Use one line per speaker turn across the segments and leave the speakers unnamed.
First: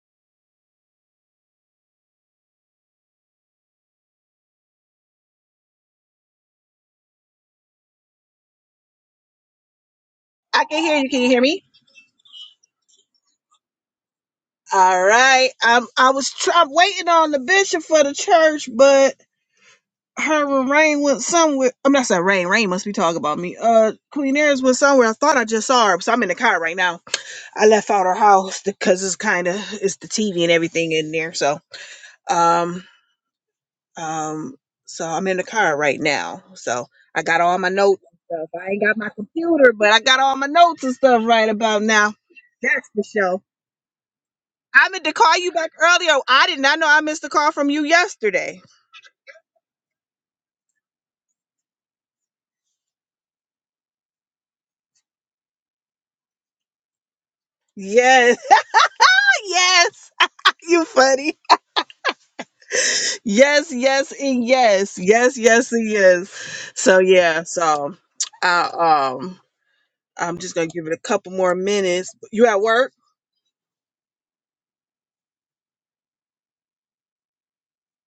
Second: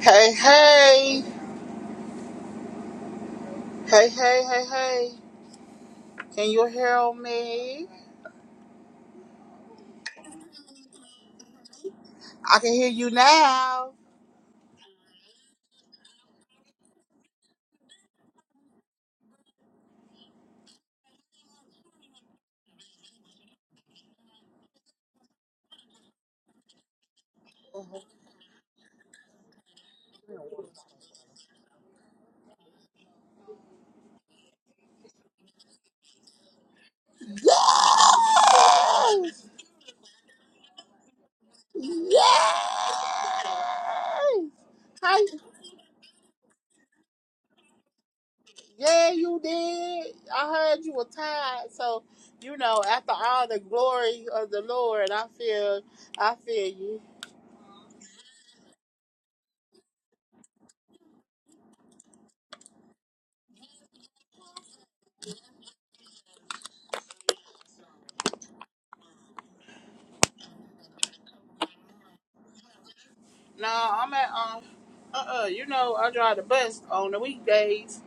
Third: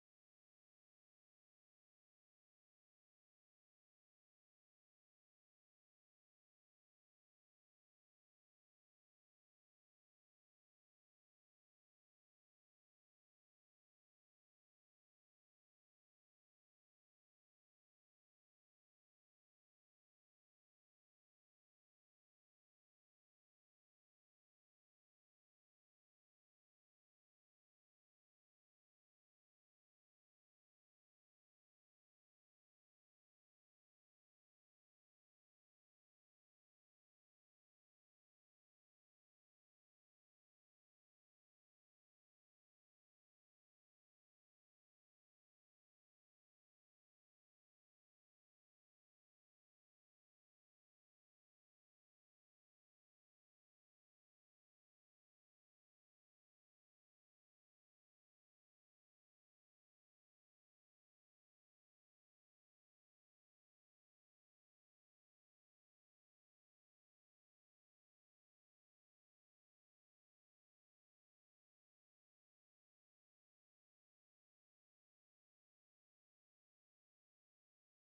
Hey, hey, hey, hey, hey, hey. Can you hear me?
I can hear you. Can you hear me?
I can hear you now.
All right. I'm, I was try, I'm waiting on the bishop for the church, but her and Rain went somewhere. I'm not saying Rain. Rain must be talking about me. Uh, Queen Eris went somewhere. I thought I just saw her, so I'm in the car right now. I
Yes,
left out her house because it's kind of it's the TV and everything in there. So um um so I'm in the car right now. So I got all my notes and stuff. I ain't got my computer, but I got all my notes and stuff right about now.
yes.
That's for sure. I meant to
Hi.
call you back earlier. I did not know I missed a call from you yesterday.
Yeah, you did. I heard you were tired. So, you know, after all the glory of the Lord, I feel, I feel you.
Yes, yes, you funny. Yes, yes, and yes, yes, yes, and yes. So yeah, so I um I'm just gonna give it a couple more minutes. You at work?
No, I'm at, um, uh-uh, you know, I drive the bus on the weekdays.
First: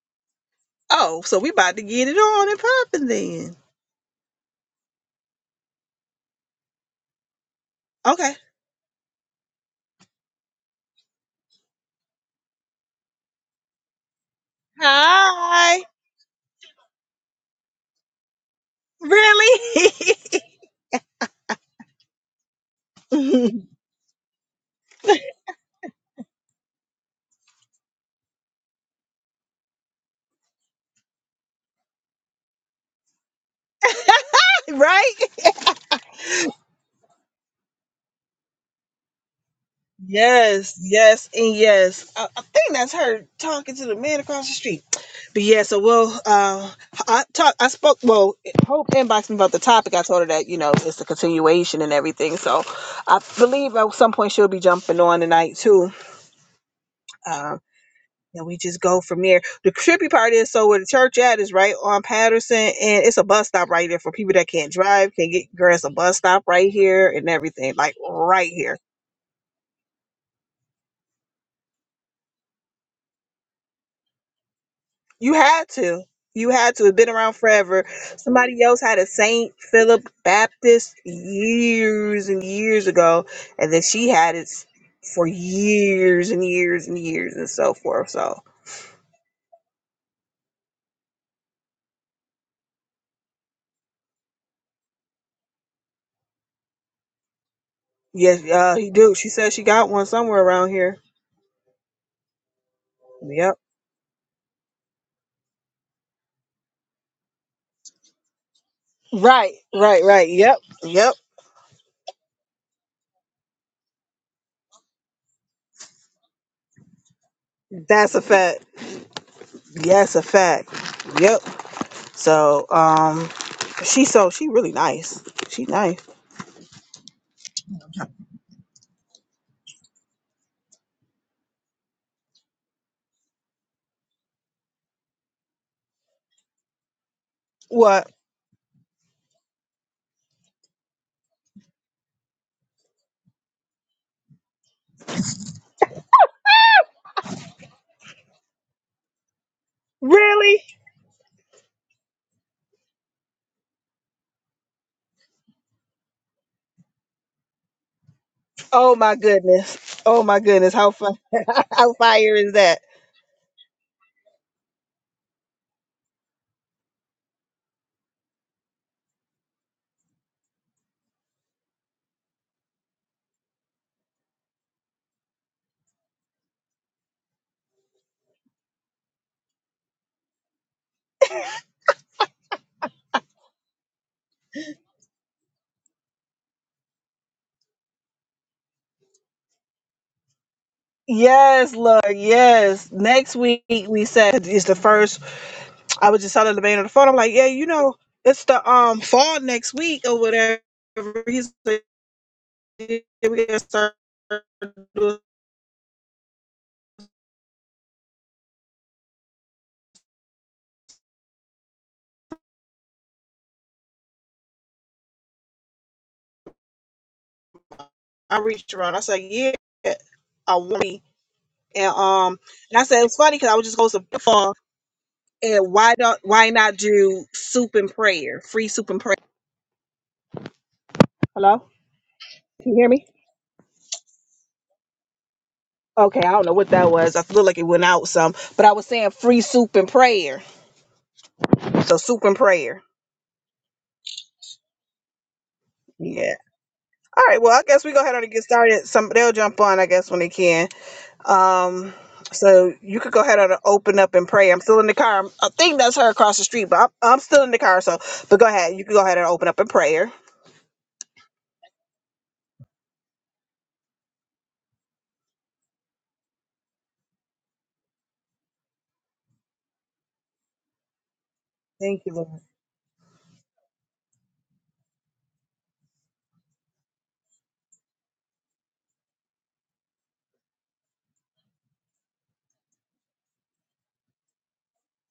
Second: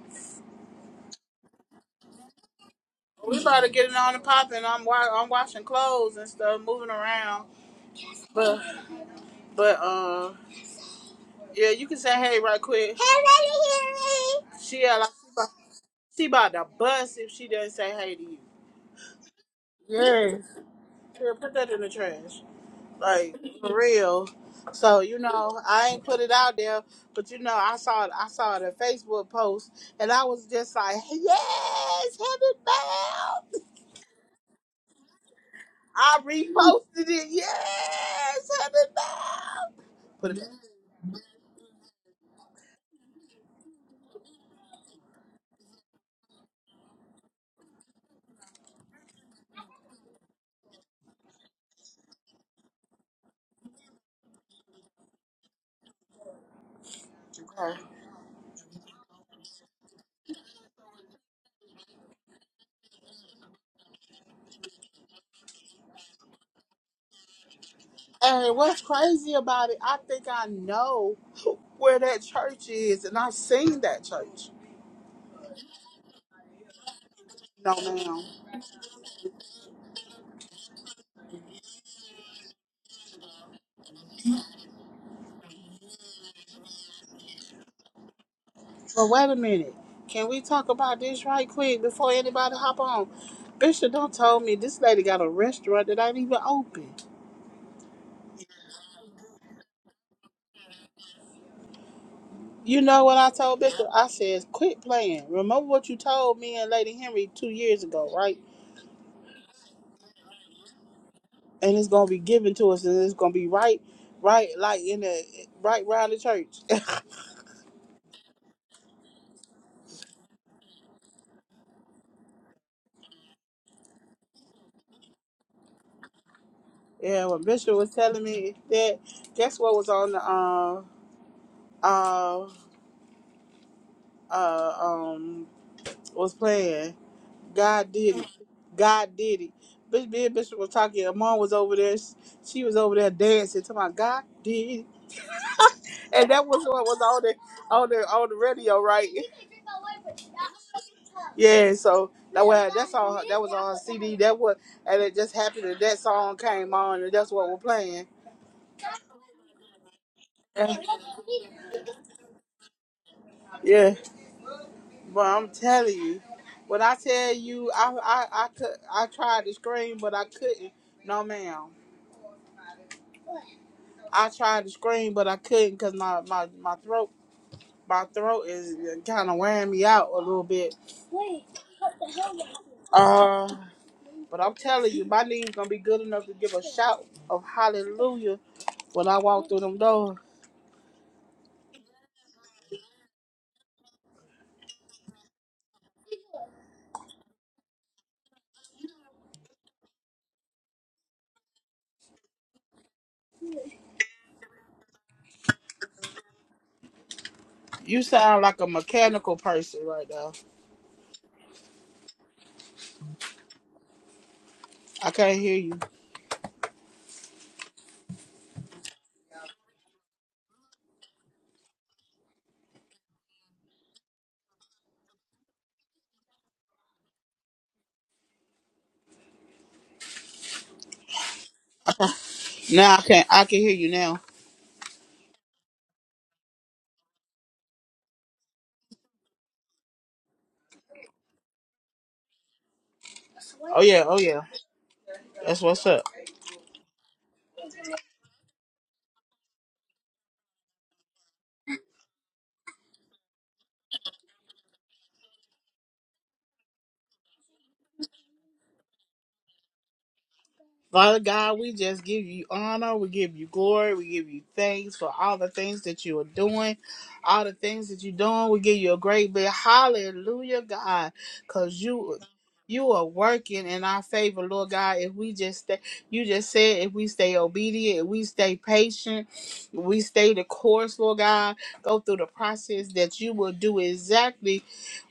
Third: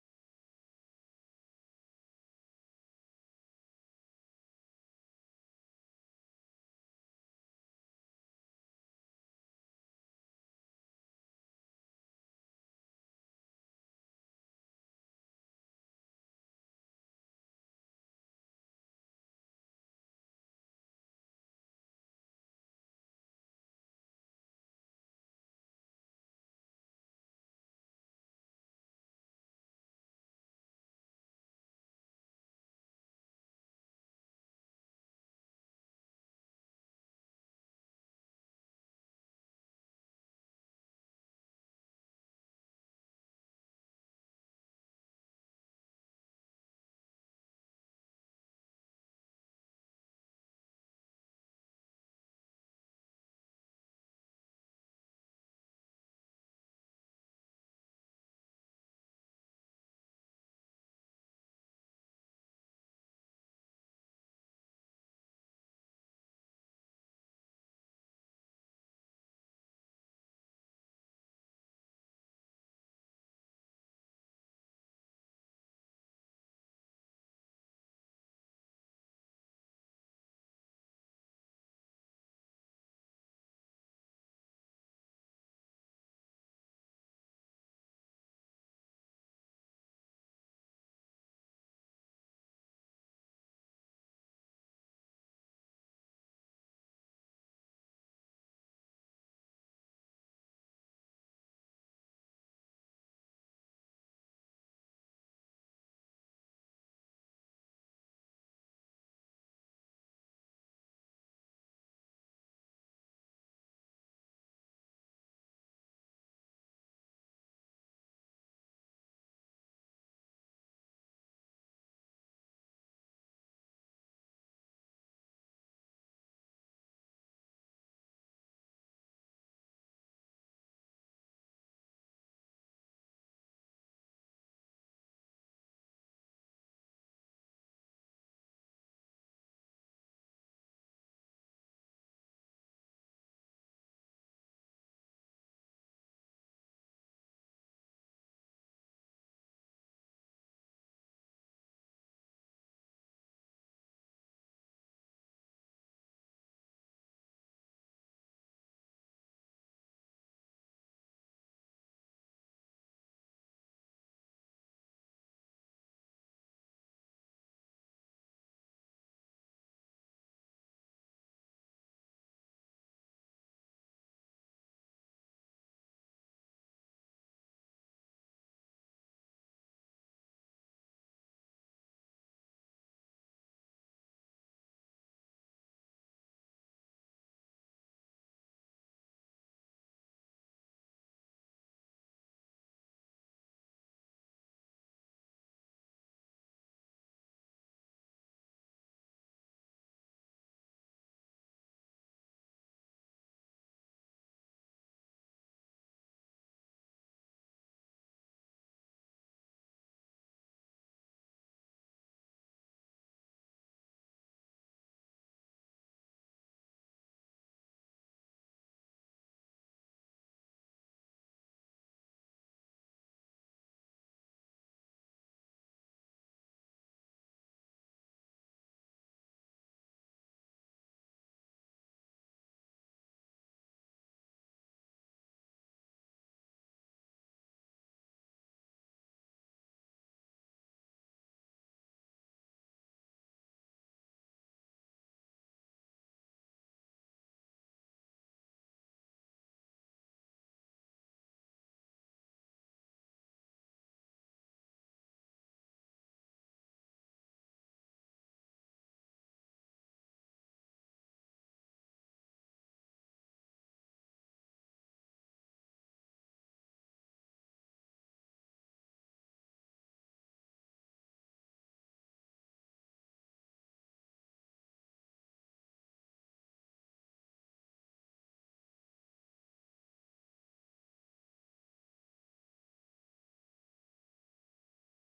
Oh, so we about to get it on and popping
We
then.
about to get it on and popping. I'm, wa- I'm washing clothes and stuff, moving around.
Okay.
But, but, uh. Yeah, you can say hey right quick. Hey, baby, hey. She yeah, like she about,
Hi.
she about to bust if she doesn't say hey to you.
Really?
Yes. Here, put that in the trash. Like for real. So you know, I ain't put it out there, but you know, I saw I saw the Facebook post, and I was just like, yes, heaven bound.
right?
I reposted it. Yes, heaven bound. Put
Yes, yes, and yes. I, I think that's her talking to the man across the street. But yeah, so we'll uh, I talk. I spoke. Well, Hope inboxed me about the topic. I told her that you know it's the continuation and everything. So I believe at some point she'll be jumping on tonight too. Um,
it.
and we just go from there. The trippy part is so where the church at is right on Patterson, and it's a bus stop right there for people that can't drive, can get. Girl, it's a bus stop right here and everything, like right
And
here.
what's crazy about it, I think I know where that church is, and I've seen that church.
You had to. You had to. It's been around
No,
forever.
ma'am.
Somebody else had a Saint Philip Baptist years and years ago, and then she had it for years and years and years and so forth. So
But wait a minute. Can we talk about this right quick before anybody hop on? Bishop don't told me this lady got a restaurant that ain't even open.
yes, uh, he do. She said she got one somewhere around here.
You know what I
Yep.
told Bishop? I says, quit playing. Remember what you told me and Lady Henry two years ago, right?
Right. Right. Right. Yep. Yep.
And it's gonna be given to us, and it's gonna be right, right, like in the right around the church.
That's a fact. Yes, a fact. Yep. So um, she so she really nice. She nice.
Yeah, when Bishop was telling me that, guess what was on the um uh uh um was playing? God
What?
did it. God did it. Bishop, me and Bishop was talking. and Mom was over there. She she was over there dancing. Talking about God did, it. and that was what was on the on the on the radio, right?
Really?
Yeah, so that was that's all. her- That was on her CD. That was, and it just happened that that song came on, and that's what we're playing.
Oh my goodness. Oh my goodness. How fun. How fire is that?
Yeah. Well, I'm telling you, when I tell you, I I I could I tried to scream, but I couldn't. No, ma'am. I tried to scream, but I couldn't because my, my my throat my throat is kind of wearing me out a little bit. Uh, but I'm telling you, my knees gonna be good enough to give a shout of hallelujah when I walk through them doors.
Yes, Lord. Yes. Next week we said it's the first. I was just telling the man on the phone. I'm like, yeah, you know, it's the um fall next week or whatever. He's like, "Yeah, we gotta start doing
You sound like a mechanical person right now. I can't hear you
outreach around. I said, yeah, I want me. And um, and I said it's funny because I was just going to fall. And why don't why not do soup and prayer, free soup and prayer? Hello, can you hear
now. I
me?
can I can hear you now.
Okay, I don't know what that was. I feel like it went out some, but I was saying free soup and prayer. So soup and prayer.
Oh yeah, oh yeah. That's what's up.
Yeah. All right. Well, I guess we go ahead on and get started. Some they'll jump on, I guess, when they can. Um. So you could go ahead on and open up and pray. I'm still in the car. I'm- I think that's her across the street, but I'm, I'm still in the car. So, but go ahead. You can go ahead and open up in prayer.
Father God, we just give you honor, we give you glory, we give you thanks for all the things that you are doing, all the things that you're doing. We give you a great big hallelujah, God, because
Thank you,
you
Lord.
you are working in our favor, Lord God. If we just stay, you just said, if we stay obedient, if we stay patient, we stay the course, Lord God, go through the process that you will do exactly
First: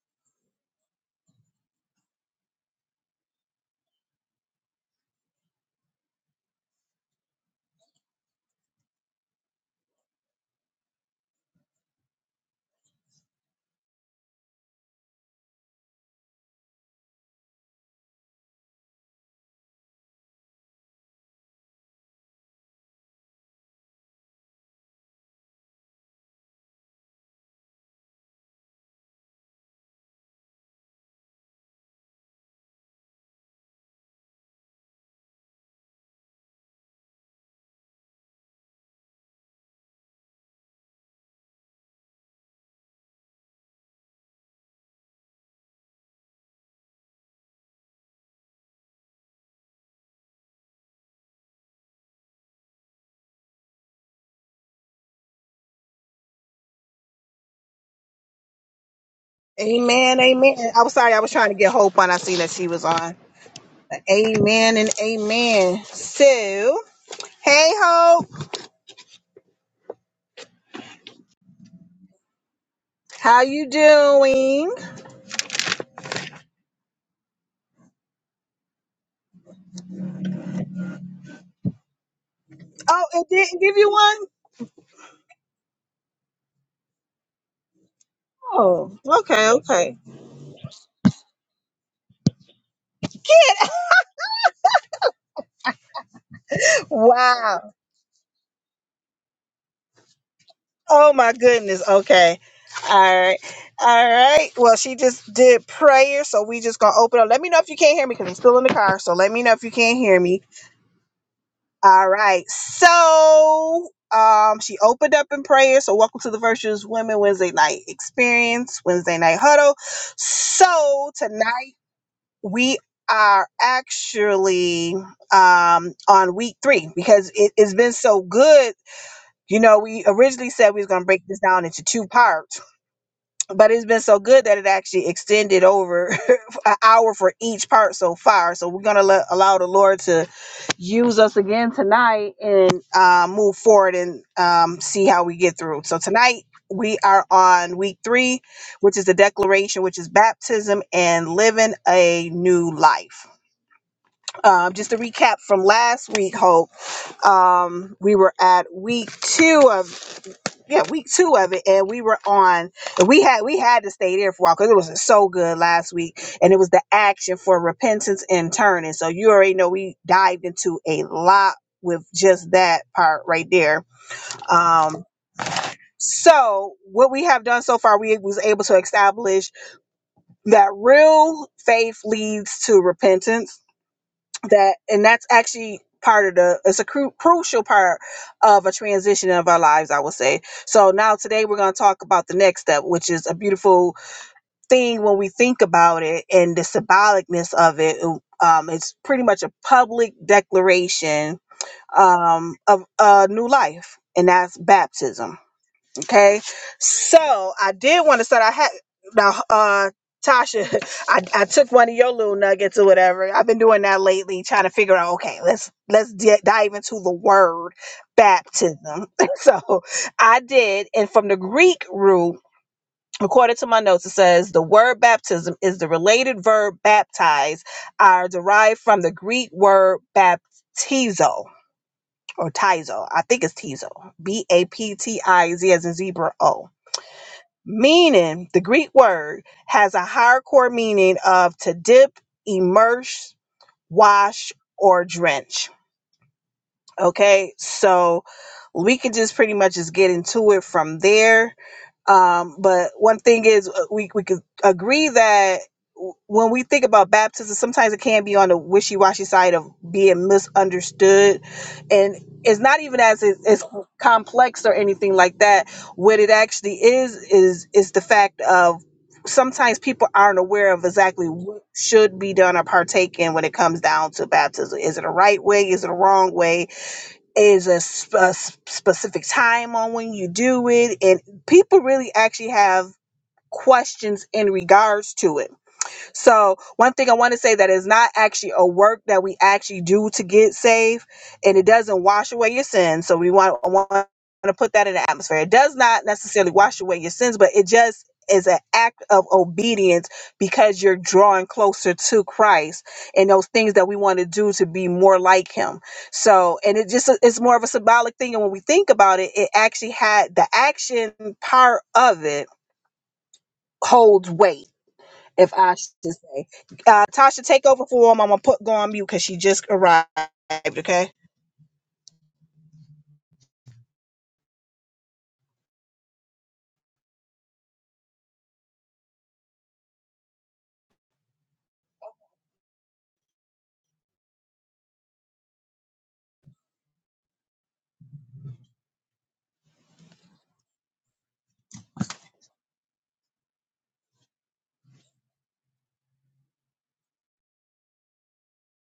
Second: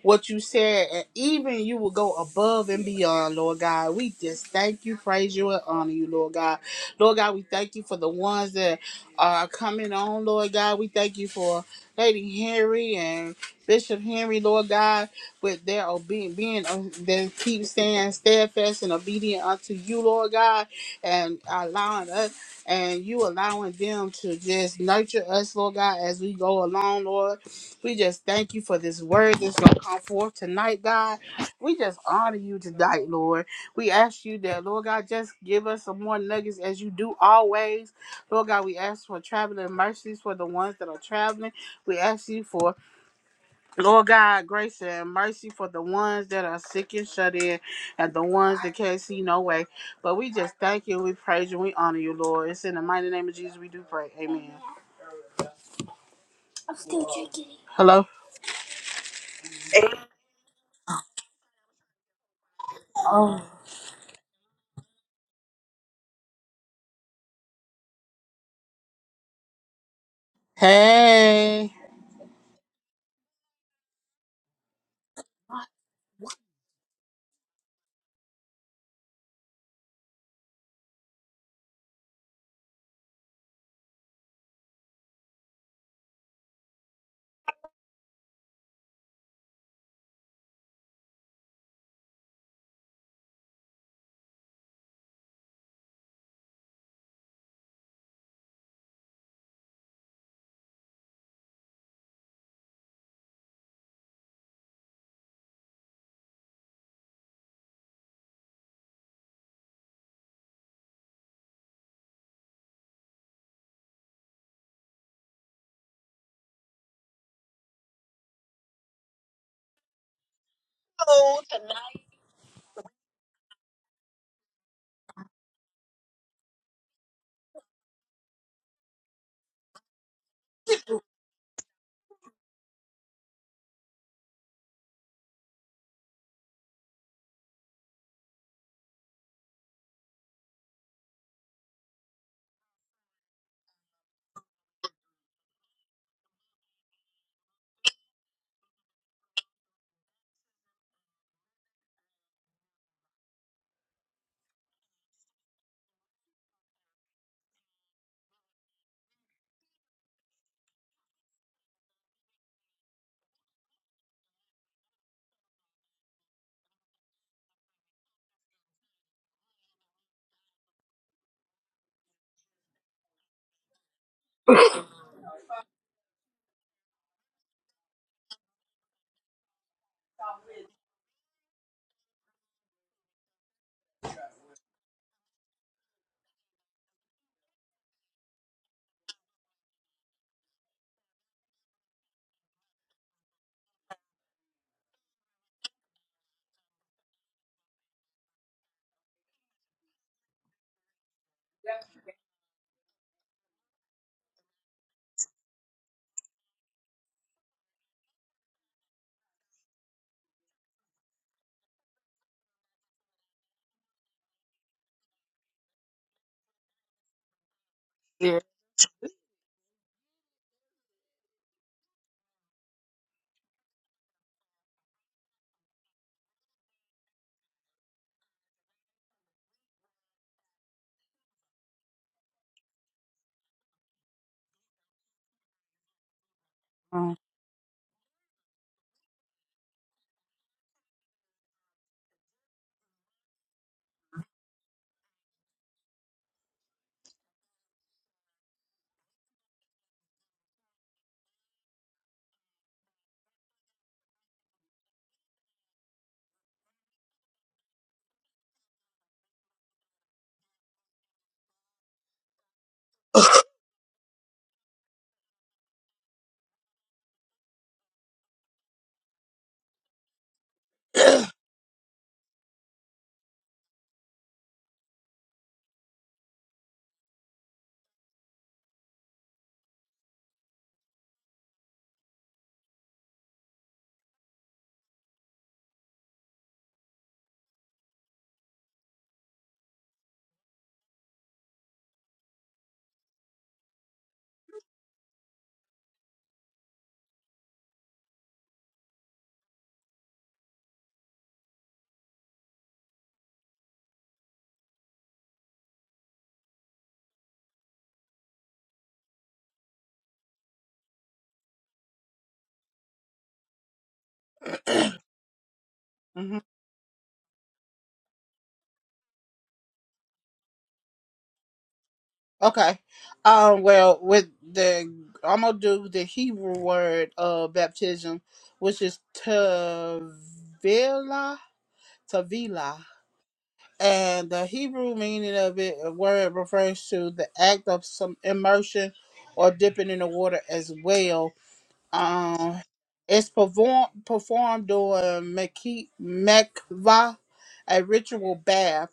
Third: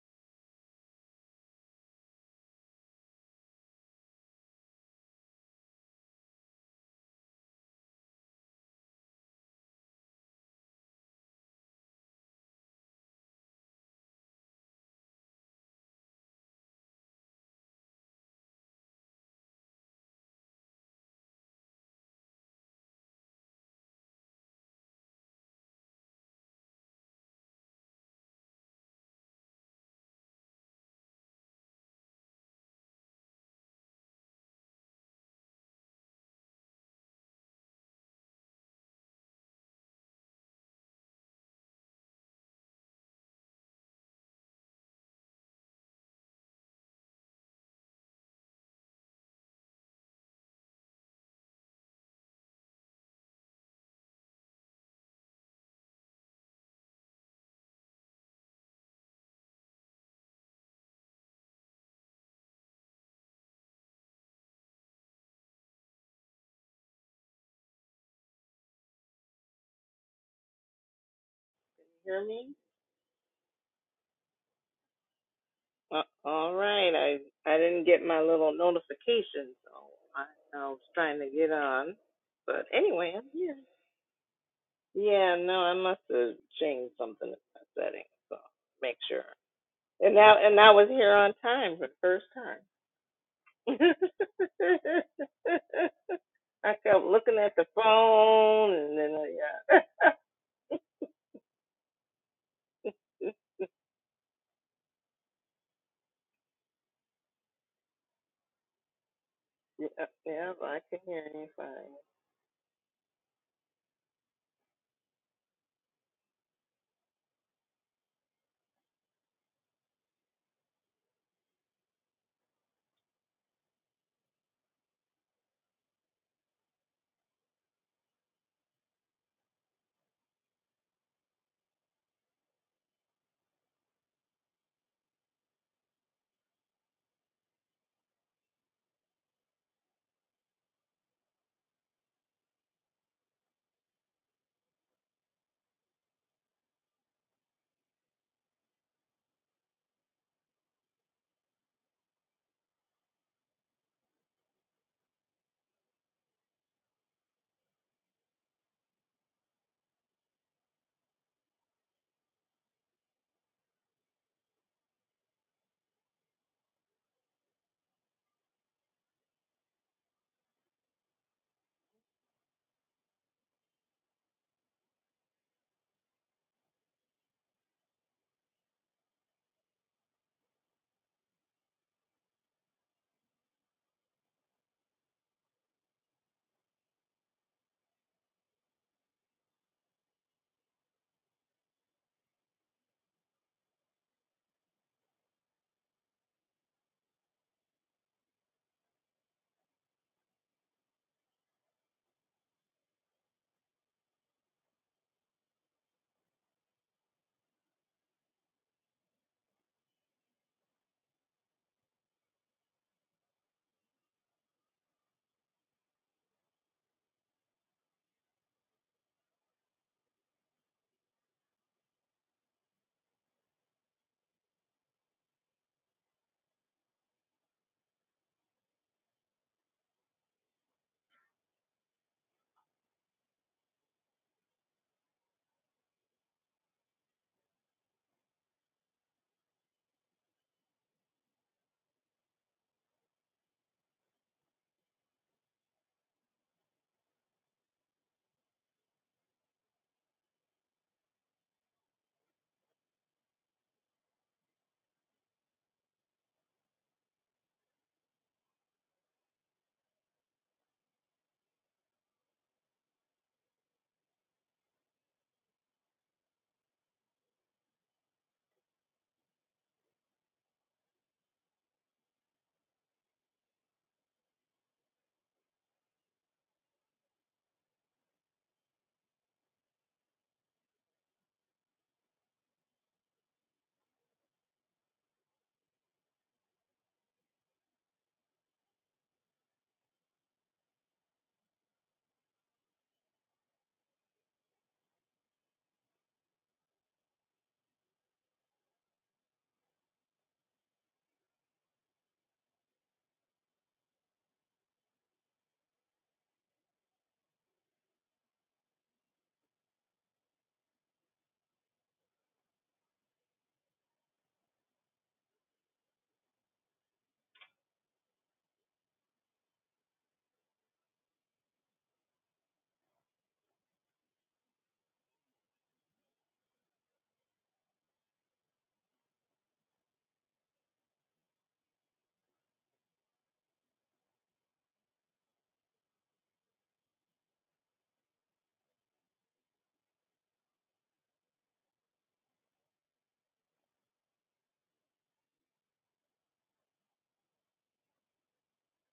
what you said, and even you will go above and beyond, Lord God. We just thank you, praise you, and honor you, Lord God. Lord God, we thank you for the ones that are coming on, Lord God. We thank you for Lady Henry and Bishop Henry, Lord God, with their obedience, being uh, they keep staying steadfast and obedient unto you, Lord God, and allowing us and you allowing them to just nurture us, Lord God, as we go along, Lord. We just thank you for this word that's going to come forth tonight, God. We just honor you tonight, Lord. We ask you that, Lord God, just give us some more nuggets as you do always. Lord God, we ask for traveling mercies for the ones that are traveling. We ask you for, Lord God, grace and mercy for the ones that are sick and shut in and the ones that can't see no way. But we just thank you, we praise you, we honor you, Lord. It's in the mighty name of Jesus we do pray. Amen. Hello?
Amen, amen. I am sorry, I was trying to get Hope on. I seen that she was on. Amen and amen. So, hey Hope,
Hey.
Hear me?
how you doing?
Uh, all right. I I didn't get my little notification, so I, I was trying to get on. But
Oh,
anyway, I'm
it
here.
didn't give you one?
Yeah, no, I must have changed something in my settings, so make
Oh,
sure.
okay, okay.
And now and I was here on time for the first time. I kept looking at the
Wow.
phone, and then I, yeah,
Oh my goodness. Okay. All right. All right. Well, she just did prayer, so we just gonna open up. Let me know if you can't hear me because I'm still in the car. So let me know if you can't
yeah,
hear me.
yeah, I can hear you
All right. So um she opened up in prayer. So welcome to the Virtuous Women Wednesday night experience, Wednesday night huddle. So tonight we are actually um on week three because it, it's been so good. You know, we originally said we was gonna break this down into two parts but it's been so good that it actually extended over an hour for each part so far. So we're gonna let, allow the Lord to use us again tonight and uh, move forward and um, see how we get through. So tonight we are on week three, which is the declaration, which is baptism and living a new life. Um, just to recap from last week, Hope, um, we were at week two of yeah, week two of it, and we were on. and We had we had to stay there for a while because it was so good last week, and it was the action for repentance and turning. So you already know we dived into a lot with just that part right there. Um, so what we have done so far, we was able to establish that real faith leads to repentance that and that's actually part of the it's a cru- crucial part of a transition of our lives i would say so now today we're going to talk about the next step which is a beautiful thing when we think about it and the symbolicness of it um, it's pretty much a public declaration um, of a new life and that's baptism Okay. So I did want to start. I had now uh Tasha, I, I took one of your little nuggets or whatever. I've been doing that lately, trying to figure out, okay, let's let's di- dive into the word
Yeah.
baptism. so I did, and from the Greek root, according to my notes, it says the word baptism is the related verb baptize, are derived from the Greek word baptizo or tizo. I think it's tizo. B A P T I Z as in zebra O
Mhm.
meaning the greek word has a higher core meaning of to dip immerse wash or drench Okay, so we could just pretty much just get into it from there. Um, but one thing is, uh, we we could agree that w- when we think about baptism, sometimes it can be on the wishy washy side of being misunderstood, and it's not even as it- as complex or anything like that. What it actually is is is the fact of sometimes people aren't aware of exactly what should be done or partake in when it comes down to baptism. Is it a right way? Is it a wrong way? is a, sp- a s- specific time on when you do it and people really actually have questions in regards to it so, one thing I want to say that is not actually a work that we actually do to get saved, and it doesn't wash away your sins. So, we want, I want to put that in the atmosphere. It does not necessarily wash away your sins, but it just is an act of obedience because you're drawing closer to Christ and those things that we want to do to be more like Him. So, and it just it's more of a symbolic thing. And when we think about it, it actually had the action part of it holds weight if I should say. Uh, Tasha, take over for him. I'm gonna put go on mute because she just arrived. Okay.
Okay. Um, well, with the I'm gonna do the Hebrew word of baptism, which is tavila, tavila, and the Hebrew meaning of it a word refers to the act of some immersion or dipping in the water as well, um, it's perform, performed during Meki- Mekva, a ritual bath.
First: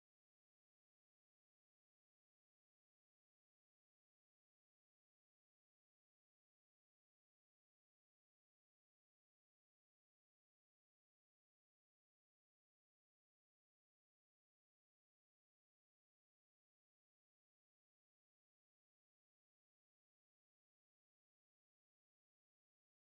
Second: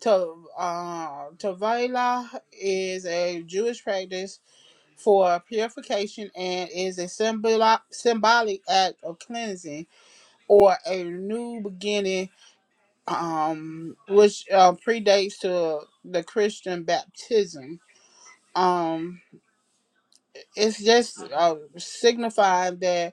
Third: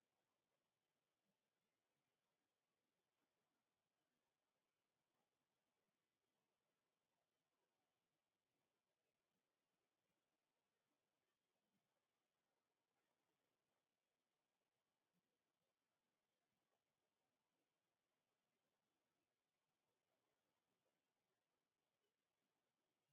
To, uh, Tevilah is a Jewish practice for purification and is a symbol- symbolic act of cleansing or a new beginning, um, which uh, predates to the Christian baptism. Um, it's just uh, signifying that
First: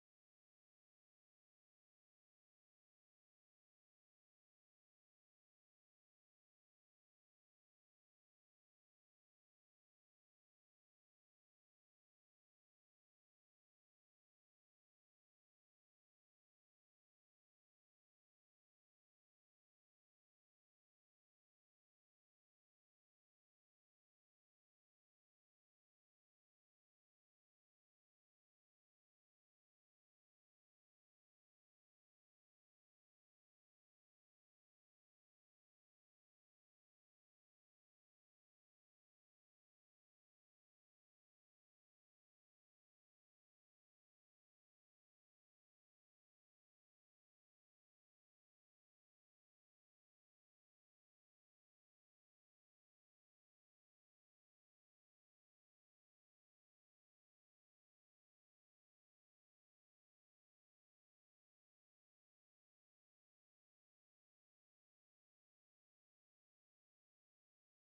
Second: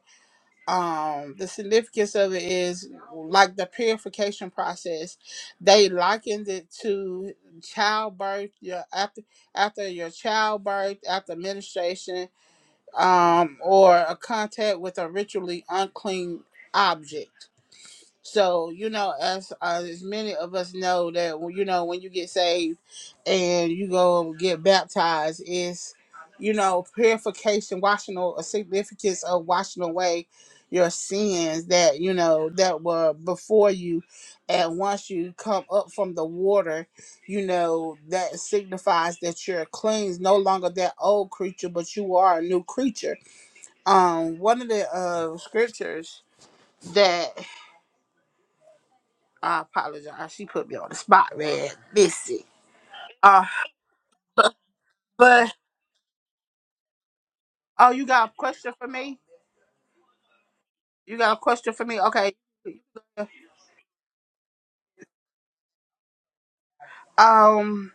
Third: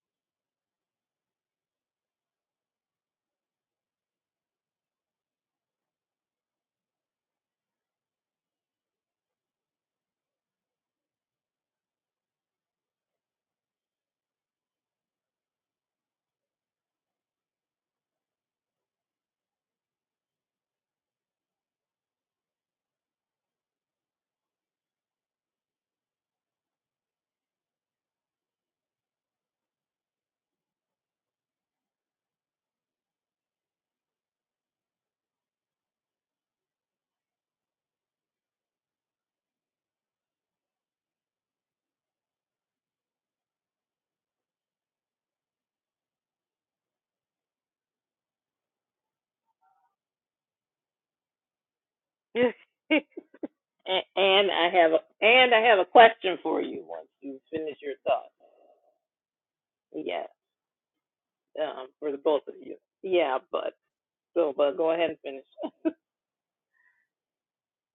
um the significance of it is like the purification process they likened it to childbirth your after after your childbirth after menstruation um or a contact with a ritually unclean object so you know, as as many of us know that when- you know when you get saved and you go get baptized, is you know purification, washing or a significance of washing away your sins that you know that were before you, and once you come up from the water, you know that signifies that you're cleansed, no longer that old creature, but you are a new creature. Um, one of the uh, scriptures that I apologize. She put me on the spot, man. Missy.
fine.
Uh,
A- And I have a
but
and I have a question for you once you finish
oh,
your
you got
thought.
a question for me?
Yeah,
You got a question for
um,
me?
for the
Okay.
both of you. Yeah, but so but go ahead and finish.
Um,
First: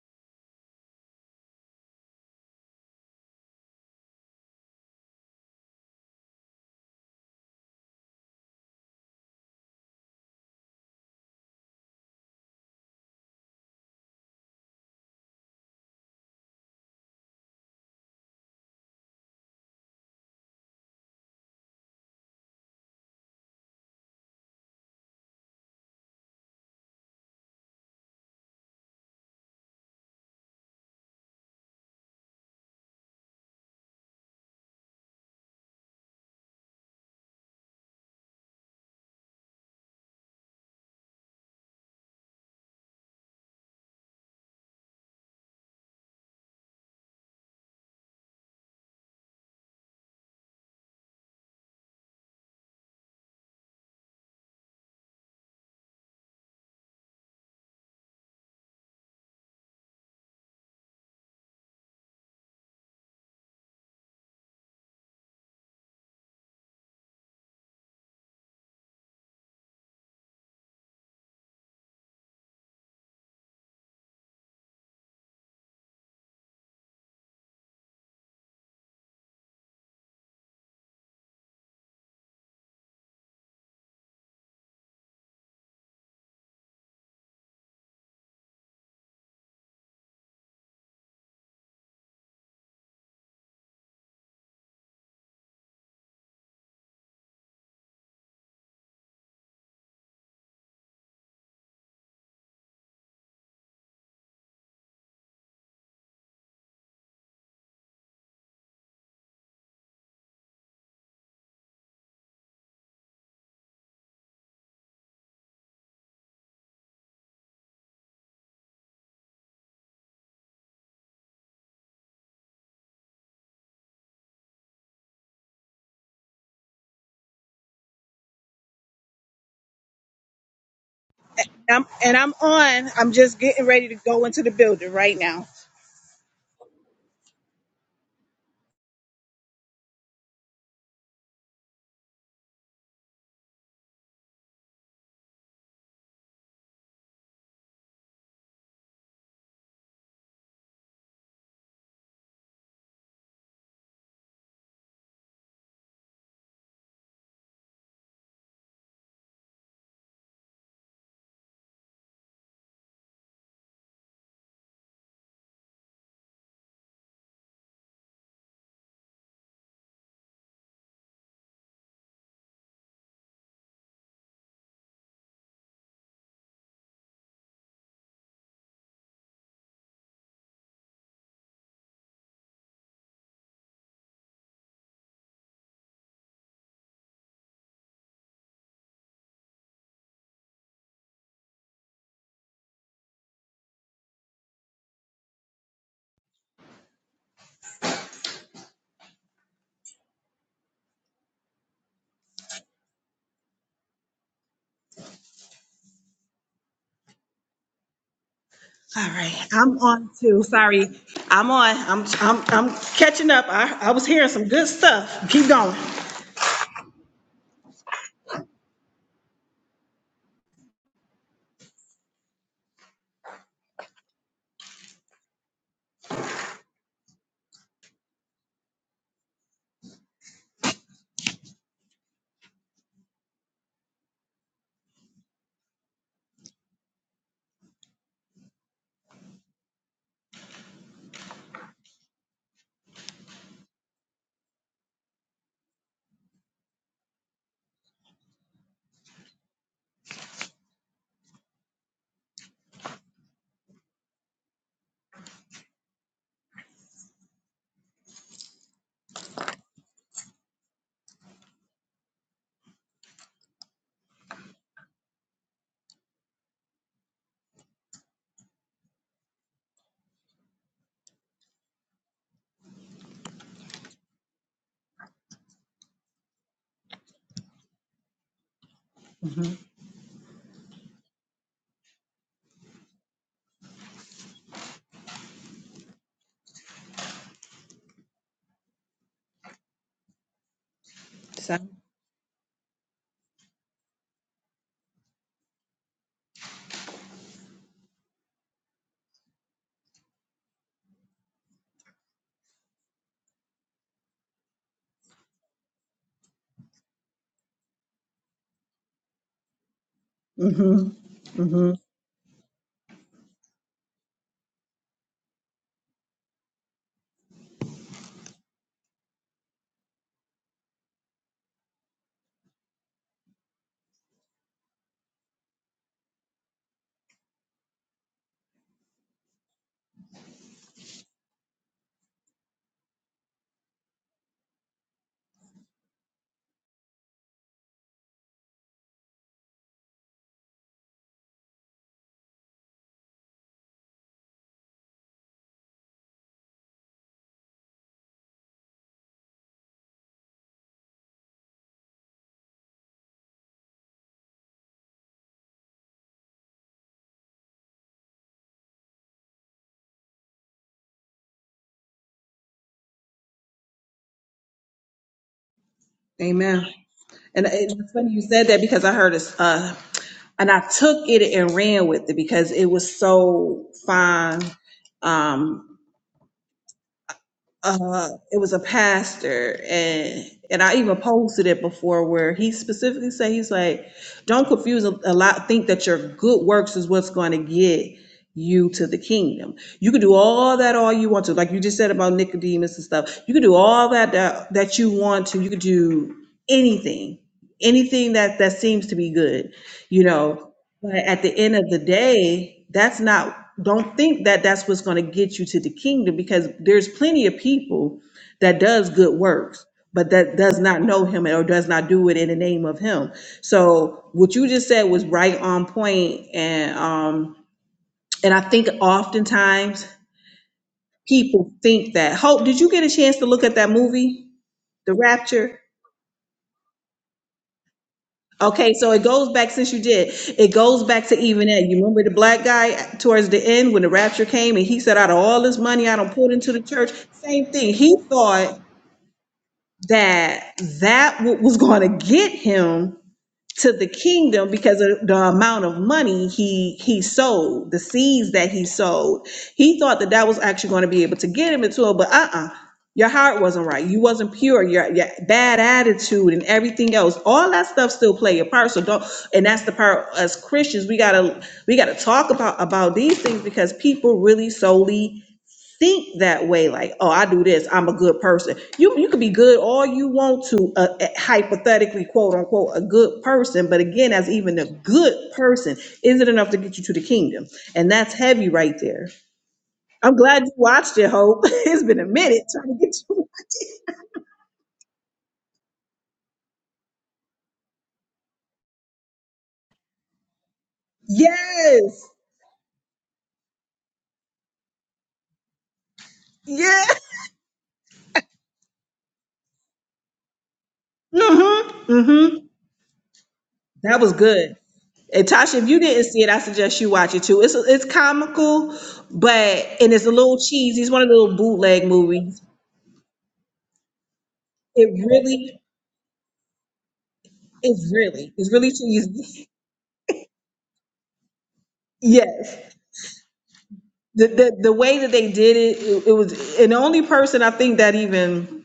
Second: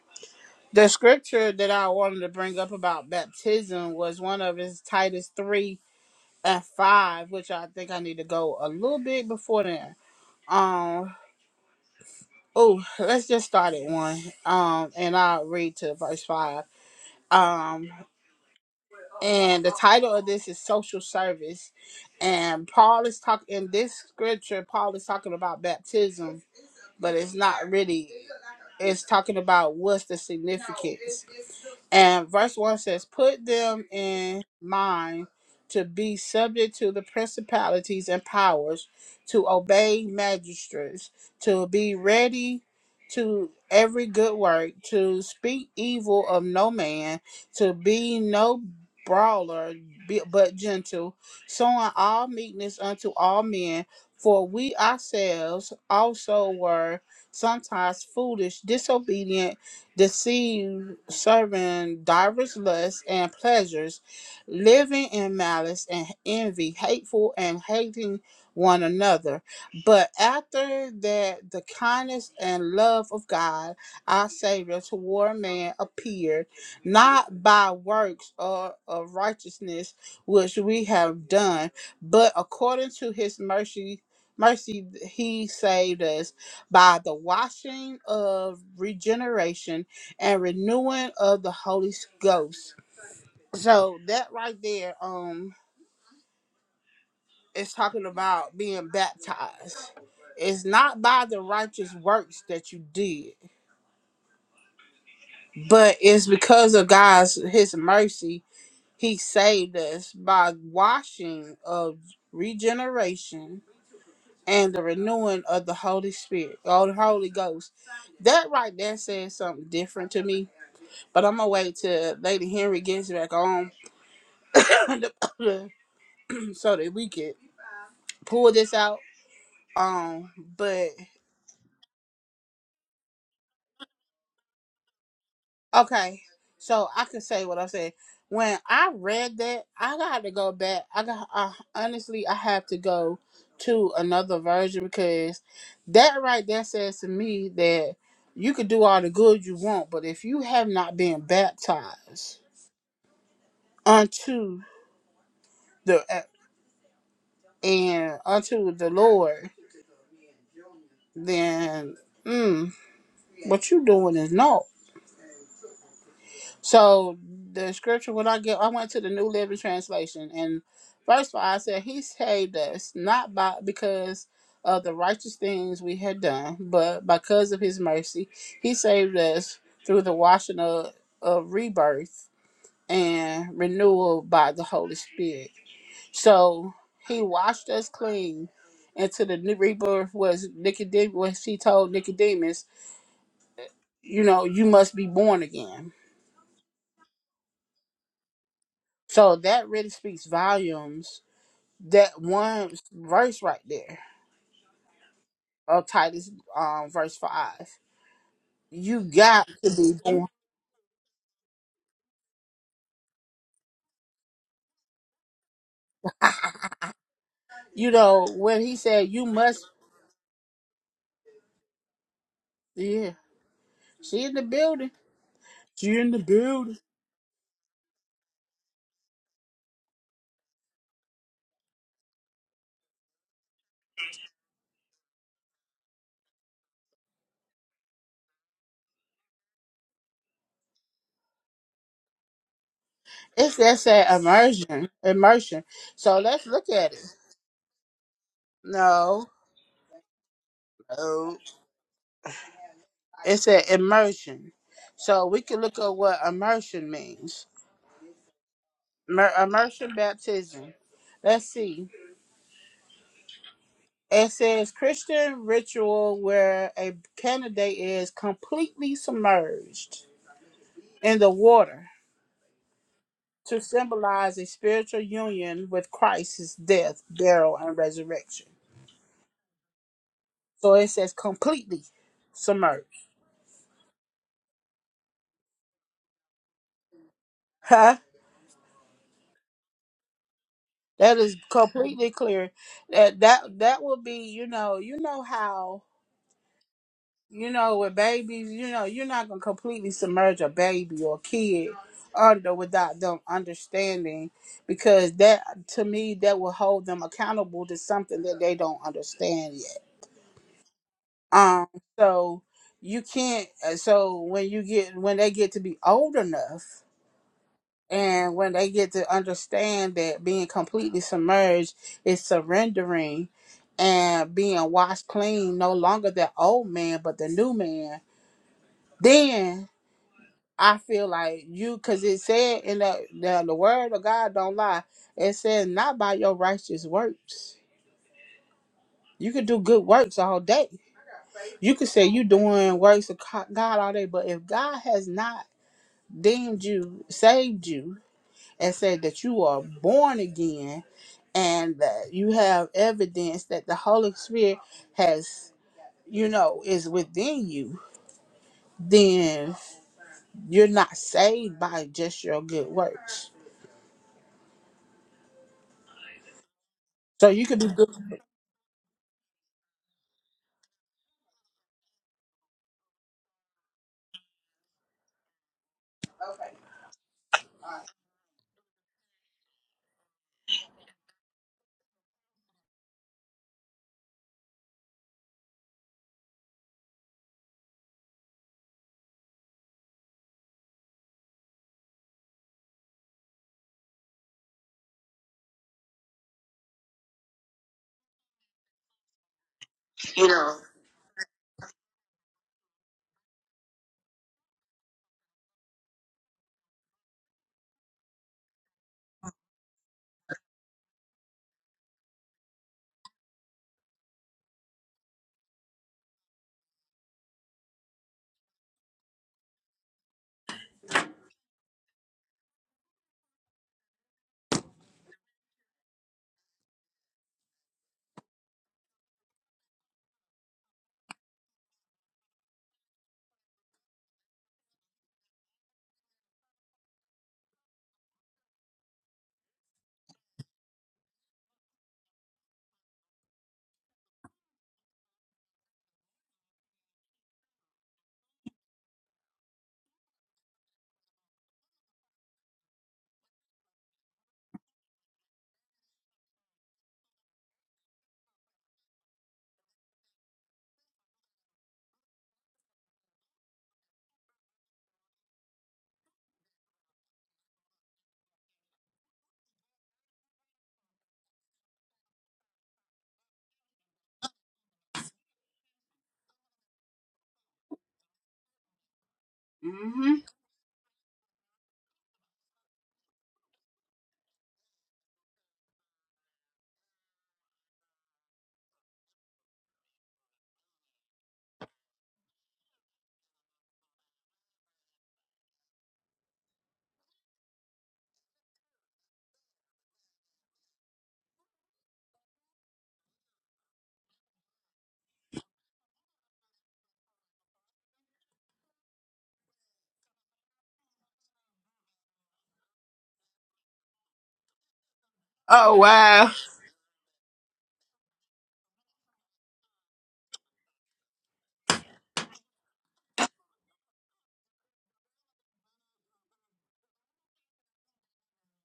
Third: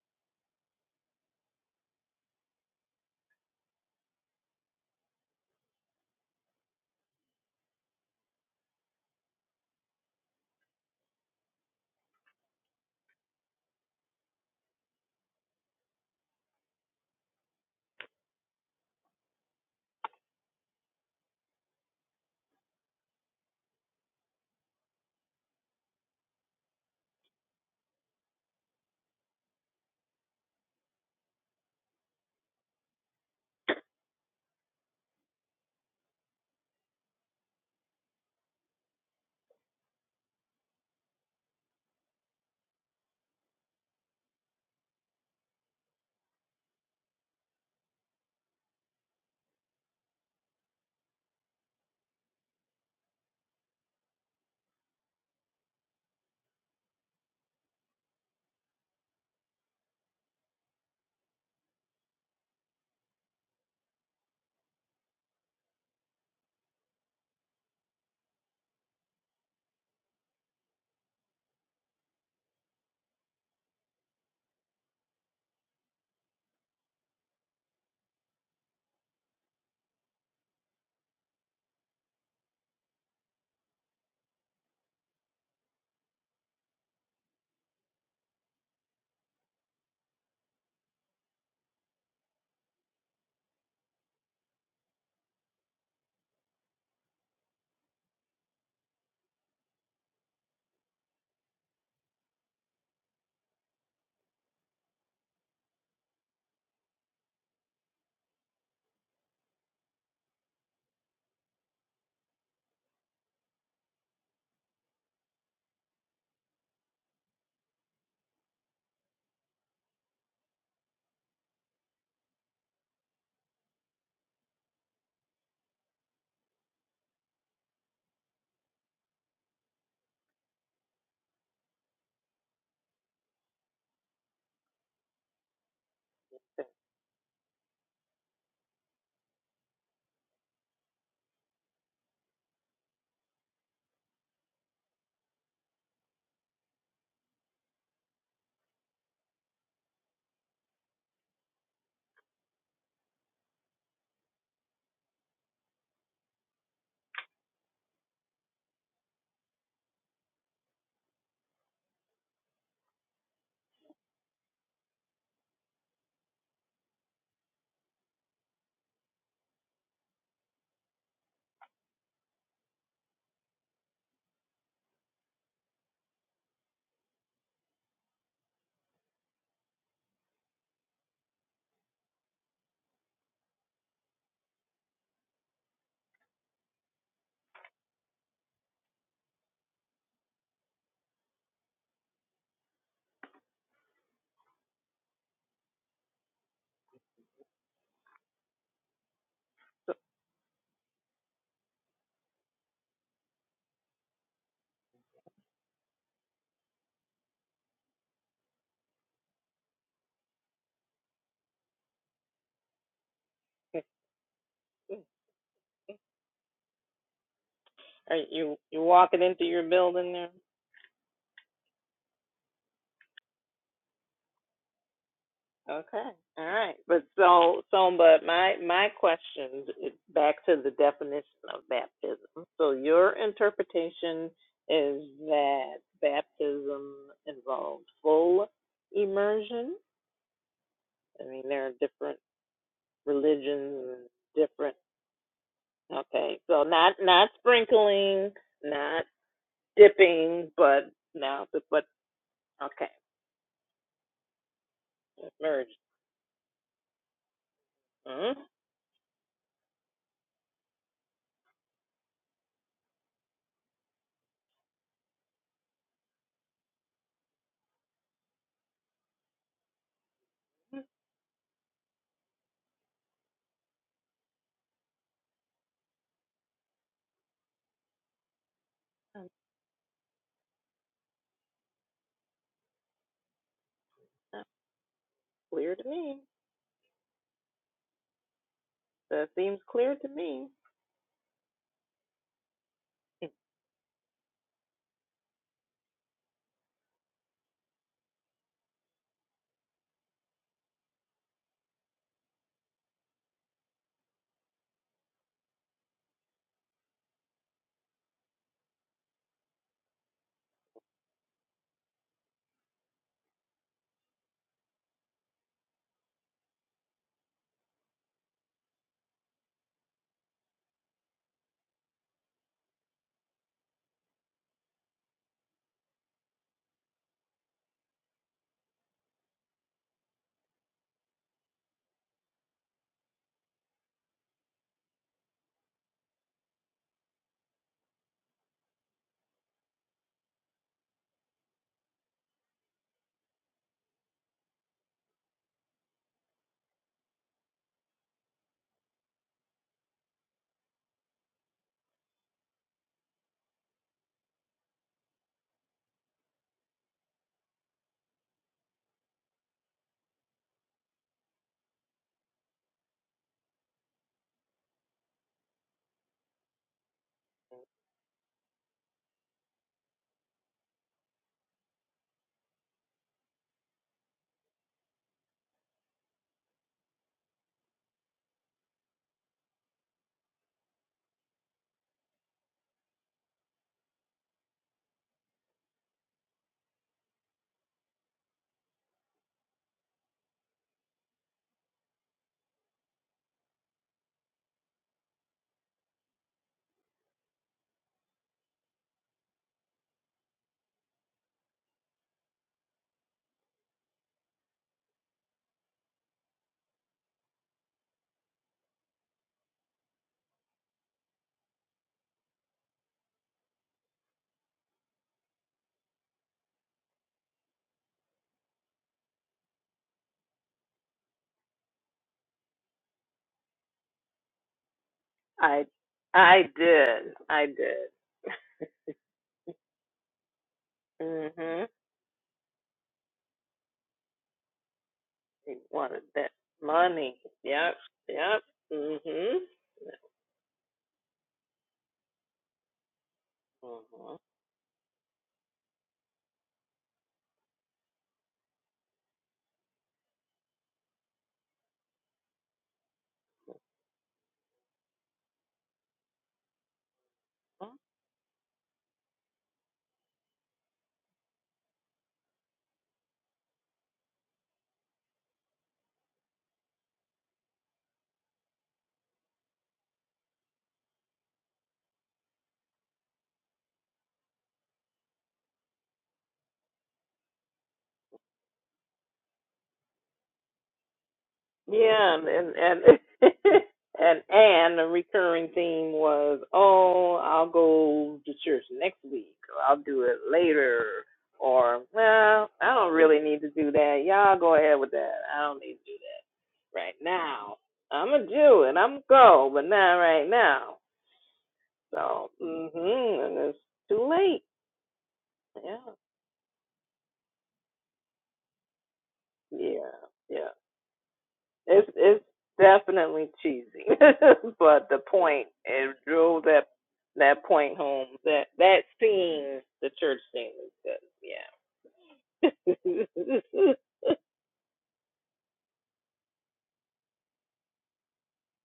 the scripture that I wanted to bring up about baptism was one of his Titus three and five, which I think I need to go a little bit before then. Um, oh, let's just start at one. Um, and I'll read to verse five. Um, And the title of this is Social Service. And Paul is talking in this scripture, Paul is talking about baptism, but it's not really, it's talking about what's the significance. And verse 1 says, Put them in mind to be subject to the principalities and powers, to obey magistrates, to be ready to every good work, to speak evil of no man, to be no brawler, be- but gentle, showing all meekness unto all men. For we ourselves also were sometimes foolish, disobedient deceived, serving divers lusts and pleasures, living in malice and envy, hateful and hating one another. But after that, the kindness and love of God, our Savior, toward man appeared, not by works or of righteousness which we have done, but according to His mercy. Mercy, he saved us by the washing of regeneration and renewing of the Holy Ghost. So that right there, um, is talking about being baptized. It's not by the righteous works that you did, but it's because of God's His mercy. He saved us by washing of regeneration and the renewing of the Holy Spirit, or the Holy Ghost. That right there says something different to me. But I'm gonna wait till Lady Henry gets back on so that we could pull this out. Um, but
I'm, and I'm on. I'm just getting ready to go into the building right now.
okay, so I can say what I said. When I read that, I got to go back. I got I, honestly, I have to go to another version because that right there says to me that you could do all the good you want, but if you have not been baptized unto the and unto the Lord, then mm, what you doing is naught. So the scripture when I get I went to the New Living Translation and first of all I said he saved us not by because of the righteous things we had done, but because of his mercy. He saved us through the washing of, of rebirth and renewal by the Holy Spirit. So he washed us clean into the new rebirth was Nicodemus was he told Nicodemus, you know, you must be born again. So that really speaks volumes that one verse right there of Titus um verse five. You
All right,
got to
I'm
be
on
born.
too. Sorry, I'm on. I'm I'm I'm catching up. I I was hearing some good stuff. Keep going.
You
Are
know,
you
when he
you
said
walking
you
into your
must
building there?
yeah, she in the building. She
Okay,
in the
all right.
building.
But so so but my my question is back to the definition of baptism. So your interpretation is that baptism involves full immersion. I mean, there are different
It's that
religions
said
and different.
immersion. Immersion. So
Okay,
let's
so
look at
not
it.
not sprinkling, not
No.
dipping, but
No.
now, but, but okay,
It said immersion. So we can
merge.
look at what immersion means.
Mm,
Immer- Immersion baptism. Let's see. It says Christian ritual where a candidate is completely submerged in the water to symbolize a spiritual union with Christ's death, burial, and resurrection. So it says completely submerged.
that's clear to me.
Huh?
That seems clear to me.
That is
So.
completely clear. That that that will be, you know, you know how you know, with babies, you know, you're not gonna completely submerge a baby or kid under without them understanding because that to me that will hold them accountable to something that they don't understand yet.
Mhm.
Um
Mhm.
so you can't uh, so when you get when they get to be old enough and when they get to understand that being completely submerged is surrendering and being washed clean no longer the old man but the new man then I feel like you, because it said in the, the the word of God don't lie. It says not by your righteous works. You could do good works all day. You could say you doing works of co- God all day, but if God has not deemed you, saved you, and said that you are born again, and that you have evidence that the Holy Spirit has, you know, is within you, then you're not saved by just your good works.
Amen.
So you
And it-
could be good.
it's funny you said that because I heard it. Uh, and I took it and ran with it because it was so fine Um. uh, it was a pastor and and I even posted it before where he specifically said he's like, don't confuse a, a lot, think that your good works is what's going to get you to the kingdom. You can do all that all you want to, like you just said about Nicodemus and stuff. You can do all that that, that you want to. You could do anything, anything that that seems to be good, you know. But at the end of the day, that's not, don't think that that's what's going to get you to the kingdom because there's plenty of people that does good works, but that does not know him or does not do it in the name of him. So what you just said was right on point and um and I think oftentimes people think that Hope, did you get a chance to look at that movie, The Rapture?
I I did. I did.
Okay, so it goes back, since you did, it goes back to even that.
Mhm.
You remember the black guy towards the end when the rapture came and he said, out of all
He
this money I
wanted
don't
that
put into the church,
money.
same thing.
Yep.
He
Yep.
thought
Mhm.
that that what was going to get him to the
Mhm.
kingdom because of the amount of money he he sold, the seeds that he sold. He thought that that was actually going to be able to get him into it, but uh-uh. Your heart wasn't right. You wasn't pure. Your, your bad attitude and everything else. All that stuff still play a part. So don't. And that's the part as Christians we gotta we gotta talk about about these things because people really solely think that way, like, oh, I do this, I'm a good person. You you could be good all you want to, uh, uh, hypothetically, quote unquote, a good person. But again, as even a good person, is it enough to get you to the kingdom? And that's heavy right there. I'm glad you watched it, Hope. It's been a
Yeah, and
minute
and
trying
and
to get you.
and, and the recurring theme was, oh, I'll go to church next week, or I'll do it later, or
Yes,
well, I don't really need to do that. Y'all go ahead with that. I don't need to do that
yeah.
right now. I'm a Jew and I'm go, but not right now.
Mm-hmm.
So,
Mm-hmm.
mhm, and it's
That
too
was
late.
good. And Tasha, if you
Yeah,
didn't see it, I suggest you watch it too. It's it's comical, but
yeah,
and it's a little
yeah.
cheesy. It's one of the little bootleg
It's it's
movies.
definitely cheesy, but the
It
point
really
Oh
it
wow!
drove that that point
is
home.
really
That
it's really
that
too
scene, the church scene, was
Yes,
good. Yeah.
the the the way that they did it, it, it was, and the only person I think that even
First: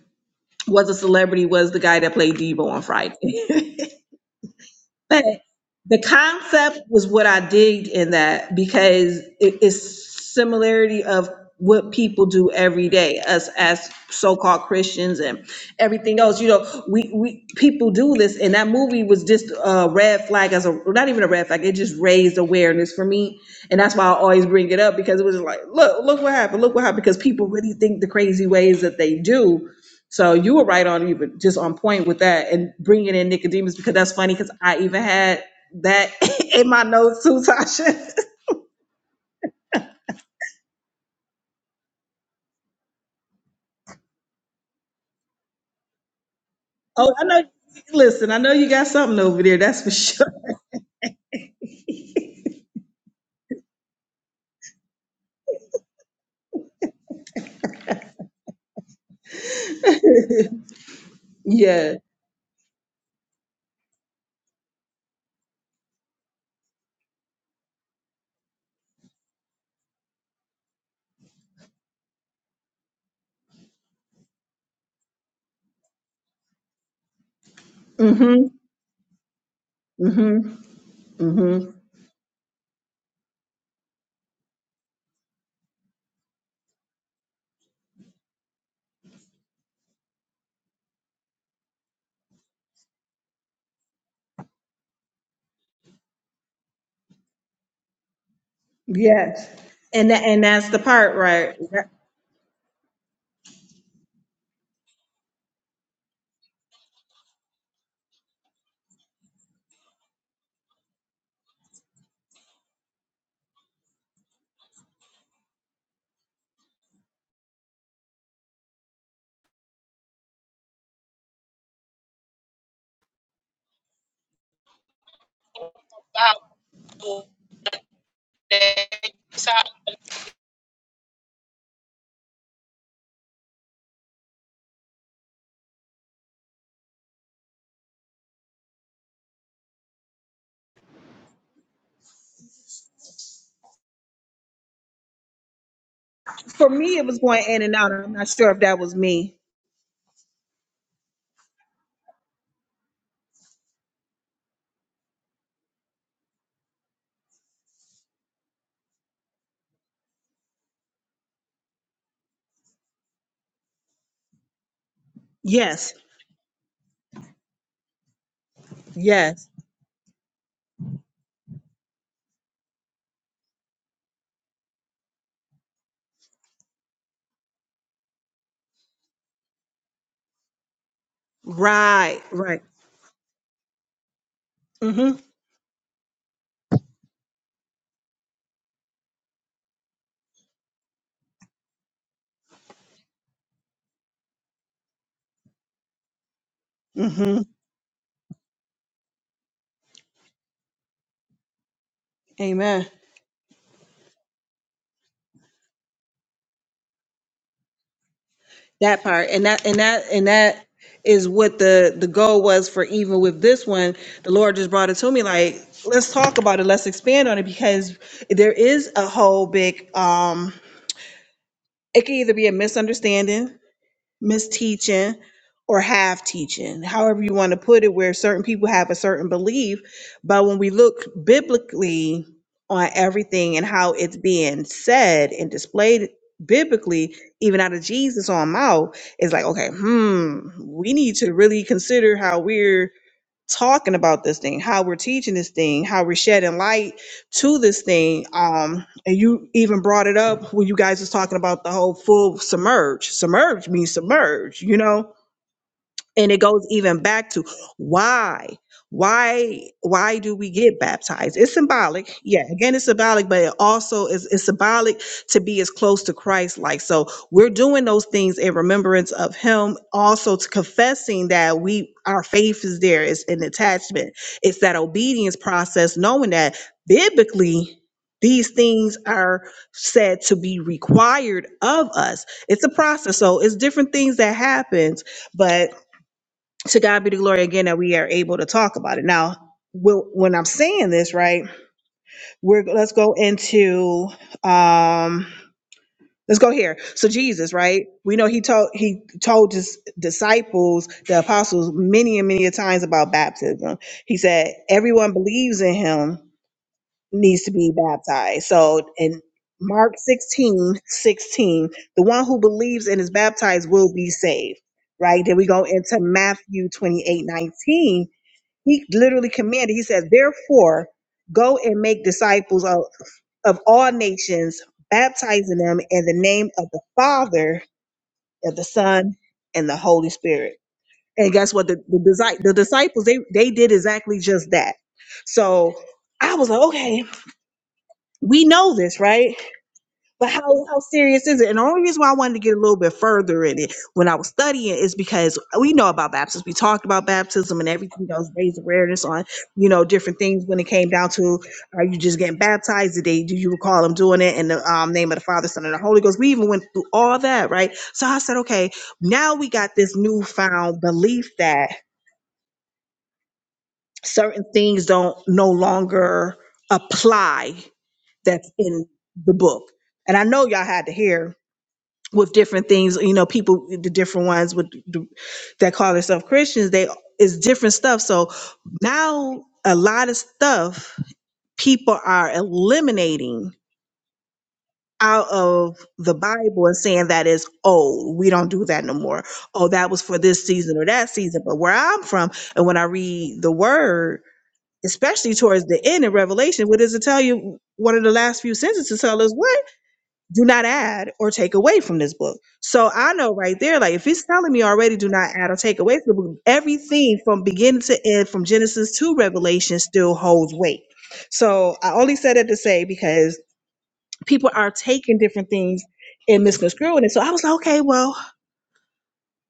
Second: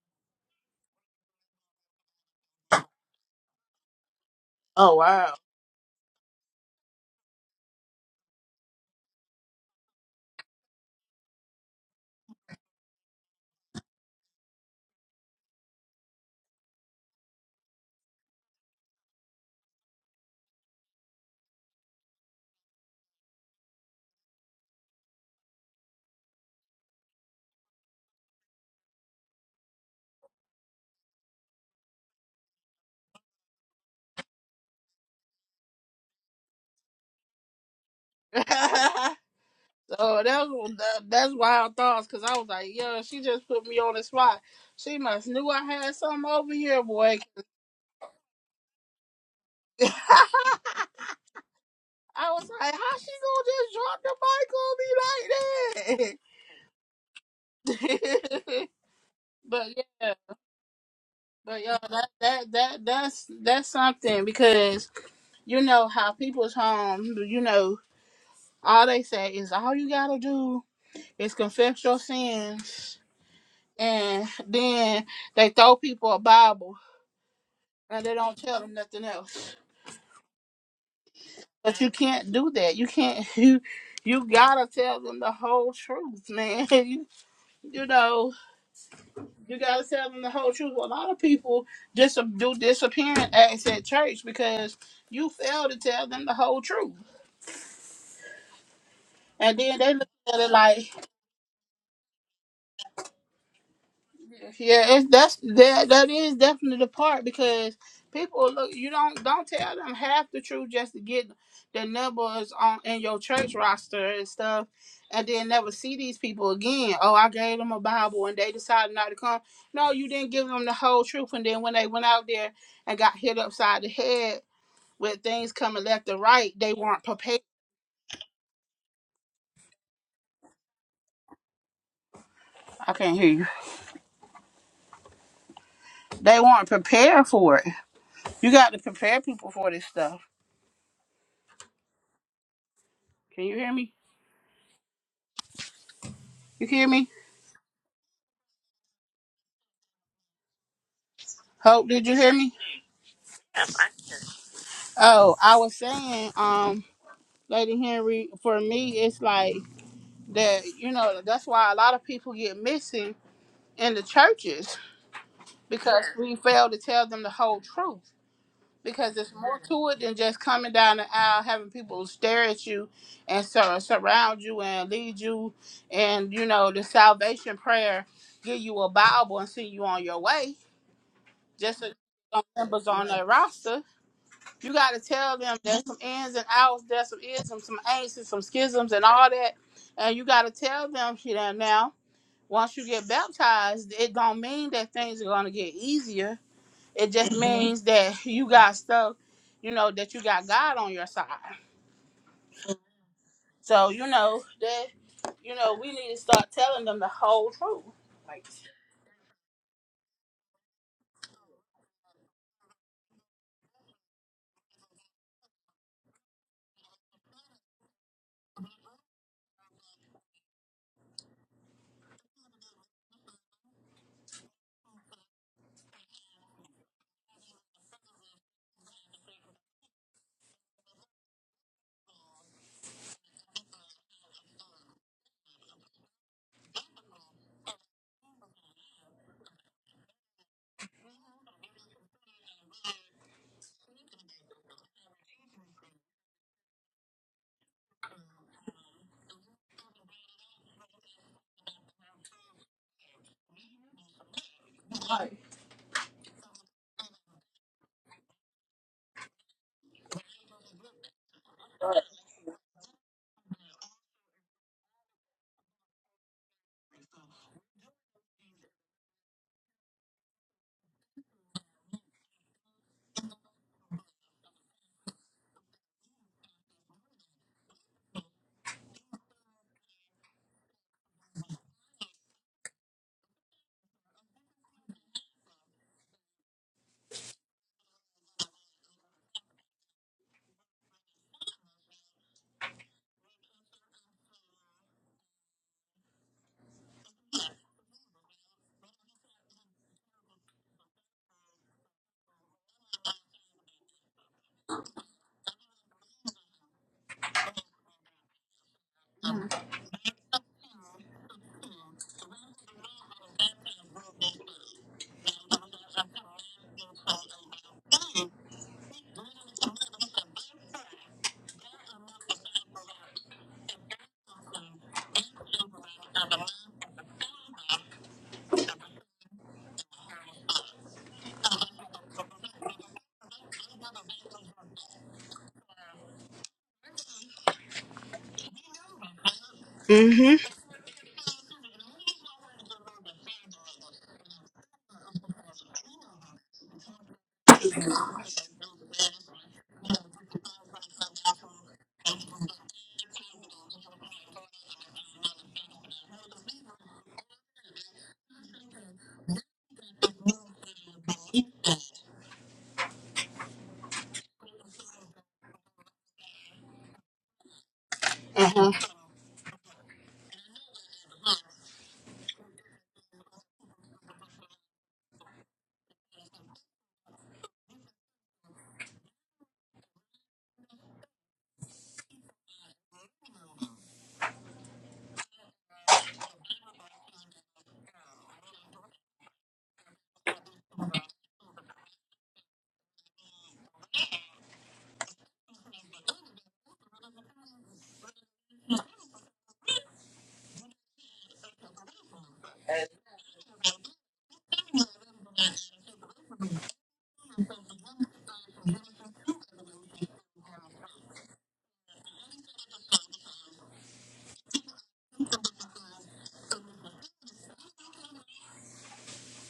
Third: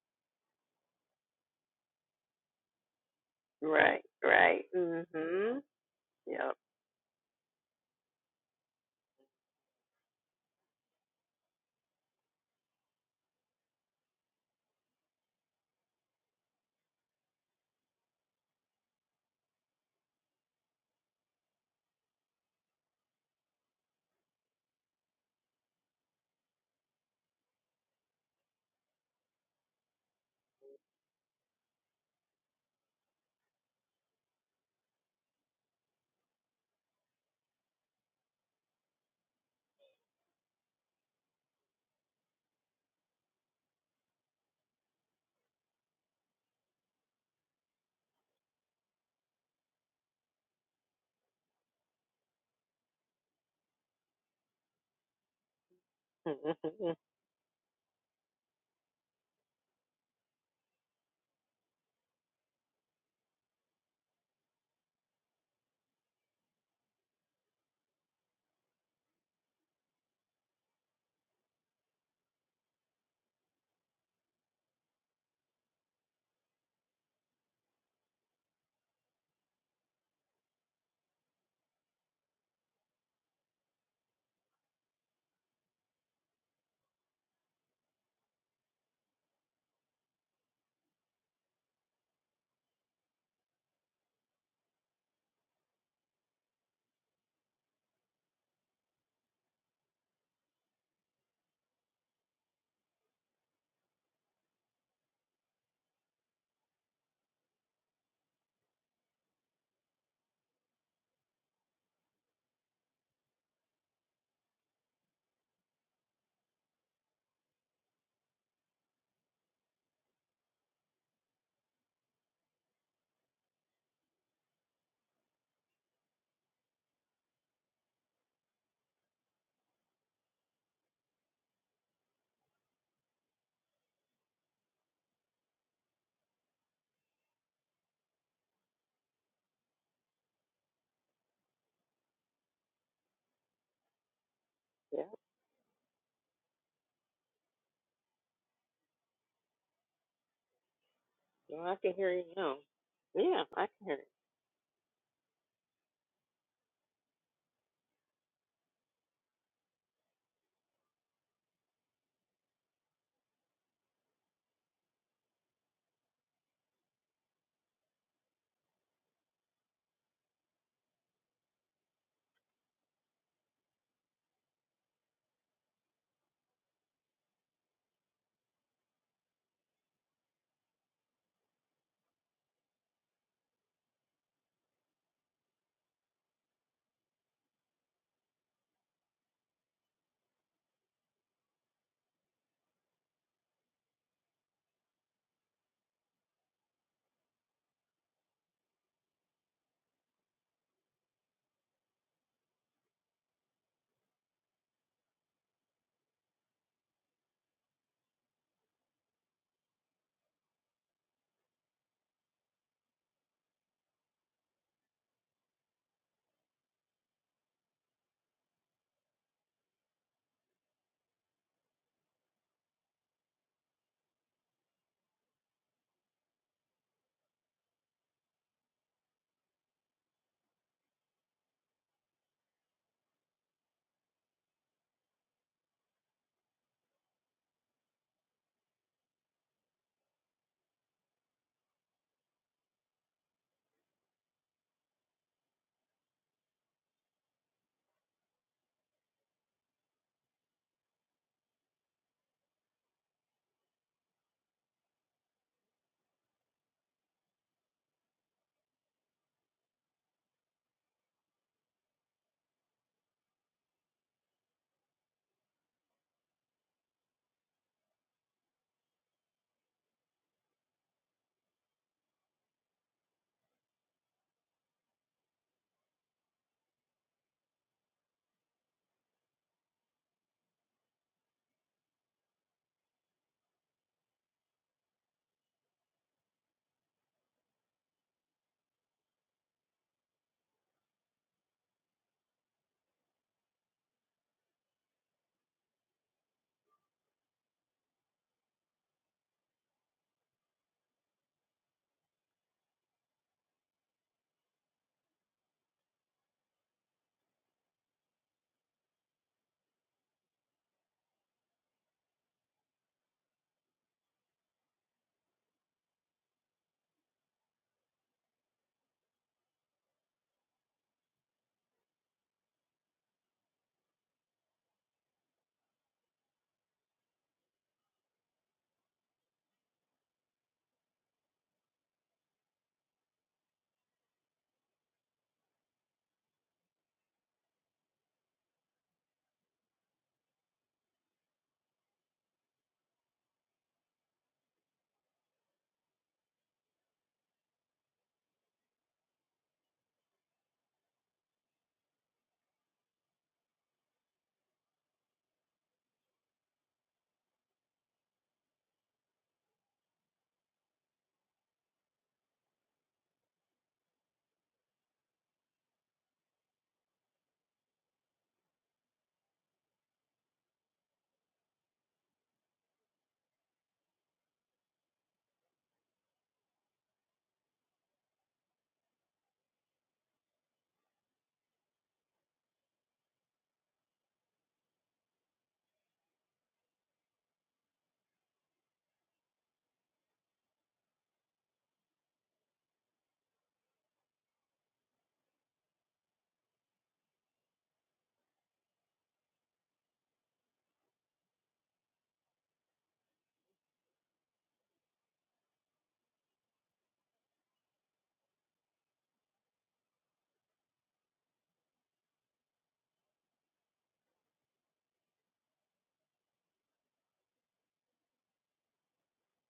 was a celebrity was the guy that played Devo on Friday.
right. Right.
Oh
But
wow!
Mhm.
the
Yep.
concept was what I digged in that because it is similarity of what people do every day, us as so-called Christians and everything else. You know, we we people do this, and that movie was just a red flag as a not even a red flag. It just raised awareness for me, and that's why I always bring it up because it was like, look, look what happened, look what happened, because people really think the crazy ways that they do. So you were right on, you were just on point with that and bringing in Nicodemus because that's funny because I even had that in my notes too, Tasha.
so that was, that, that's wild thoughts because I was like, yo, she just put me on the spot. She must knew I had something over here,
Oh,
boy.
I know. Listen, I know you got something over there. That's for
I
sure.
was like, how she gonna
Mhm.
just drop the mic on me like that? but yeah, but yo,
Yeah.
that that that that's that's something because you know how people's home, you know, all they say is all you gotta do is confess your sins and then they throw people a Bible and they don't
Mm-hmm.
tell them nothing else.
Mm-hmm. Mm-hmm.
But you can't do that. You can't. You you gotta tell them the whole truth, man. You, you know you gotta tell them the whole truth. A lot of people just do disappearing acts at church because you fail to tell them the whole truth,
Yes.
and then they look
And that,
at
and
it
that's the
like.
part, right? That-
Yeah, it's that's that that is definitely the part because people look you don't don't tell them half the truth just to get the numbers on in your church roster and stuff and then never see these people again. Oh, I gave them a Bible and they decided not to come. No, you didn't give them the whole truth and then when they went out there and got hit upside the head with things coming left and right, they weren't prepared. I can't hear you. They weren't prepared for it. You got to prepare people for this stuff. Can you hear me?
yep.
You
For
can hear
me, it
me?
was going in and out. I'm not sure if that was me.
Well, I
Hope,
can
did
hear
you
you
hear me?
now. Yeah, I can hear
Oh, I was saying, um, Lady Henry, for me, it's like that, you know, that's why a lot of people get missing in the churches
Yes.
because we fail to tell them the whole truth. Because it's
Yes.
more to it than just coming down the aisle, having people stare at you and sur- surround you and lead you, and you know the salvation prayer, give you a Bible and send you on your way. Just so you
Right.
do
Right.
members on their roster. You got to
Mm-hmm.
tell them there's some ins and outs, there's some isms, some ain'ts, some schisms, and all that. And you got to tell them, shit, and now, once you get baptized, it don't mean that things are going to get easier. It just
Mm-hmm.
Mhm. means that you got stuff, you know, that you got God on your side.
Amen.
So, you know, that, you know, we need to start telling them the whole truth. Like,
That part and that and that and that is what the the goal was for even with this one. The Lord just brought it to me like let's talk about it, let's expand on it because there is a whole big um it can either be a misunderstanding misteaching or half teaching, however you want to put it, where certain people have a certain belief. But when we look biblically on everything and how it's being said and displayed biblically, even out of Jesus own mouth, it's like, okay, hmm, we need to really consider how we're talking about this thing, how we're teaching this thing, how we're shedding light to this thing. Um, and you even brought it up when you guys was talking about the whole full submerge. Submerge means submerge, you know? and it goes even back to why why why do we get baptized it's symbolic yeah again it's symbolic but it also is it's symbolic to be as close to christ like so we're doing those things in remembrance of him also to confessing that we our faith is there it's an attachment it's that obedience process knowing that biblically these things are said to be required of us it's a process so it's different things that happens but to God be the glory again that we are able to talk about it. Now, wh- when I'm saying this, right, we're let's go into um let's go here. So Jesus, right? We know he told he told his disciples, the apostles, many and many a times about baptism. He said, everyone believes in him needs to be baptized. So in Mark 16 16, the one who believes and is baptized will be saved. Right. Then we go into Matthew 28 19. He literally commanded, he says, therefore, go and make disciples of, of all nations, baptizing them in the name of the Father, of the Son, and the Holy Spirit. And guess what? The, the, disi- the disciples, they, they did exactly just that. So I was like, okay, we know this, right? But
hmm
how how serious is it? And the only reason why I wanted to get a little bit further in it when I was studying is because we know about baptism. We talked about baptism and everything else, raised awareness on you know different things when it came down to are you just getting baptized? Did they do you recall them doing it in the um, name of the Father, Son, and the Holy Ghost? We even went through all that, right? So I said, okay, now we got this newfound belief that certain things don't no longer apply that's in the book. And I know y'all had to hear with different things you know people the different ones with the, that call themselves christians they it's different stuff so now a lot of stuff people are eliminating out of the bible and saying that is old we don't do that no more oh that was for this season or that season but where i'm from and when i read the word especially towards the end of revelation what does it tell you one of the last few sentences tell us what do not add or take away from this book. So I know right there, like if he's telling me already, do not add or take away from the book, everything from beginning to end, from Genesis to Revelation, still holds weight. So I only said that to say because people are taking different things and misconstruing it. So I was like, okay, well,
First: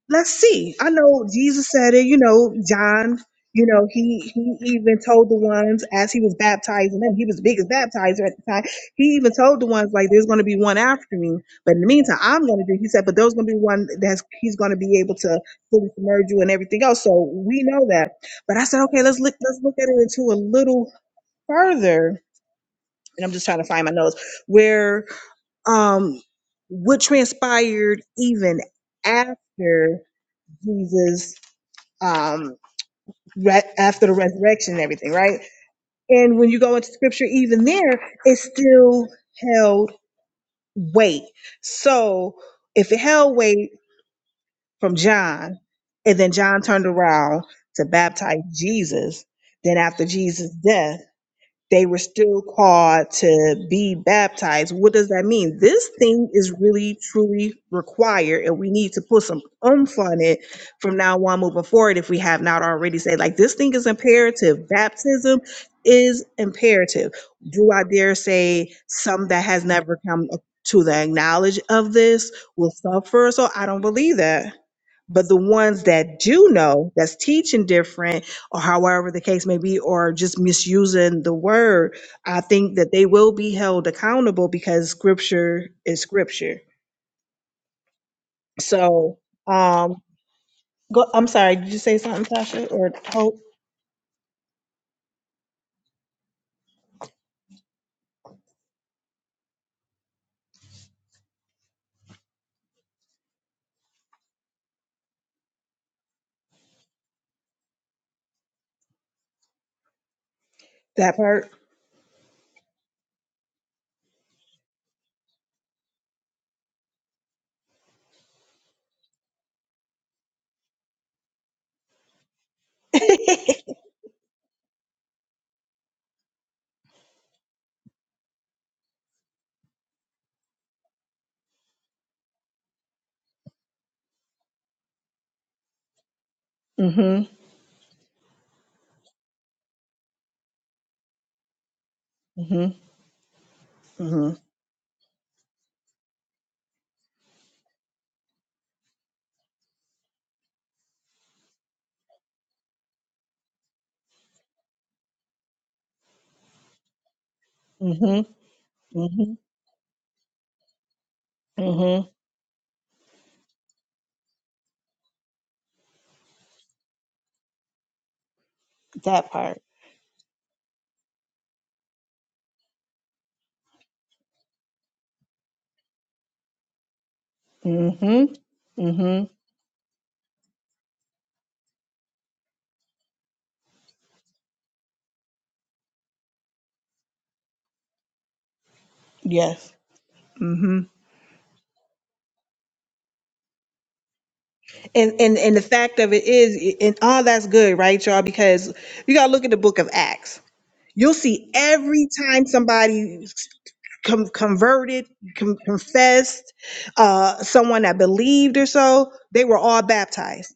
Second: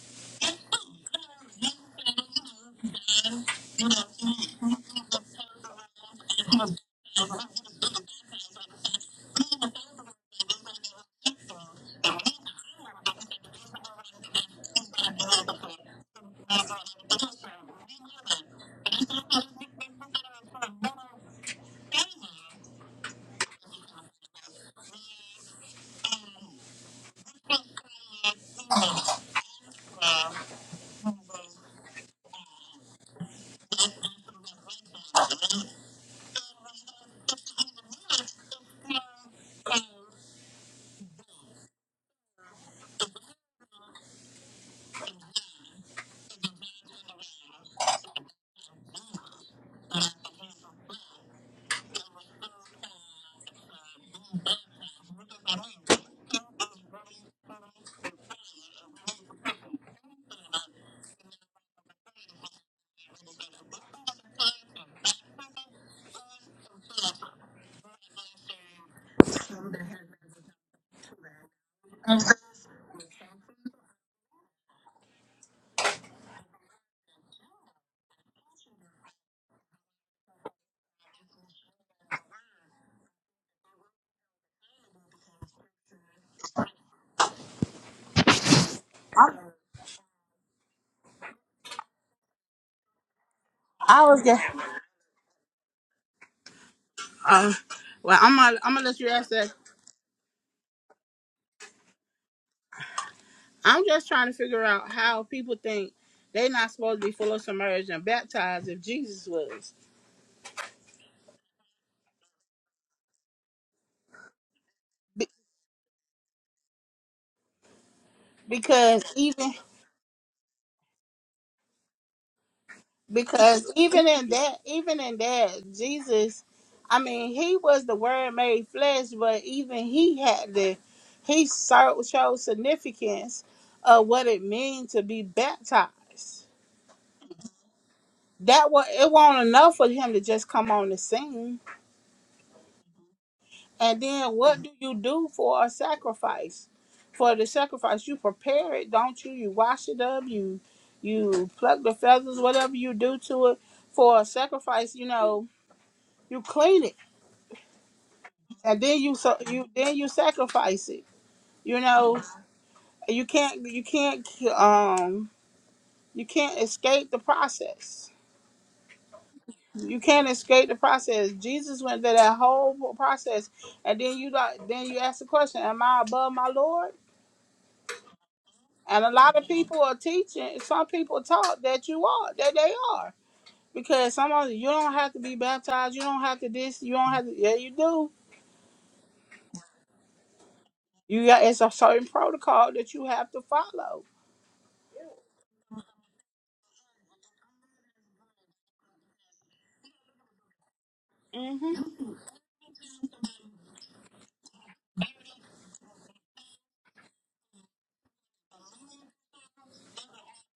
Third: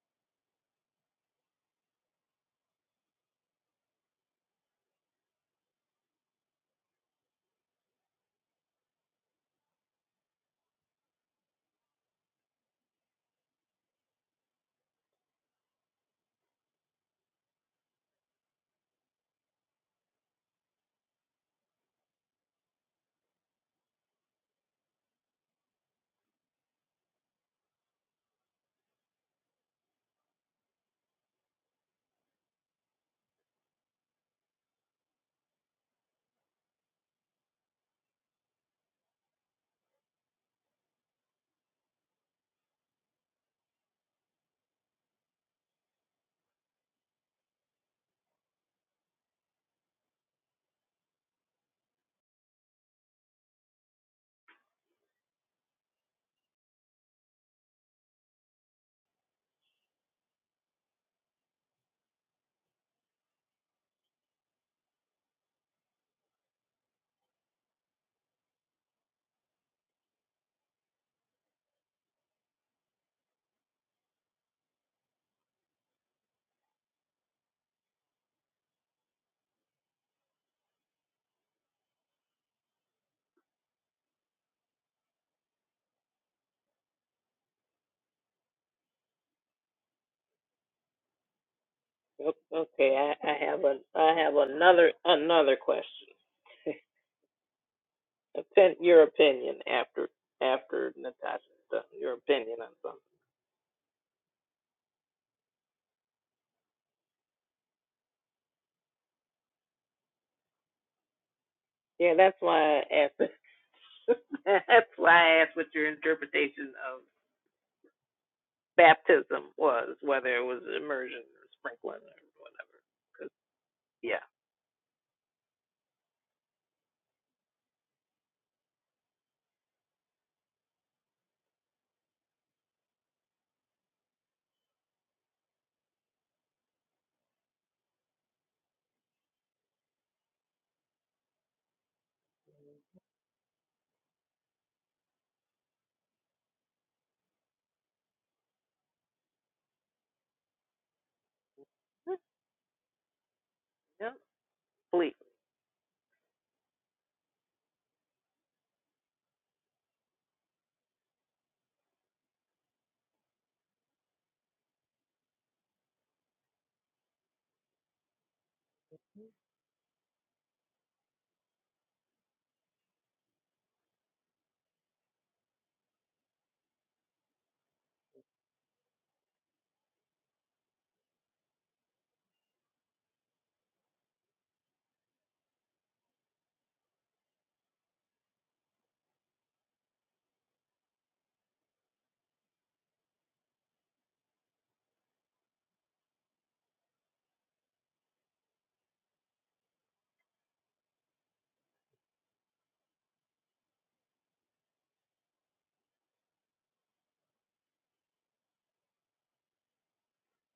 let's see. I know Jesus said it, you know, John, you know, he he even told the ones as he was baptizing them, he was the biggest baptizer at the time. He even told the ones like there's gonna be one after me, but in the meantime, I'm gonna do he said, but there's gonna be one that's he's gonna be able to fully submerge you and everything else. So we know that. But I said, okay, let's look let's look at it into a little further. And I'm just trying to find my notes where um what transpired even after Jesus um, re- after the resurrection and everything, right? And when you go into scripture, even there, it still held weight. So if it held weight from John, and then John turned around to baptize Jesus, then after Jesus' death, they were still called to be baptized. What does that mean? This thing is really, truly required, and we need to put some oomph on it from now on moving forward if we have not already said, like, this thing is imperative. Baptism is imperative. Do I dare say some that has never come to the knowledge of this will suffer? So I don't believe that. But the ones that do know, that's teaching different, or however the case may be, or just misusing the word, I think that they will be held accountable because scripture is scripture. So, um, go, I'm sorry, did you say something,
you. O-
Tasha, or
Okay. I,
Hope?
I have a
I
I
was
have
getting,
another another question.
um, well, I'm gonna, I'm
Opin-
gonna let
your
you ask that
opinion after after Natasha's done. Your opinion on something.
I'm just trying to figure out how people think they're not supposed to be full of submerged and baptized if Jesus was.
That part?
Yeah, that's why I asked. that's why
Be-
I asked what your interpretation of
because
baptism
even
was, whether it was immersion or sprinkling or whatever. 'Cause,
because even
yeah,
in that even in that Jesus, I mean, he was the Word made flesh, but even he had the he so- showed significance of what it means to be baptized.
mm-hmm,
That was it. wasn't enough for him to just come on the scene
mm-hmm,
And
mm-hmm,
then what do you do for a sacrifice? For the sacrifice, you prepare it, don't you? You wash it up, you you pluck the feathers, whatever you do to it
yeah,
for a sacrifice, you
complete
know, you clean it.
mm-hmm,
And then you so
mm-hmm,
you then you sacrifice it. You
mm-hmm,
know, you can't you can't um you can't escape the process.
that part.
You can't escape the process. Jesus went through that whole process, and then you like then you ask the question, "Am I above my Lord?"
Mm-hmm,
And a
mm-hmm,
lot of people are teaching. Some people taught that you are that they are because some of you don't have to be baptized. You don't have to this. You don't have to. Yeah, you do.
yes. Mm-hmm.
You got it's a certain protocol that you have to follow.
And, and and the fact of it is, and all that's good, right, y'all? Because you gotta look at the book of Acts You'll see
hmm
every time somebody com- converted, com- confessed, uh, someone that believed or so, they were all baptized.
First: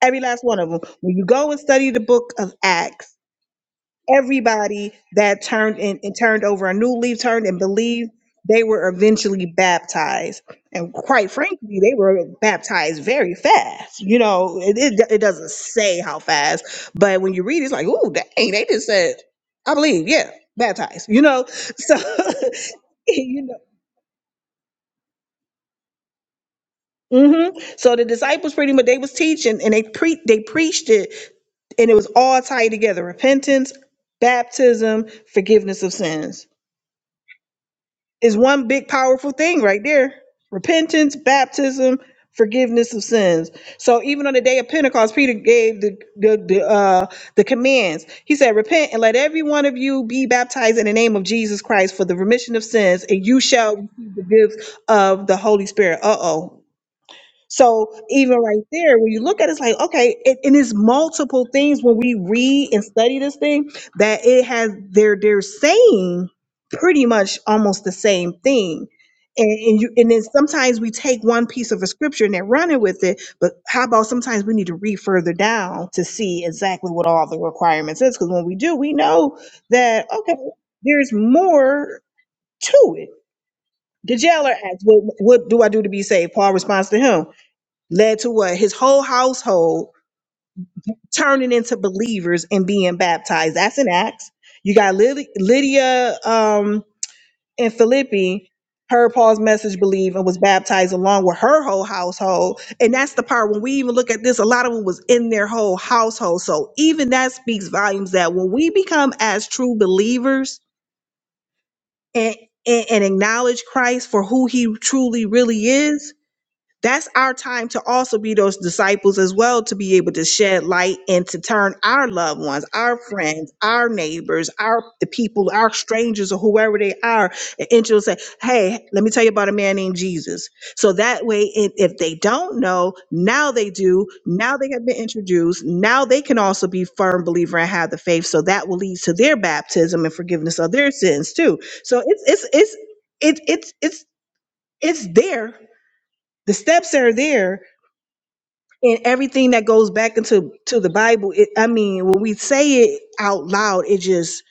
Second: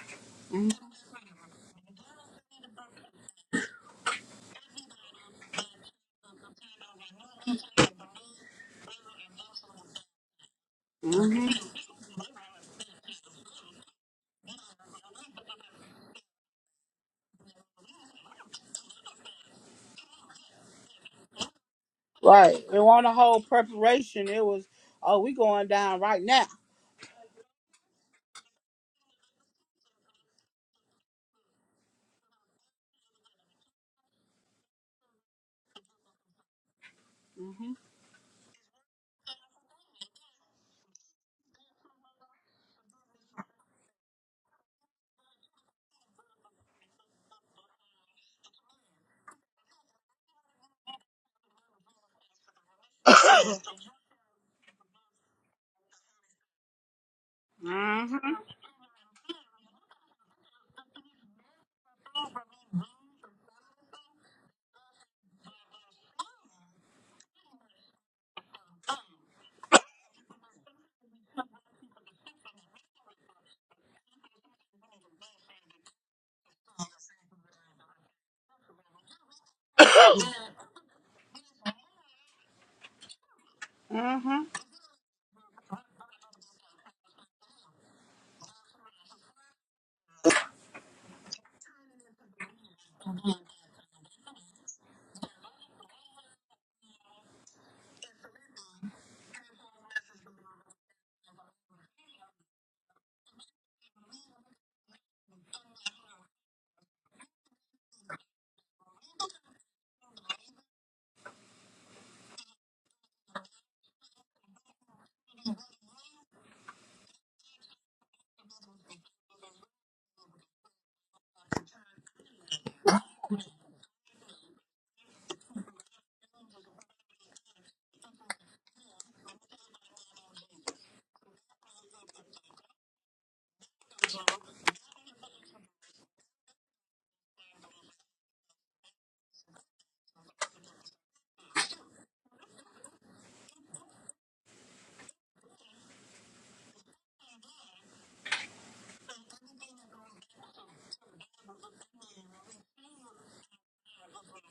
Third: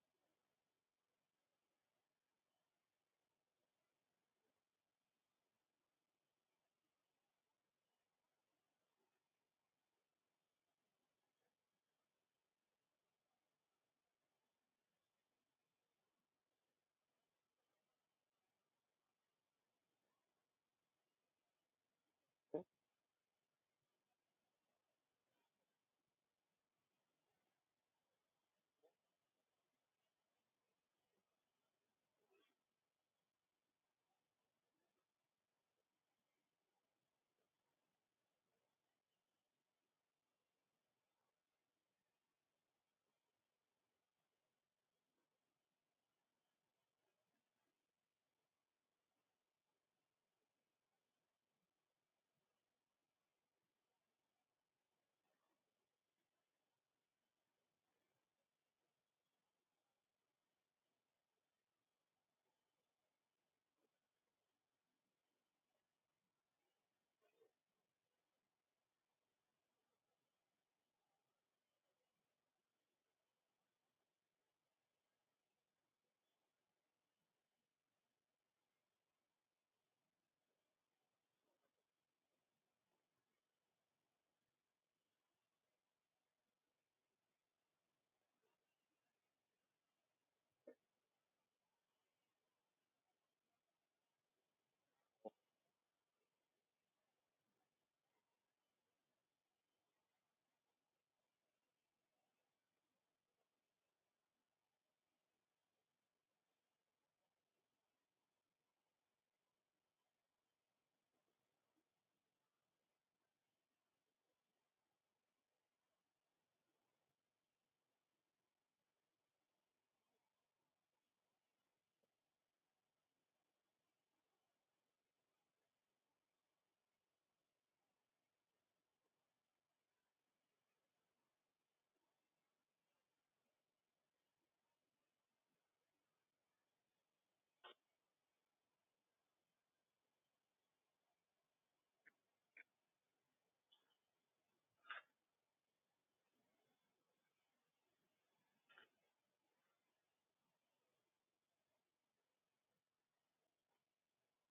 Every last one of them. When you go and study the book of Acts, everybody that turned and, and turned over a new leaf, turned and believed, they were eventually baptized. And quite
hmm
frankly, they were baptized very fast. You know, it, it, it doesn't say how fast, but when you read it, it's like, oh, dang, they just said, I believe, yeah, baptized, you know? So,
Right. It wasn't a whole
you
preparation. It was oh we going down right now.
know. hmm So the disciples pretty much they was teaching and they pre they preached it and it was all tied together repentance baptism forgiveness of sins
hmm
is one big powerful thing right there repentance baptism forgiveness of sins so even on the day of pentecost peter gave the the, the uh the commands he said repent and let every one of you be baptized in the name of jesus christ for the remission of sins and you shall receive the gifts of the holy spirit uh-oh so
hmm
even right there, when you look at it, it's like, okay, it, and it's multiple things when we read and study this thing that it has they're they're saying pretty much almost the same thing. And, and you and then sometimes we take one piece of a scripture and they're running with it, but how about sometimes we need to read further down to see exactly what all the requirements is? Because when we do, we know that okay, there's more to it. The
hmm
jailer asked, "What what do I do to be saved?" Paul responds to him led to what his whole household turning into believers and being baptized. That's an act. You got Lyd- Lydia um, and Philippi heard Paul's message, believe, and was baptized along with her whole household. And that's the part when we even look at this, a lot of them was in their whole household. So even that speaks volumes that when we become as true believers and and and acknowledge Christ for who he truly really is, That's our time to also be those disciples as well, to be able to shed light and to turn our loved ones, our friends, our neighbors, our the people, our strangers, or whoever they are, and into and say, "Hey, let me tell you about a man named Jesus." So that way, if, if they don't know, now they do. Now they have been introduced. Now they can also be firm believer and have the faith. So that will lead to their baptism and forgiveness of their sins too. So it's it's it's it's it's it's it's there. The steps are there and everything that goes back into to the bible it, i mean when we say it out loud it just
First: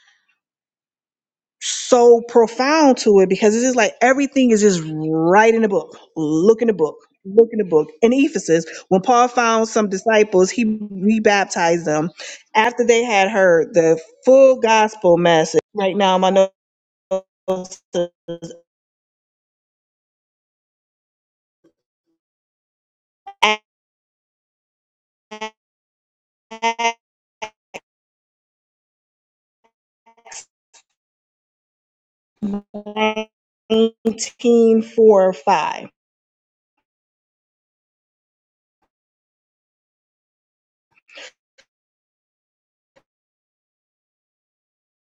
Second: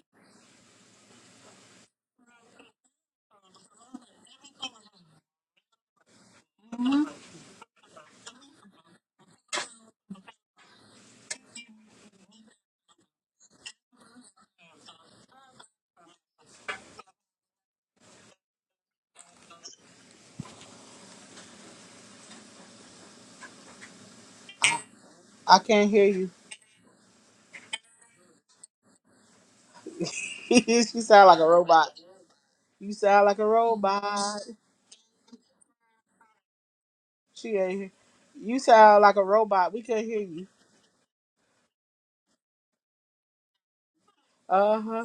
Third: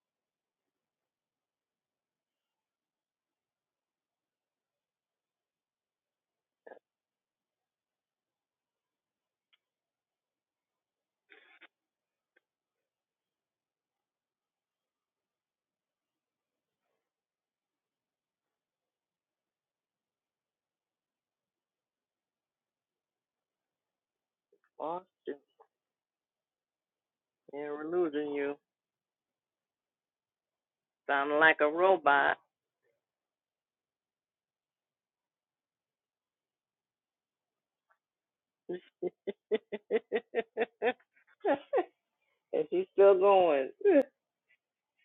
so profound to it because it's just like everything is just right in the book look in the book look in the book in ephesus when paul found some disciples he rebaptized them after they had heard the full gospel message right now my notes are
lost and
I can't hear you.
and we're losing you.
you sound
Sound
like a
like a
robot.
robot.
You sound like a robot.
19 4 or 5
She ain't here. You
and
sound like a robot. We can't hear you.
she's still going.
Uh huh.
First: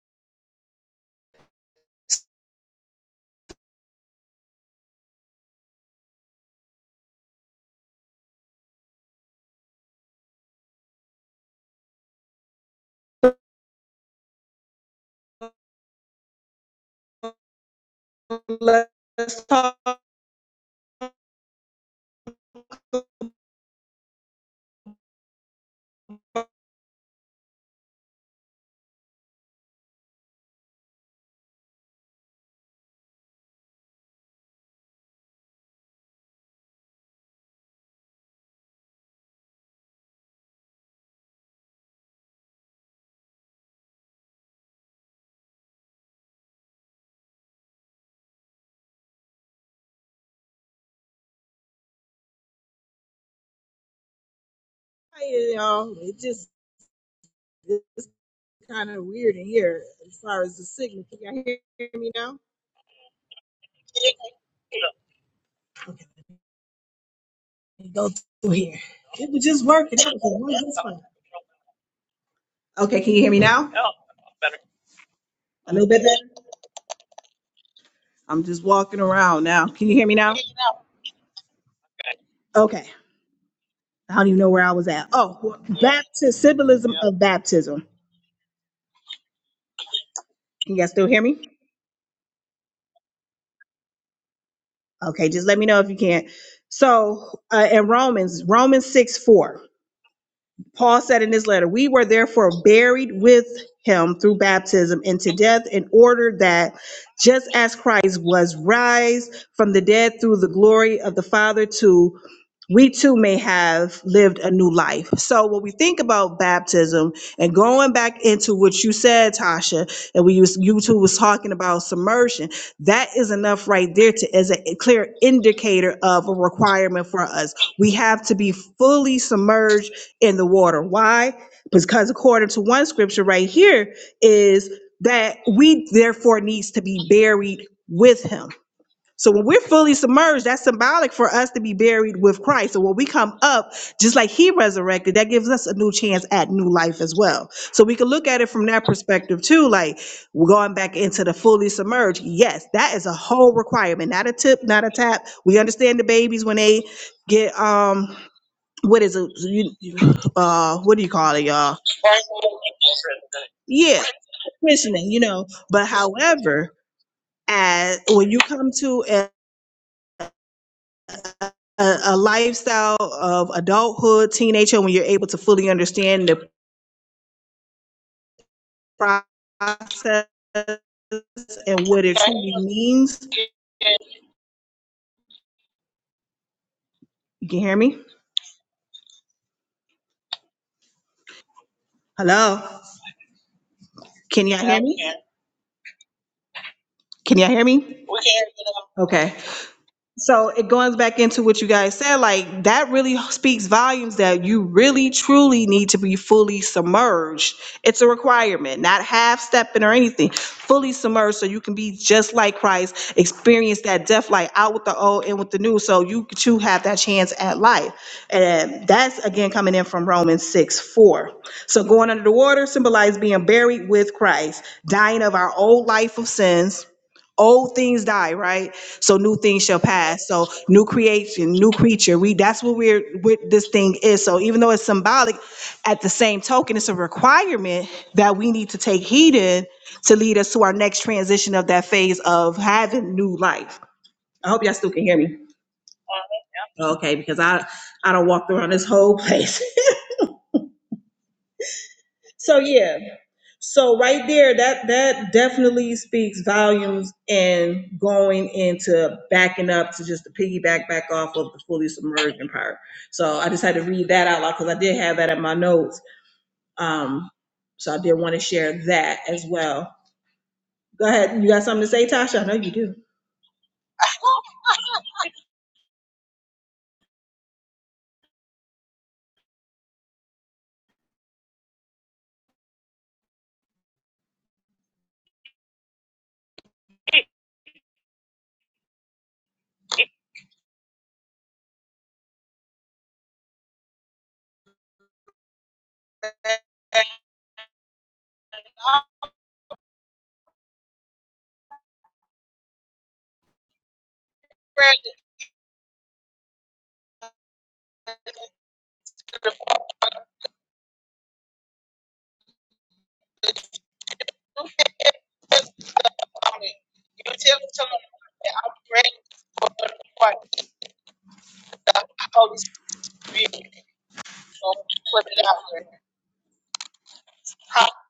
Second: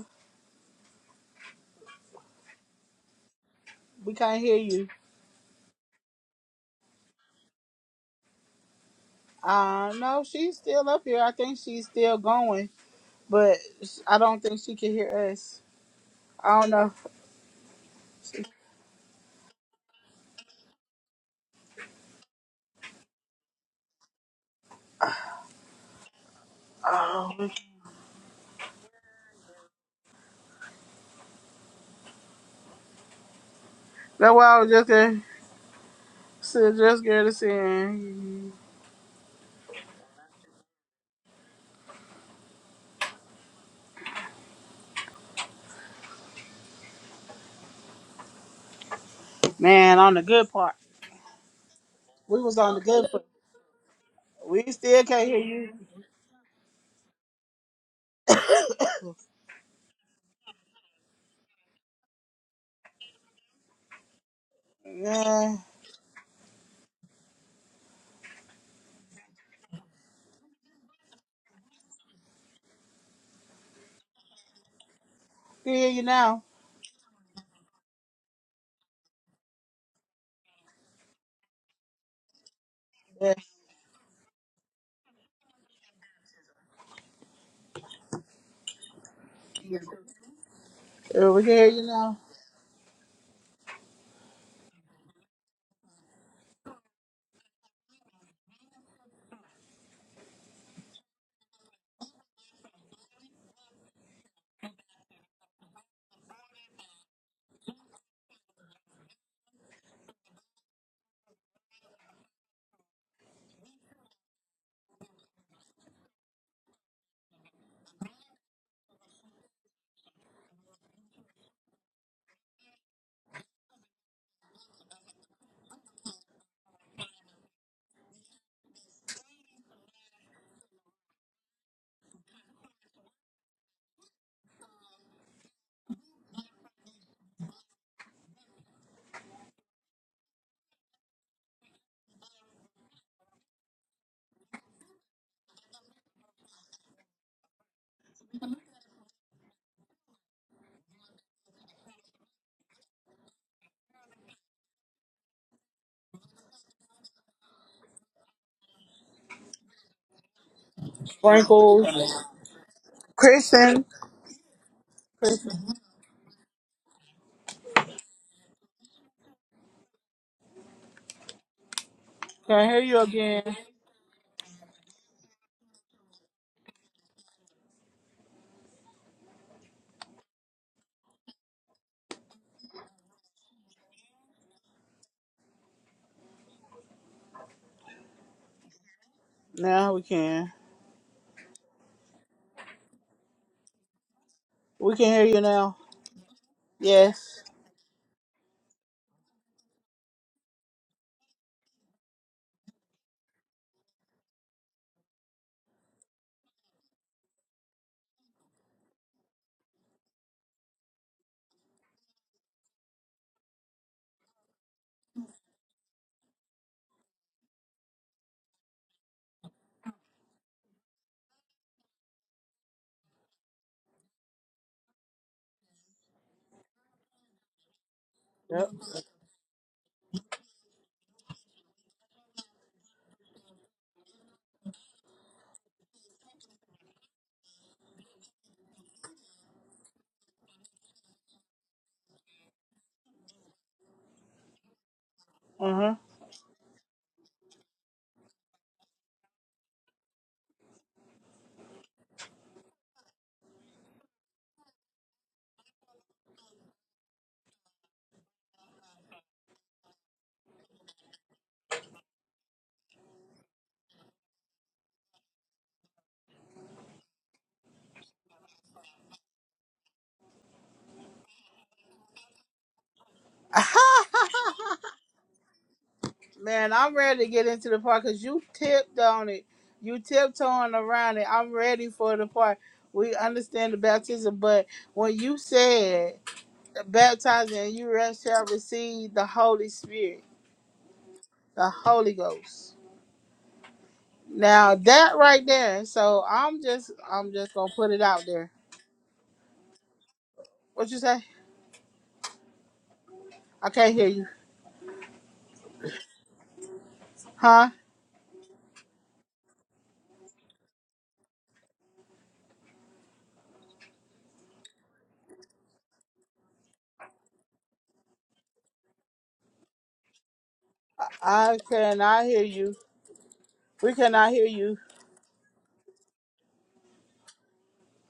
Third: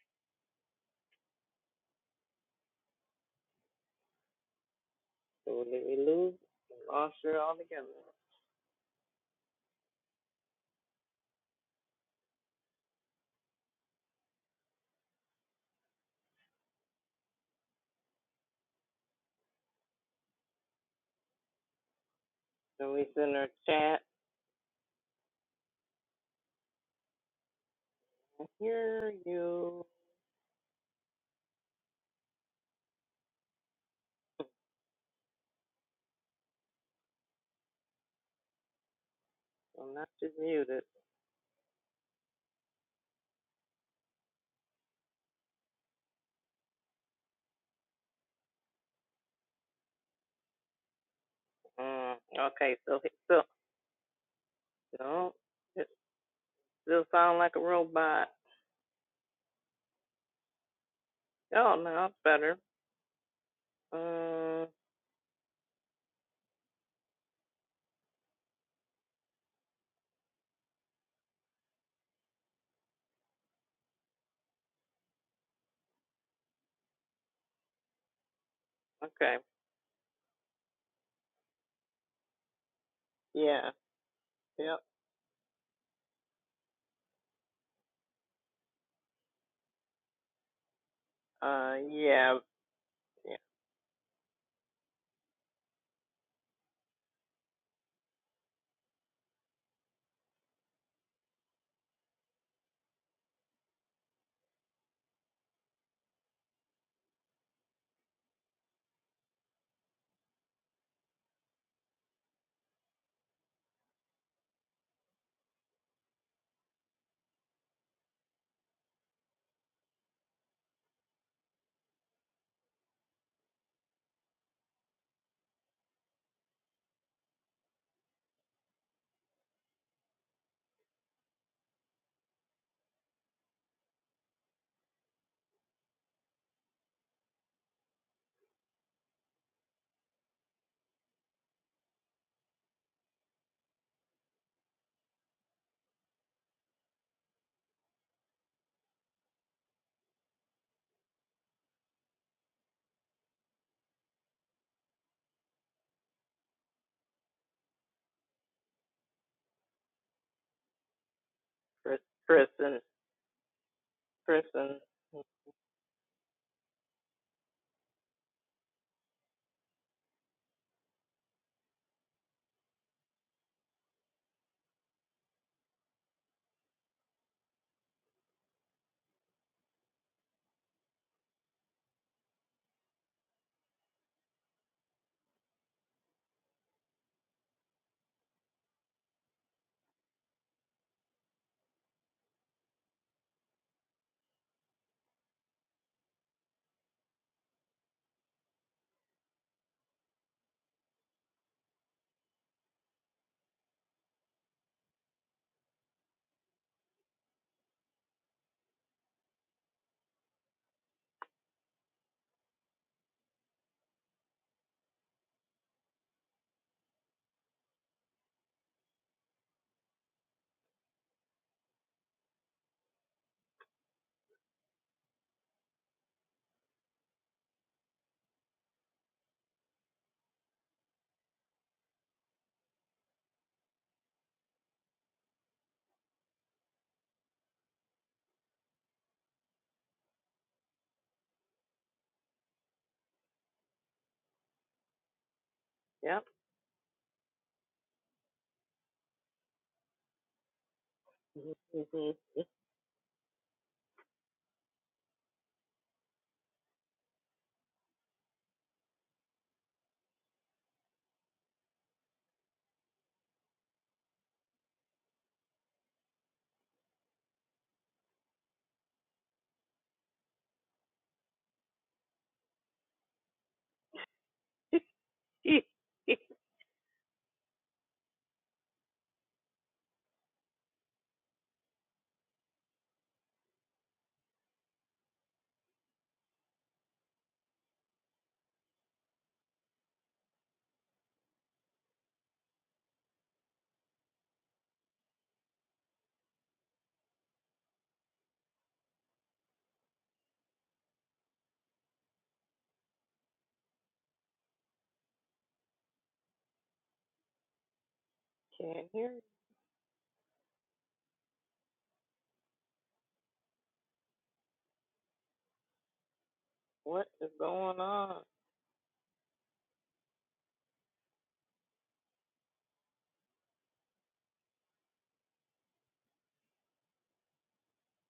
We can't hear you.
So did we lose? Lost her altogether.
Uh, no, she's still up here. I think she's still going, but sh- I don't think she can hear us. I don't know.
So let's talk
So we send her a chat.
Oh,
I hear you.
that's why I was just there, so just there to see.
I'm not just muted.
Man, on the good part,
Mm,
we was on
okay,
the
so he
good part.
still,
We still can't
no,
hear
Hey
you.
it
y'all. It just
still sound like a
it's
robot.
kind of weird in here as far as the signal. Can y'all hear
Oh no,
me
that's
now?
better. Um,
Yeah,
Okay, let me go through here. It was just working. It was working just fine. Okay, can you hear me now?
we
A
can
little
hear
bit
you
better.
now.
I'm just walking
okay,
around now. Can you hear me now? Okay.
Yeah,
yeah,
I don't even know where I
yep,
was at. Oh, baptism, symbolism of baptism.
Yeah,
Can y'all still hear
we
me?
can hear
uh,
you now.
yeah, yeah,
Okay, just let me know if you can't. So uh, in Romans, Romans 6 4. Paul said in his letter, We were therefore buried with him through baptism into death, in order that just as Christ was raised from the dead through the glory of the Father, too, we too may have lived a new life. So when we think about baptism and going back into what you said, Tasha, and we used, you two was talking about submersion, that is enough right there to as a clear indicator of a requirement for us. We have to be fully submerged in the water. Why? Because according to one scripture right here is that we therefore needs to be buried with him. So when we're fully submerged, that's symbolic for us to be buried with Christ. So when we come up, just like he resurrected, that gives us a new chance at new life as well. So we can look at it from that perspective too, like we're going back into the fully submerged. Yes, that is a whole requirement, not a tip, not a tap. We understand the babies when they get um what is it? You, you- uh, what do you call it, y'all?
Chris,
Sprinkles,
Chris, and
Kristen,
Yeah,
Chris, and
questioning, you know.
Kristen,
But however, as when you come to a, a, a
can I hear
lifestyle
you
of
again?
adulthood, teenager, when you're able to fully understand the process and what it truly means, you can hear me?
Now we can.
Hello? Can y'all hear
We can
me?
hear you now.
Can
Yes.
y'all hear me? Okay. So it goes back into what you guys said, like that really speaks volumes that you really truly need to be fully submerged. It's a requirement, not half stepping or anything. Fully submerged so you can be just like Christ, experience that death light out with the old and with the new, so you too have that chance at life. And that's again coming in from Romans 6 4. So going under the water symbolized being buried with Christ, dying of our old life of sins old things die,
Yep.
right? So new things shall pass. So new creation, new creature. We that's what we're what this thing is. So even though it's symbolic, at the same token, it's a requirement that we need to take heed in to lead us to our next transition of that phase of having new life. I hope y'all still can hear me.
Uh huh.
yep.
Okay, because I I don't walk around this whole place.
hmm
So yeah, so right there, that that definitely speaks volumes and going into backing up to just the piggyback back off of the fully submerged empire. So I just had to read that out loud because I did have that in my notes. Um, so I did want to share that as well. Go ahead. You got something to say, Tasha? I know you do.
Man, I'm ready to get into the part because you tipped on it. You tiptoeing around it. I'm ready for the part. We understand the baptism, but when you said baptizing and you re- shall receive the Holy Spirit, the Holy Ghost. Now that right there, so I'm just I'm just gonna put it out there. What you say? I can't hear you. Huh?
Can't hear you. what is going on.
I cannot hear you. We cannot hear you.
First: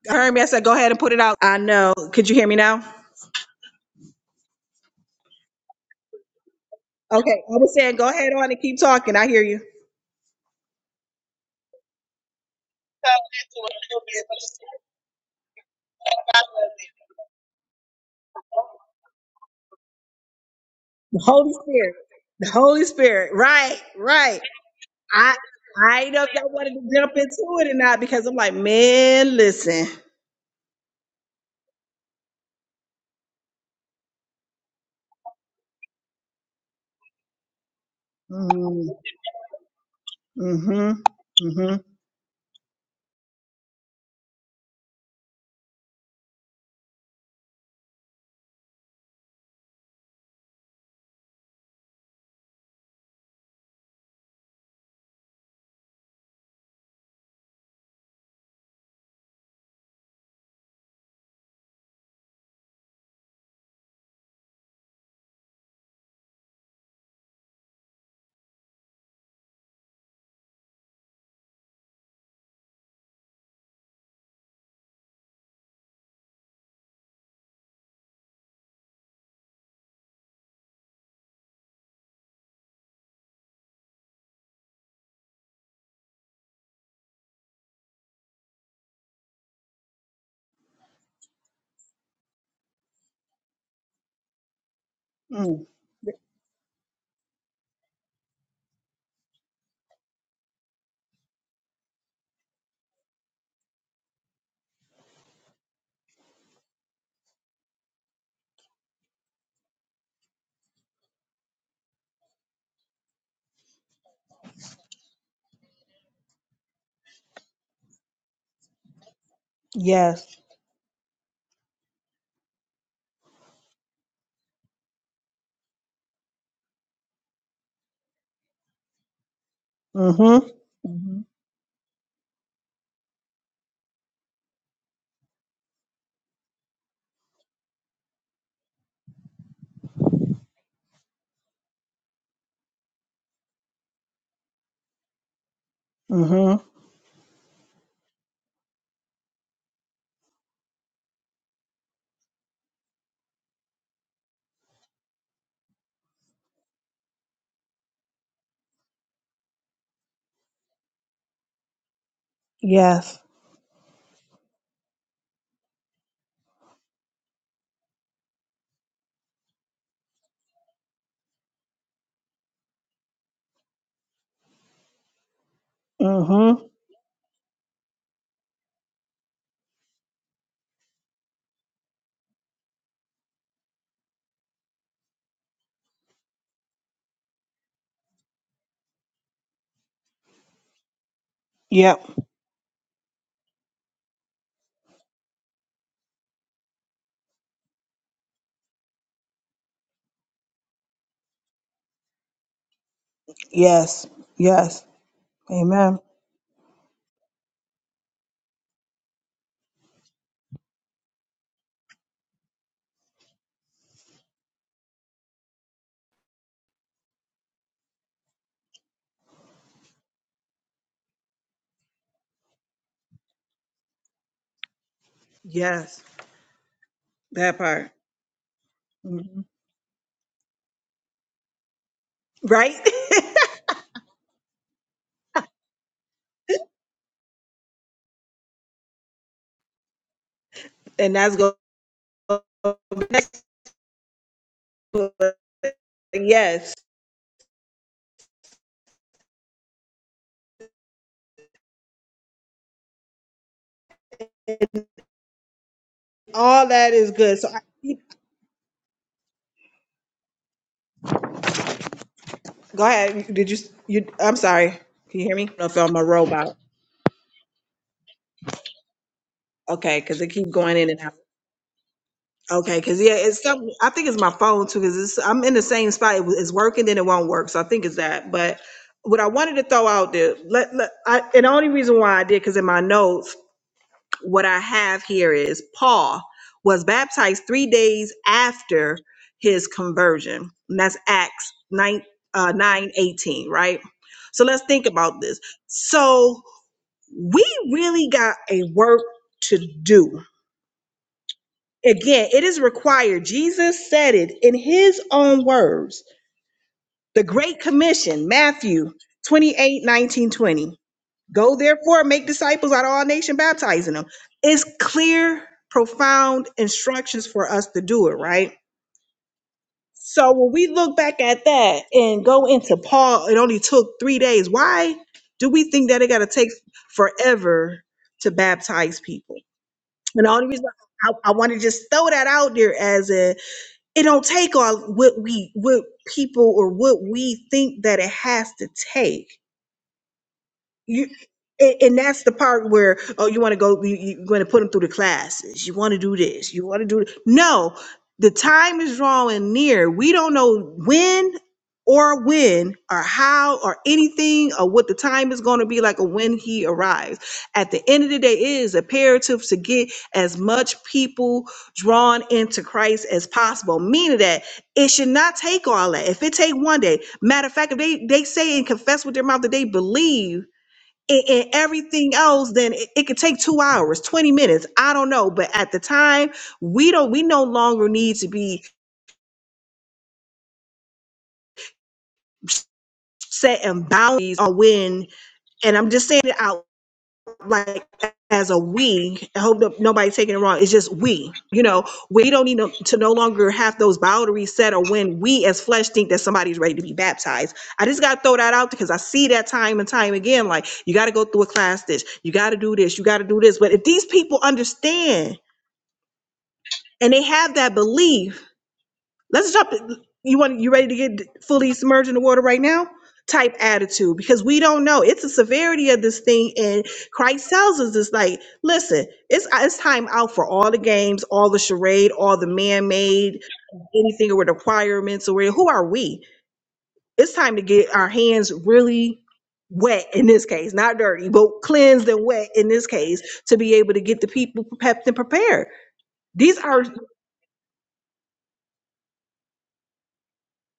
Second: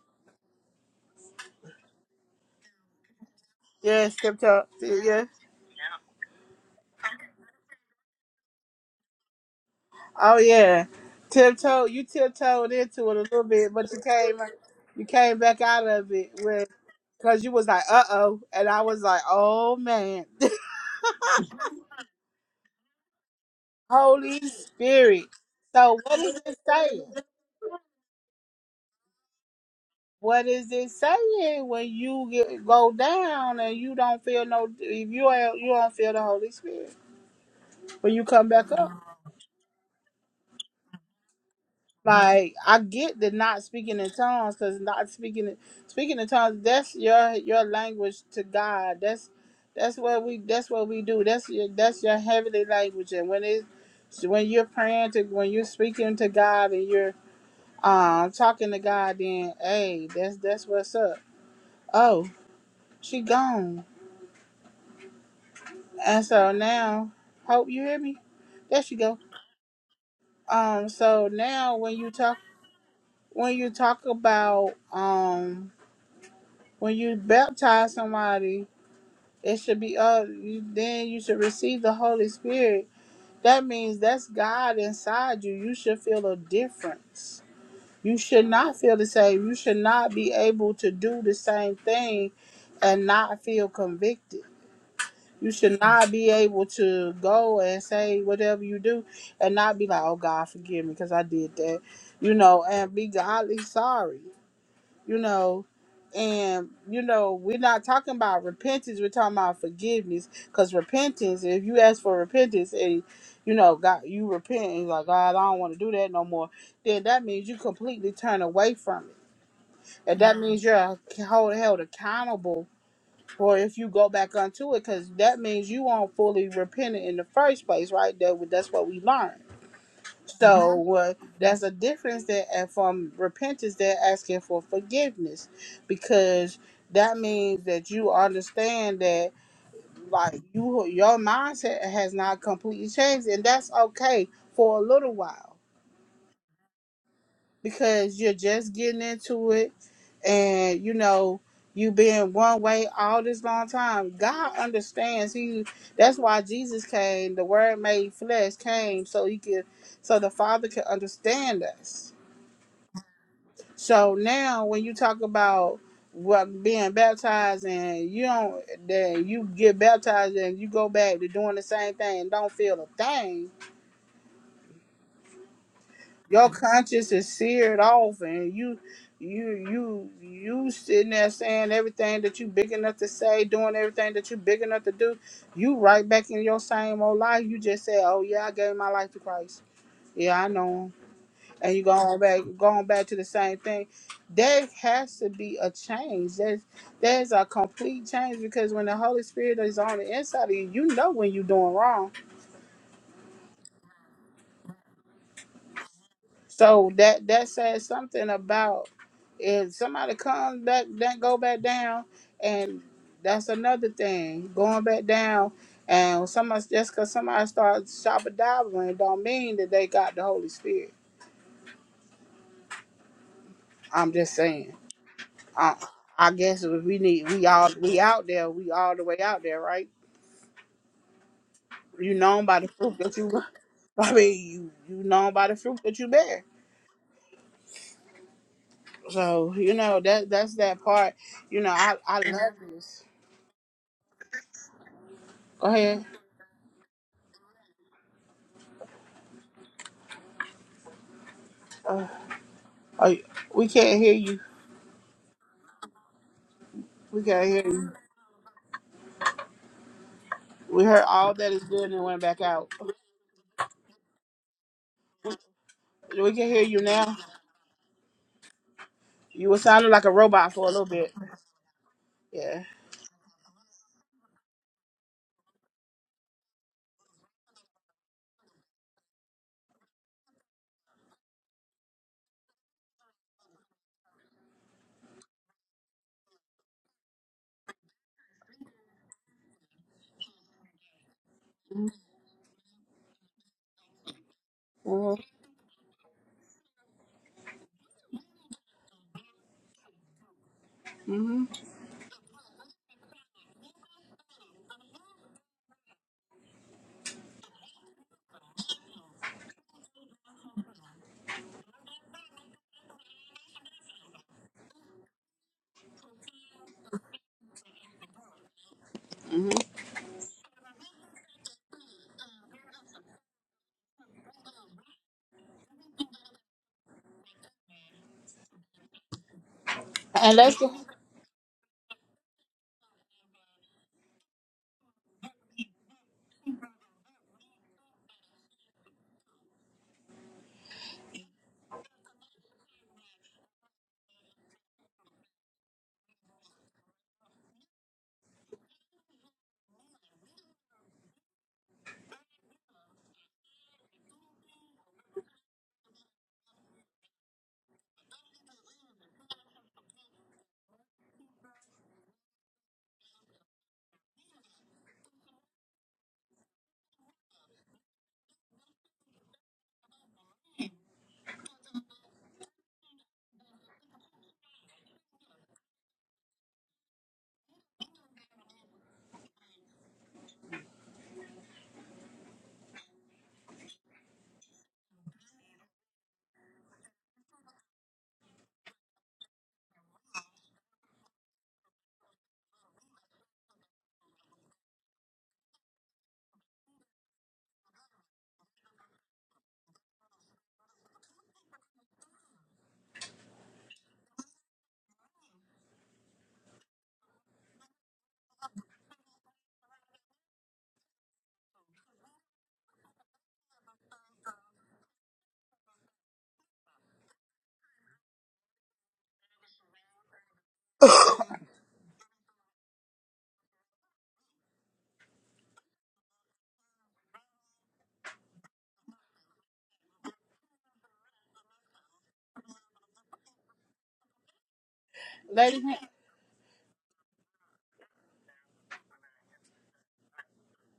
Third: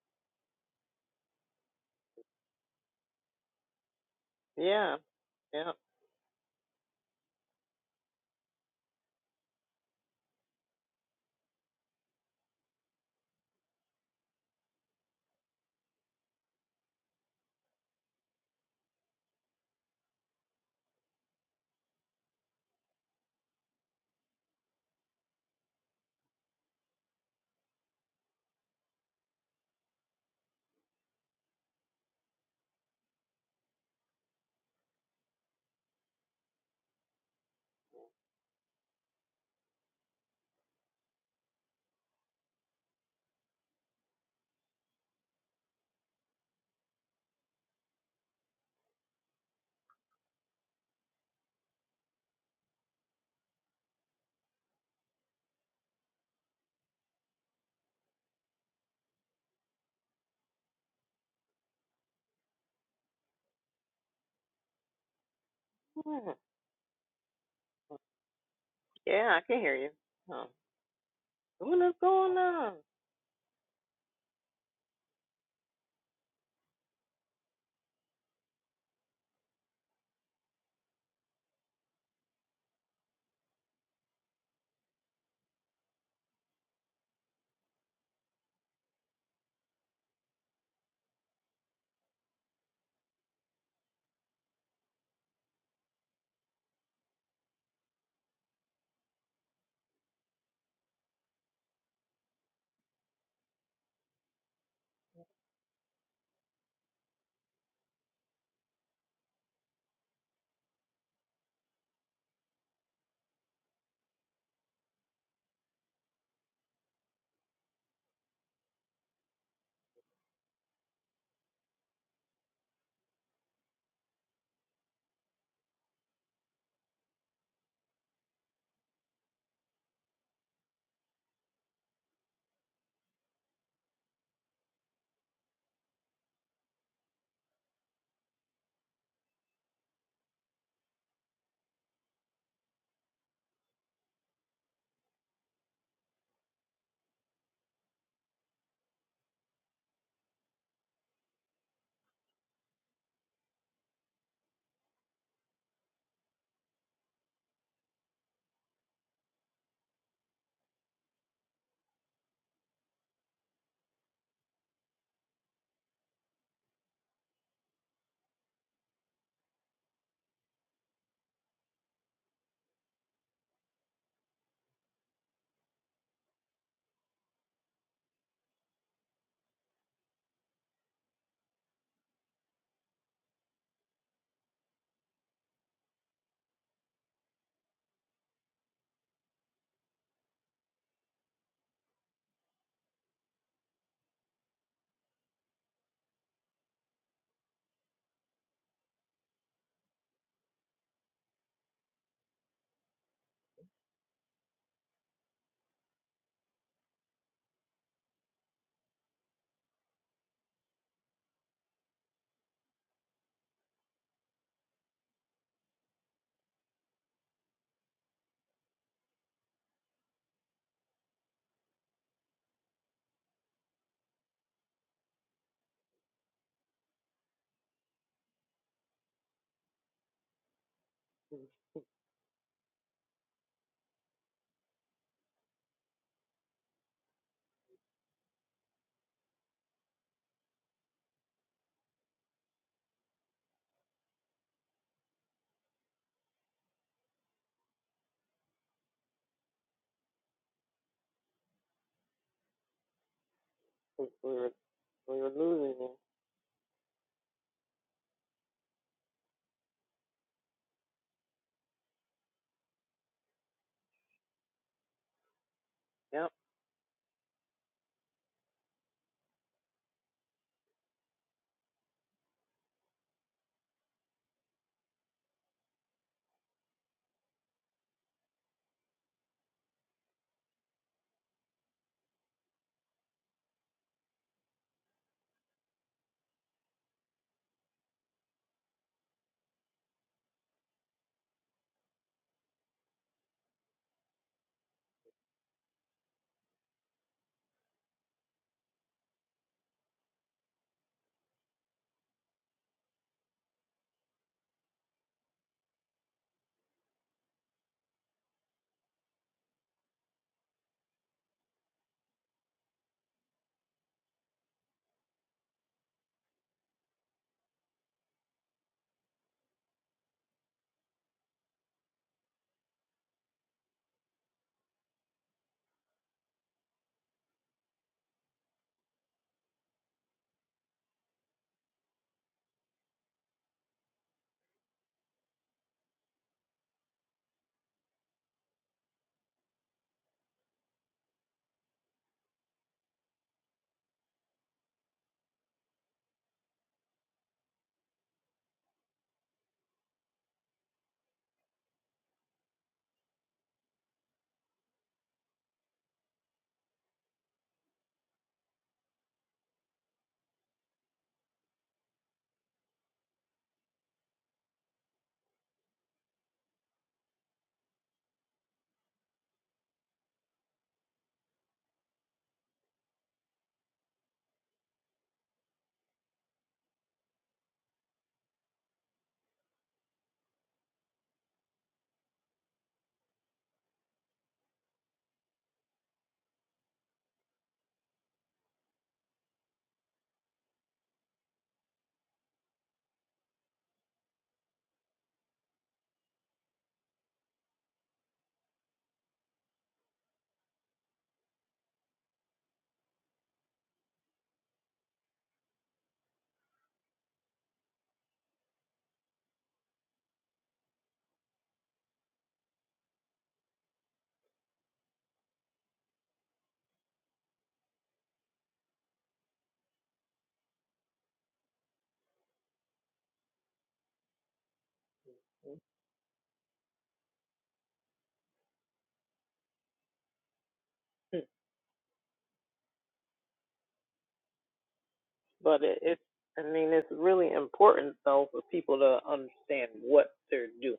I heard me. I said, go ahead and put it out. I know. Could you hear me now?
Yes, tiptoe.
Yeah,
Yeah.
yep,
Okay. I was saying, go ahead on and keep talking. I hear you.
Oh yeah, tiptoed. You tiptoed into it a little bit, but you came, you came back out of it with, cause you was like, uh oh, and I was like, oh man,
The Holy Spirit. The Holy Spirit. Right. Right.
Holy Spirit.
I
So
I don't
what
know if
is
y'all
it
wanted to jump
saying?
into it or not because I'm like, man, listen.
What is it saying when you get go down and you don't feel no? If you ain't- you don't feel the Holy Spirit when you come back up.
Mm-hmm. Mm-hmm. Mm-hmm.
Like I get the not speaking in tongues, cause not speaking speaking in tongues that's your your language to God. That's that's what we that's what we do. That's your that's your heavenly language. And when it when you're praying to when you're speaking to God and you're um talking to God, then hey, that's that's what's up. Oh, she gone. And
Hmm.
so now, hope you hear me. There she go.
yeah, I can hear you. Huh.
Um, so now
What is
when you
going
talk
on?
when you talk about um when you baptize somebody, it should be uh you, then you should receive the Holy Spirit. That means that's God inside you. You should feel a difference. You should not feel the same. You should not be able to do the same thing and not feel convicted. You
Mm.
should not be able to go and say whatever you do and not be like, "Oh God, forgive me because I did that," you know, and be godly sorry you know and you know we're not talking about repentance we're talking about forgiveness because repentance if you ask for repentance and you know god you repent and you're like god i don't want to do that no more then that means you completely turn away from it and that
Yes.
Mhm. means you're held, held accountable or if you go back onto it because that means you aren't fully repentant in the first place right that, that's what we learned
Mm-hmm.
so uh,
Mm-hmm.
there's a difference there and from repentance. They're asking for forgiveness because that means that you understand that like you your mindset has not completely changed, and that's okay for a little while
Mm-hmm.
because you're just getting into it, and you know you been one way all this long time. God understands. He that's why Jesus came. The Word made flesh came so he could so the Father could understand us
Yes.
So now, when you talk about what being baptized and you don't, then you get baptized and you go back to doing the same thing and don't feel a thing. Your
Mm-hmm.
conscience is seared off, and you, you, you, you sitting there saying everything that you big enough to say, doing everything that you big enough to do. You right back in your same old life. You just say, "Oh yeah, I gave my life to Christ. Yeah, I know him. and you
Yep.
going back going back to the same thing there has to be a change there's there's a complete change because when the holy spirit is on the inside of you you know when you're doing wrong
Yes. Yes. Amen.
so that that says something about if somebody comes back that go back down and that's another thing going back down and when somebody just because somebody starts shopping dabbling don't mean that they got the holy spirit i'm just saying I
Yes.
I guess if we need we
That
all
part.
we out there, we all the way
hmm
out there, right? You known by the
Right?
fruit that you I mean you you known by the fruit that you bear. So, you know, that that's that part.
and that's good.
You know, I I love this. Go ahead.
yes.
Uh, are you- we can't
We
hear
we
you.
were, we were losing you.
All that is
We
good.
can't
So I,
hear you. We heard all that is good and went back out.
go ahead. Did you you I'm sorry. Can you hear me? I don't know if I'm a
Yep.
We can
robot.
hear you now. You were sounding
Okay,
like a
because it keep
robot for a
going
little
in and out.
bit. Yeah.
Okay, because yeah, it's something, I think it's my phone too, because it's, I'm in the same spot. It was- It's working, then it won't work. So I think it's that. But what I wanted to throw out there, let, let, I, and the only reason why I did, because in my notes, what I have here is Paul was baptized three days after his conversion. And that's Acts
Mm-hmm.
9, uh, 9 eighteen, right? So let's think about this. So we really got a work to do
Mm-hmm.
Again, it is required. Jesus said it in his own words. The Great Commission, Matthew 28 19 20. Go therefore, make disciples out of all nations, baptizing them. It's clear, profound instructions for us to do it, right?
Mm-hmm.
So when we look back at that and go into Paul, it only took three days. Why do we think that it got to take forever to baptize people? And the
And
only
let's
reason
go,
I, I want to just throw that out there as a it don't take all what we what people or what we think that it has to take you and, and that's the part where oh you want to go you, you're going to put them through the classes you want to do this you want to do th- no the time is drawing near we don't know when or when or how or anything or what the time is going to be like or when he arrives at the end of the day it is imperative to get as much people drawn into christ as possible meaning that it should not take all that if it take one day matter of fact if they they say and confess with their mouth that they believe and, and everything else, then it, it could take two hours, 20 minutes. I don't know. But at the time, we don't, we no longer need to be setting boundaries on when, and I'm just saying it out like as a we, I hope that nobody's taking it wrong. It's just we, you know, we don't need no- to no longer have those boundaries set or when we as flesh think that somebody's ready to be baptized. I just got to throw that out because I see that time and time again. Like, you got to go through a class this, you got to do this, you got to do this. But if these people understand, and they have that belief. Let's jump. You want you ready to get fully submerged in the water right now? Type attitude because we don't know. It's the severity of this thing, and Christ tells us it's like, listen, it's it's time out for all the games, all the charade, all the man-made, anything with requirements or who are we? It's time to get our hands really wet in this case, not
Mm.
dirty, but cleansed and wet in this case to be able to get the people prepped and
But
ladies
prepared.
it, it's, I
These
mean,
are
it's really important though for people to understand what they're doing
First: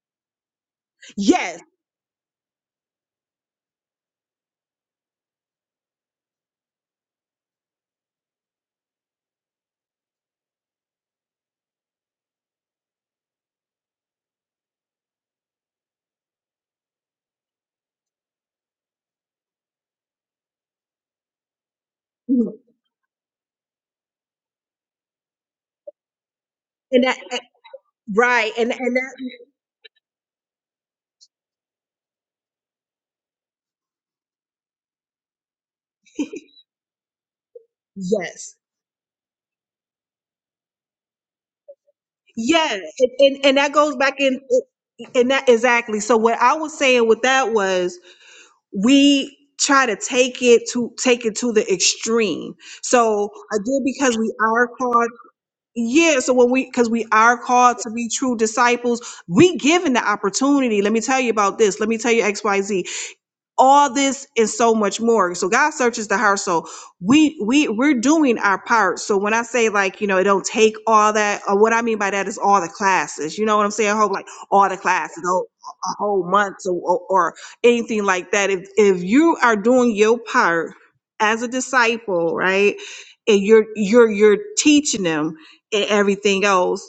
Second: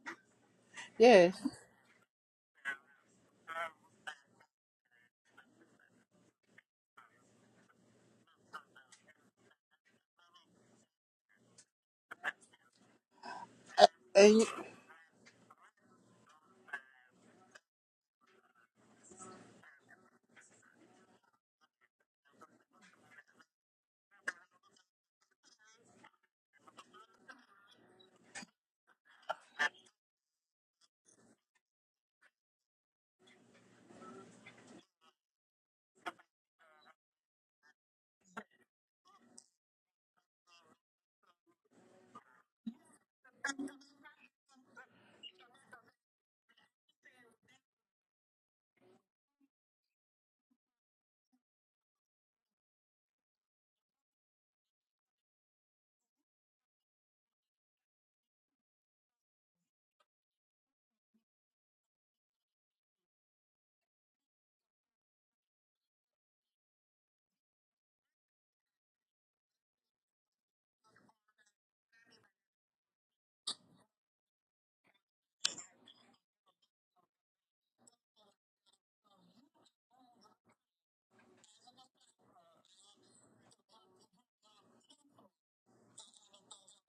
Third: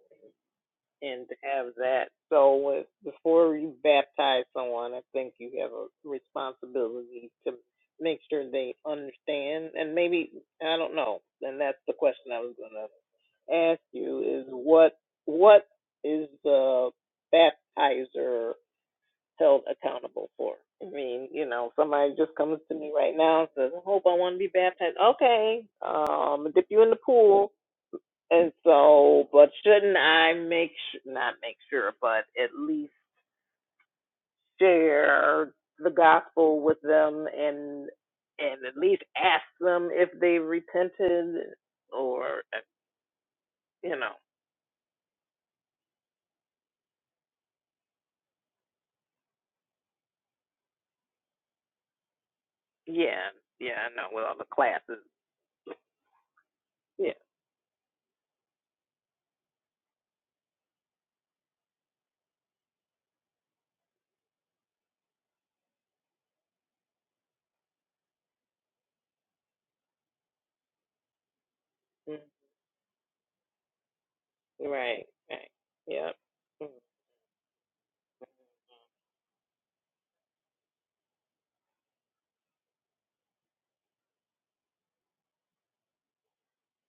and to
Yes.
yes.
have that. So with, before you baptize someone, I think you have a responsibility to make sure they understand. And maybe I don't know. And that's the question I was gonna ask you: is
and
what what is the baptizer held accountable for. I mean, you know, somebody just comes to me right now and says, I hope I want to be baptized. Okay, um, dip you in the
and that and-
pool.
right
And
and and that
so, but shouldn't I make, su- not make sure, but at least share the gospel with them and,
yes
and at least ask them if they repented or, uh,
yeah and and, and that
you
goes
know,
back in and that exactly so what i was saying with that was we try to take it to take it to the extreme so
yeah, yeah,
again
I know,
because
with
we
all the
are
classes.
called yeah so when we because we
Yeah,
are called to be true disciples we given the opportunity let me tell you about this let me tell you xyz all this and so much more so god searches the heart so we we we're doing our part so when i say like you know it don't take all that or what i mean by
mm,
that is all the classes you know what i'm saying I hope like all the
right,
classes a
right,
a
yep.
whole month
mm
or, or or anything like that if if you are doing your part as a disciple right and you're you're you're teaching them and everything else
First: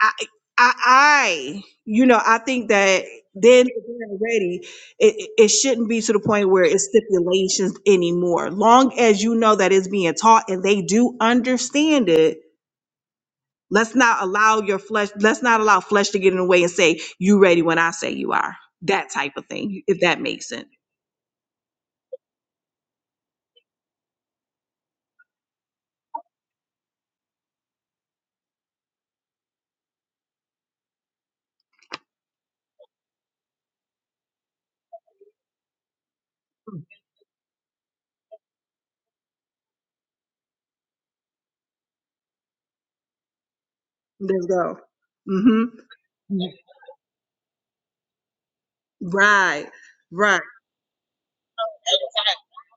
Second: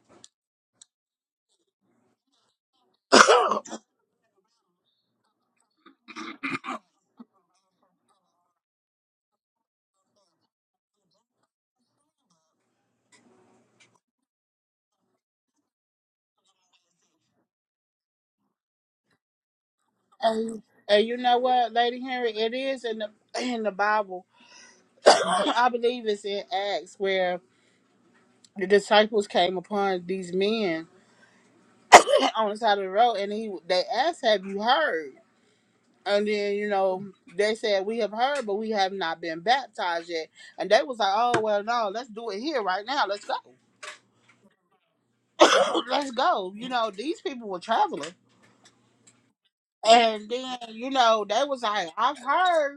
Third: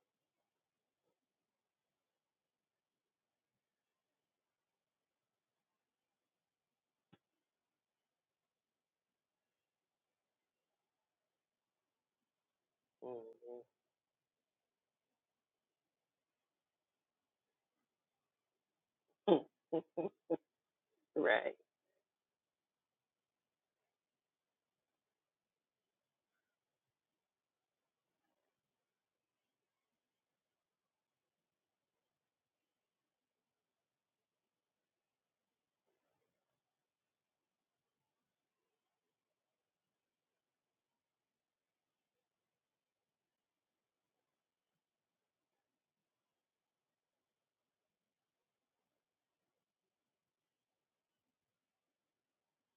I, I, I, you know, I think that then if they're ready, it, it it shouldn't be to the point where it's stipulations anymore. Long as you know that it's being taught and they do understand it,
mm,
Let's not allow your flesh, let's not allow flesh to get in the way and say, you ready when I say you are. That type
Mm.
of thing, if that makes
And,
sense.
and you know
right.
what, Lady Henry, it is in the in the Bible. I believe it's in Acts where the disciples came upon these men on the side of the road, and he they asked, "Have you heard?" And then you know they said, "We have heard, but we have not been baptized yet." And they was like, "Oh well, no, let's do it here right now. Let's
Let's go. Mm-hmm.
go, let's go." You know, these people were traveling,
Right.
and
Right.
then you know they was like, "I've heard."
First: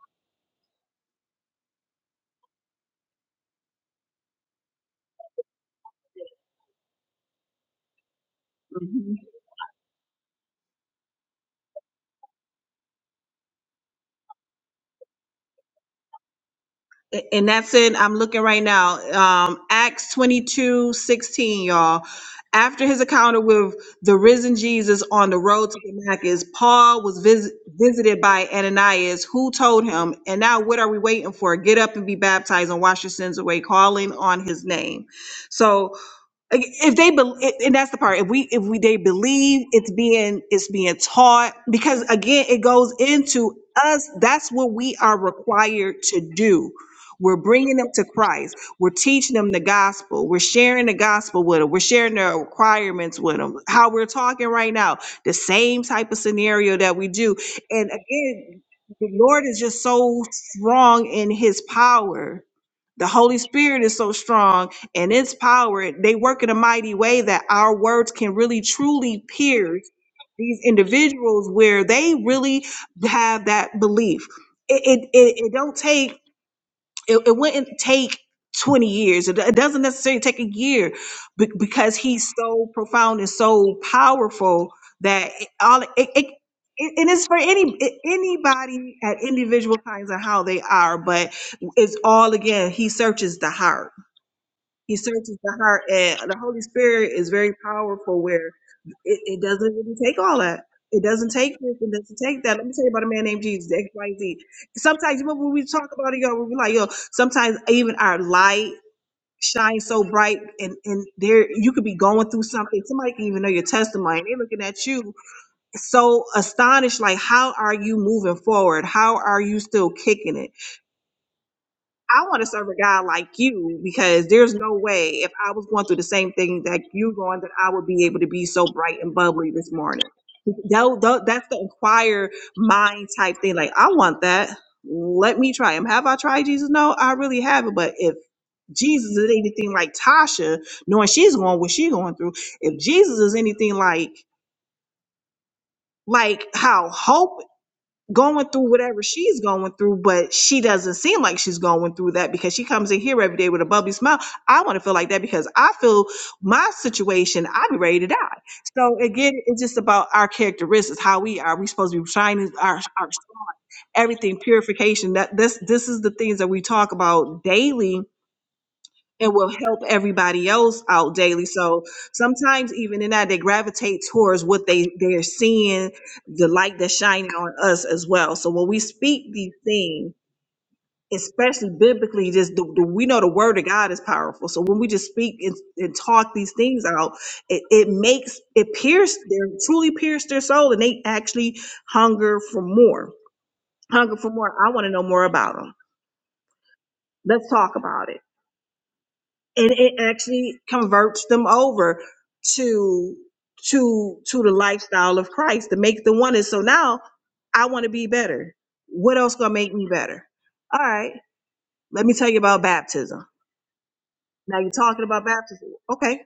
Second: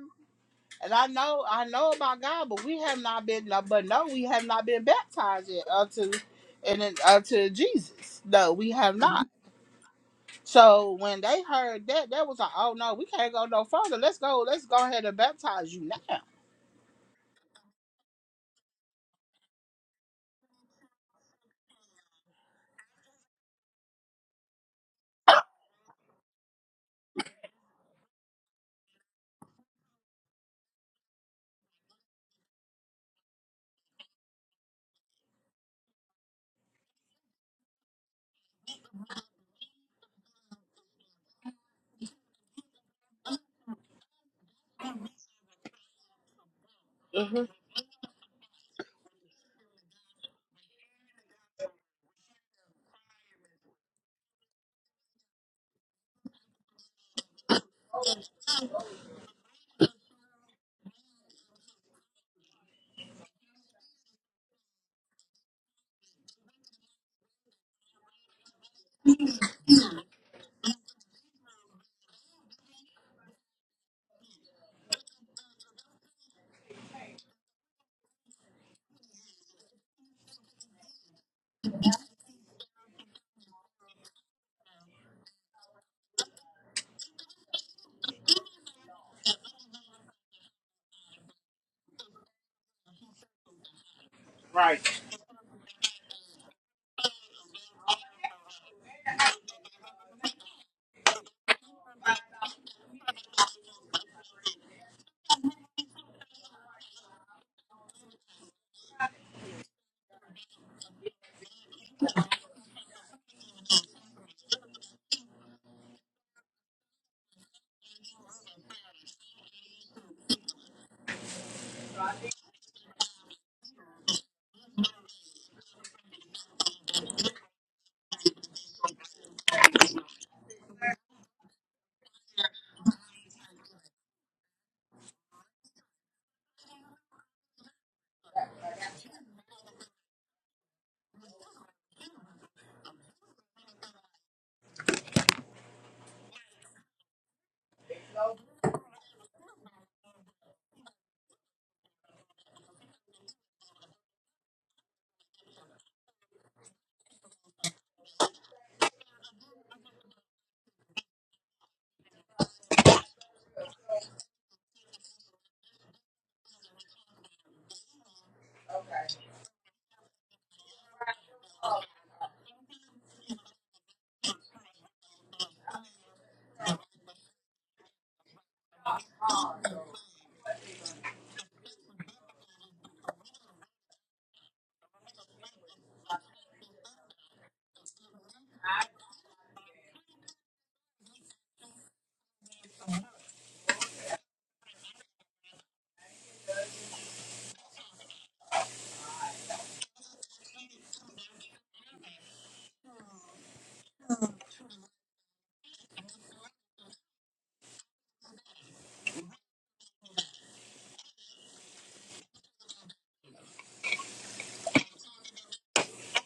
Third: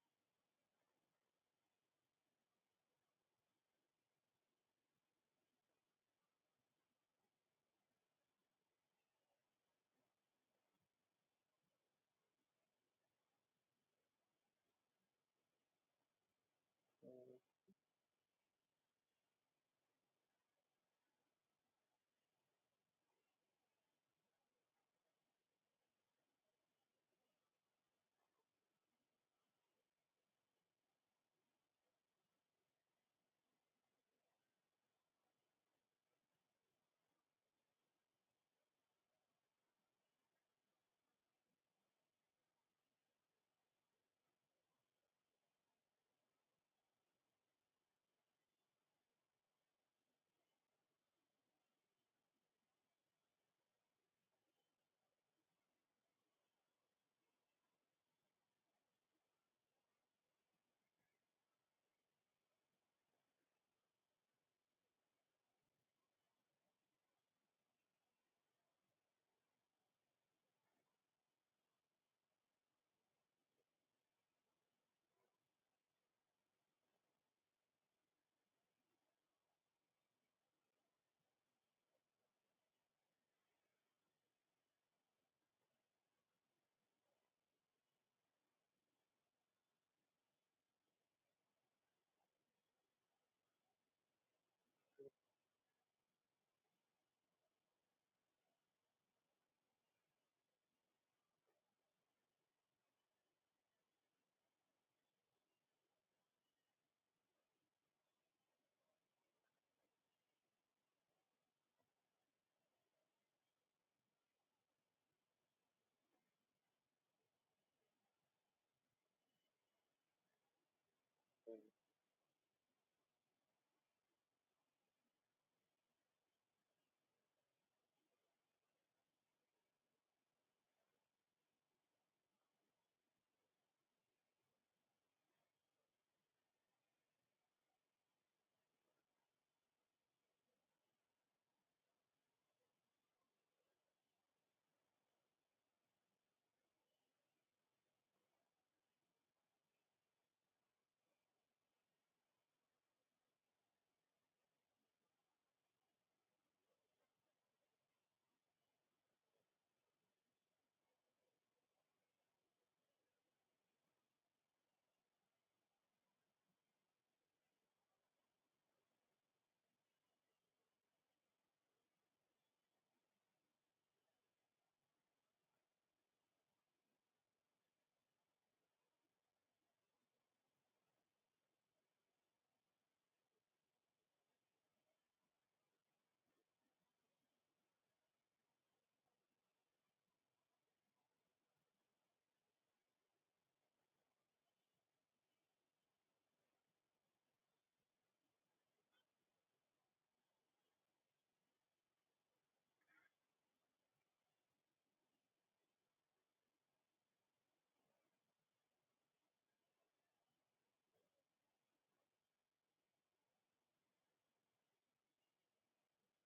And I know, I know about God, but we have not been, no, but no, we have not been baptized yet unto, and then unto Jesus. No, we have
Mm-hmm.
not. So when they heard that, that was like, oh no, we can't go no further. Let's go, let's go ahead and baptize you now.
And that's in, I'm looking right now, um, Acts twenty y'all. After his encounter with the risen Jesus on the road to Damascus, Paul was vis- visited by Ananias, who told him, And now what are we waiting for? Get up and be baptized and wash your sins away, calling on his name. So like, If they, bel- and that's the part, if we, if we, they believe it's being, it's being taught, because again, it goes into us, that's what we are required to do. We're bringing them to Christ. We're teaching them the gospel. We're sharing the gospel with them. We're sharing the requirements with them. How we're talking right now, the same type of scenario that we do. And again, the Lord is just so strong in his power. The Holy Spirit is so strong and its power, they work in a mighty way that our words can really truly pierce these individuals where they really have that belief. It it it, it don't take it, it wouldn't take 20 years. It, it doesn't necessarily take a year be- because he's so profound and so powerful that it, all it, it it- and it's for any a- anybody at individual times and how they are, but it's all again. He searches the heart he searches the heart, and the Holy Spirit is very powerful. Where it, it doesn't really take all that. It doesn't take this. It doesn't take that. Let me tell you about a man named Jesus. X, Y, Z. Sometimes you remember when we talk about it, y'all. We're like, yo. Sometimes even our light shines so bright, and and there you could be going through something. Somebody can even know your testimony. They're looking at you so astonished, like, how are you moving forward? How are you still kicking it? I want to serve a God like you because there's no way if I was going through the same thing that you going that I would be able to be so bright and bubbly this morning. Tho- tho- That's the inquire mind type thing. Like I want that. Let me try him. Have I tried Jesus? No, I really haven't. But if Jesus is anything like Tasha, knowing she's going what she's going through, if Jesus is anything like like how hope going through whatever she's going through, but she doesn't seem like she's going through that because she comes in here every day with a bubbly smile. I want to feel like that because I feel my situation, I'd be ready to die. So again, it's just about our characteristics, how we are. We supposed to be shining our our everything, purification. That this this is the things that we talk about daily and will help everybody else out daily. So sometimes even in that they gravitate towards what they they're seeing, the light that's shining on us as well. So when we speak these things, especially biblically, just the, the, we know the word of God is powerful. So when we just speak and, and talk these things out, it, it makes it pierce their truly pierce their soul, and they actually hunger for more. Hunger for more. I want to know more about them. Let's talk about it. and it actually converts them over to to to the lifestyle of Christ to make the one And so now I want to be better. What else gonna make me better? All right, let me tell you about baptism. Now you're talking about baptism. Okay,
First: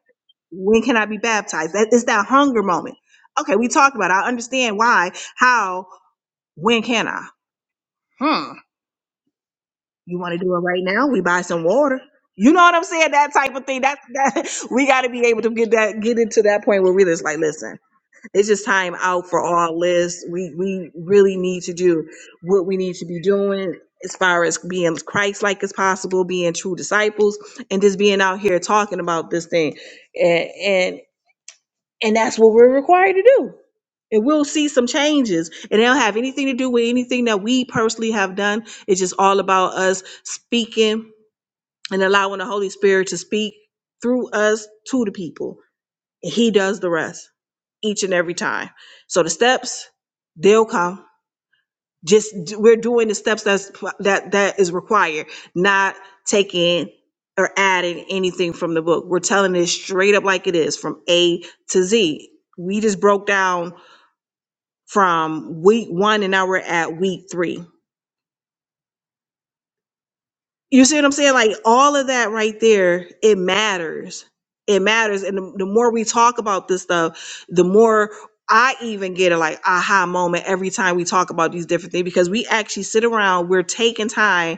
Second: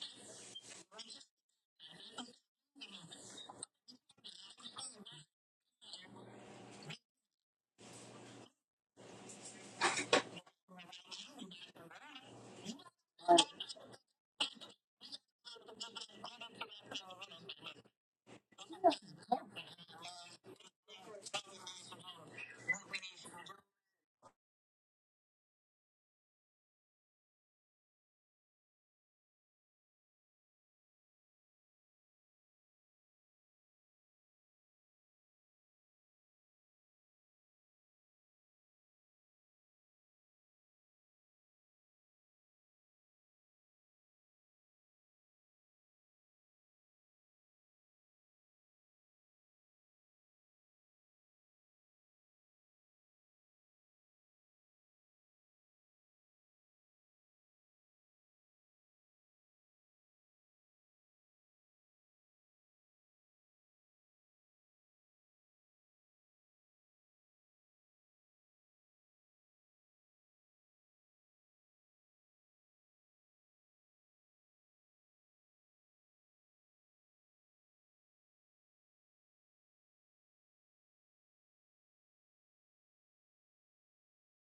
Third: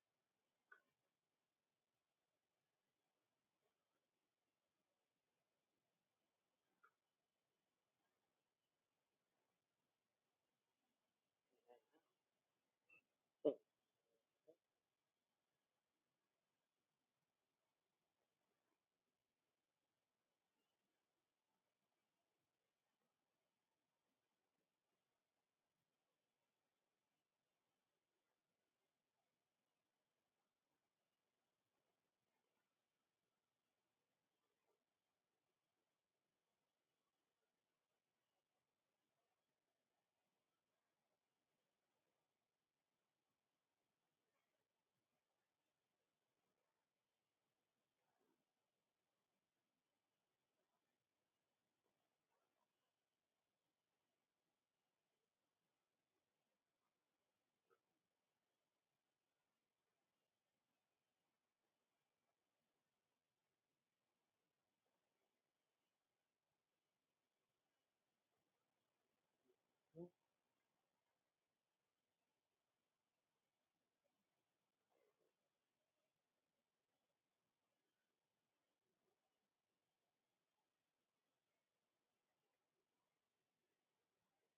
when can I be baptized? That is that hunger moment. Okay, we talked about. It. I understand why, how, when can I? Hmm. You want to do it right now? We buy some water. You know what I'm saying? That type of thing. That's that we got to be able to get that get into that point where we're just like, listen, it's just time out for all this. We we really need to do what we need to be doing as far as being Christ-like as possible, being true disciples, and just being out here talking about this thing. and. And that's what we're required to do. And we'll see some changes. And it don't have anything to do with anything that we personally have done. It's just all about us speaking and allowing the Holy Spirit to speak through us to the people. And He does the rest each and every time. So the steps, they'll come just d- we're doing the steps that's that that is required not taking or adding anything from the book we're telling it straight up like it is from a to z we just broke down from week one and now we're at week three you see what i'm saying like all of that right there it matters it matters and the, the more we talk about this stuff the more i even get a like aha moment every time we talk about these different things because we actually sit around we're taking time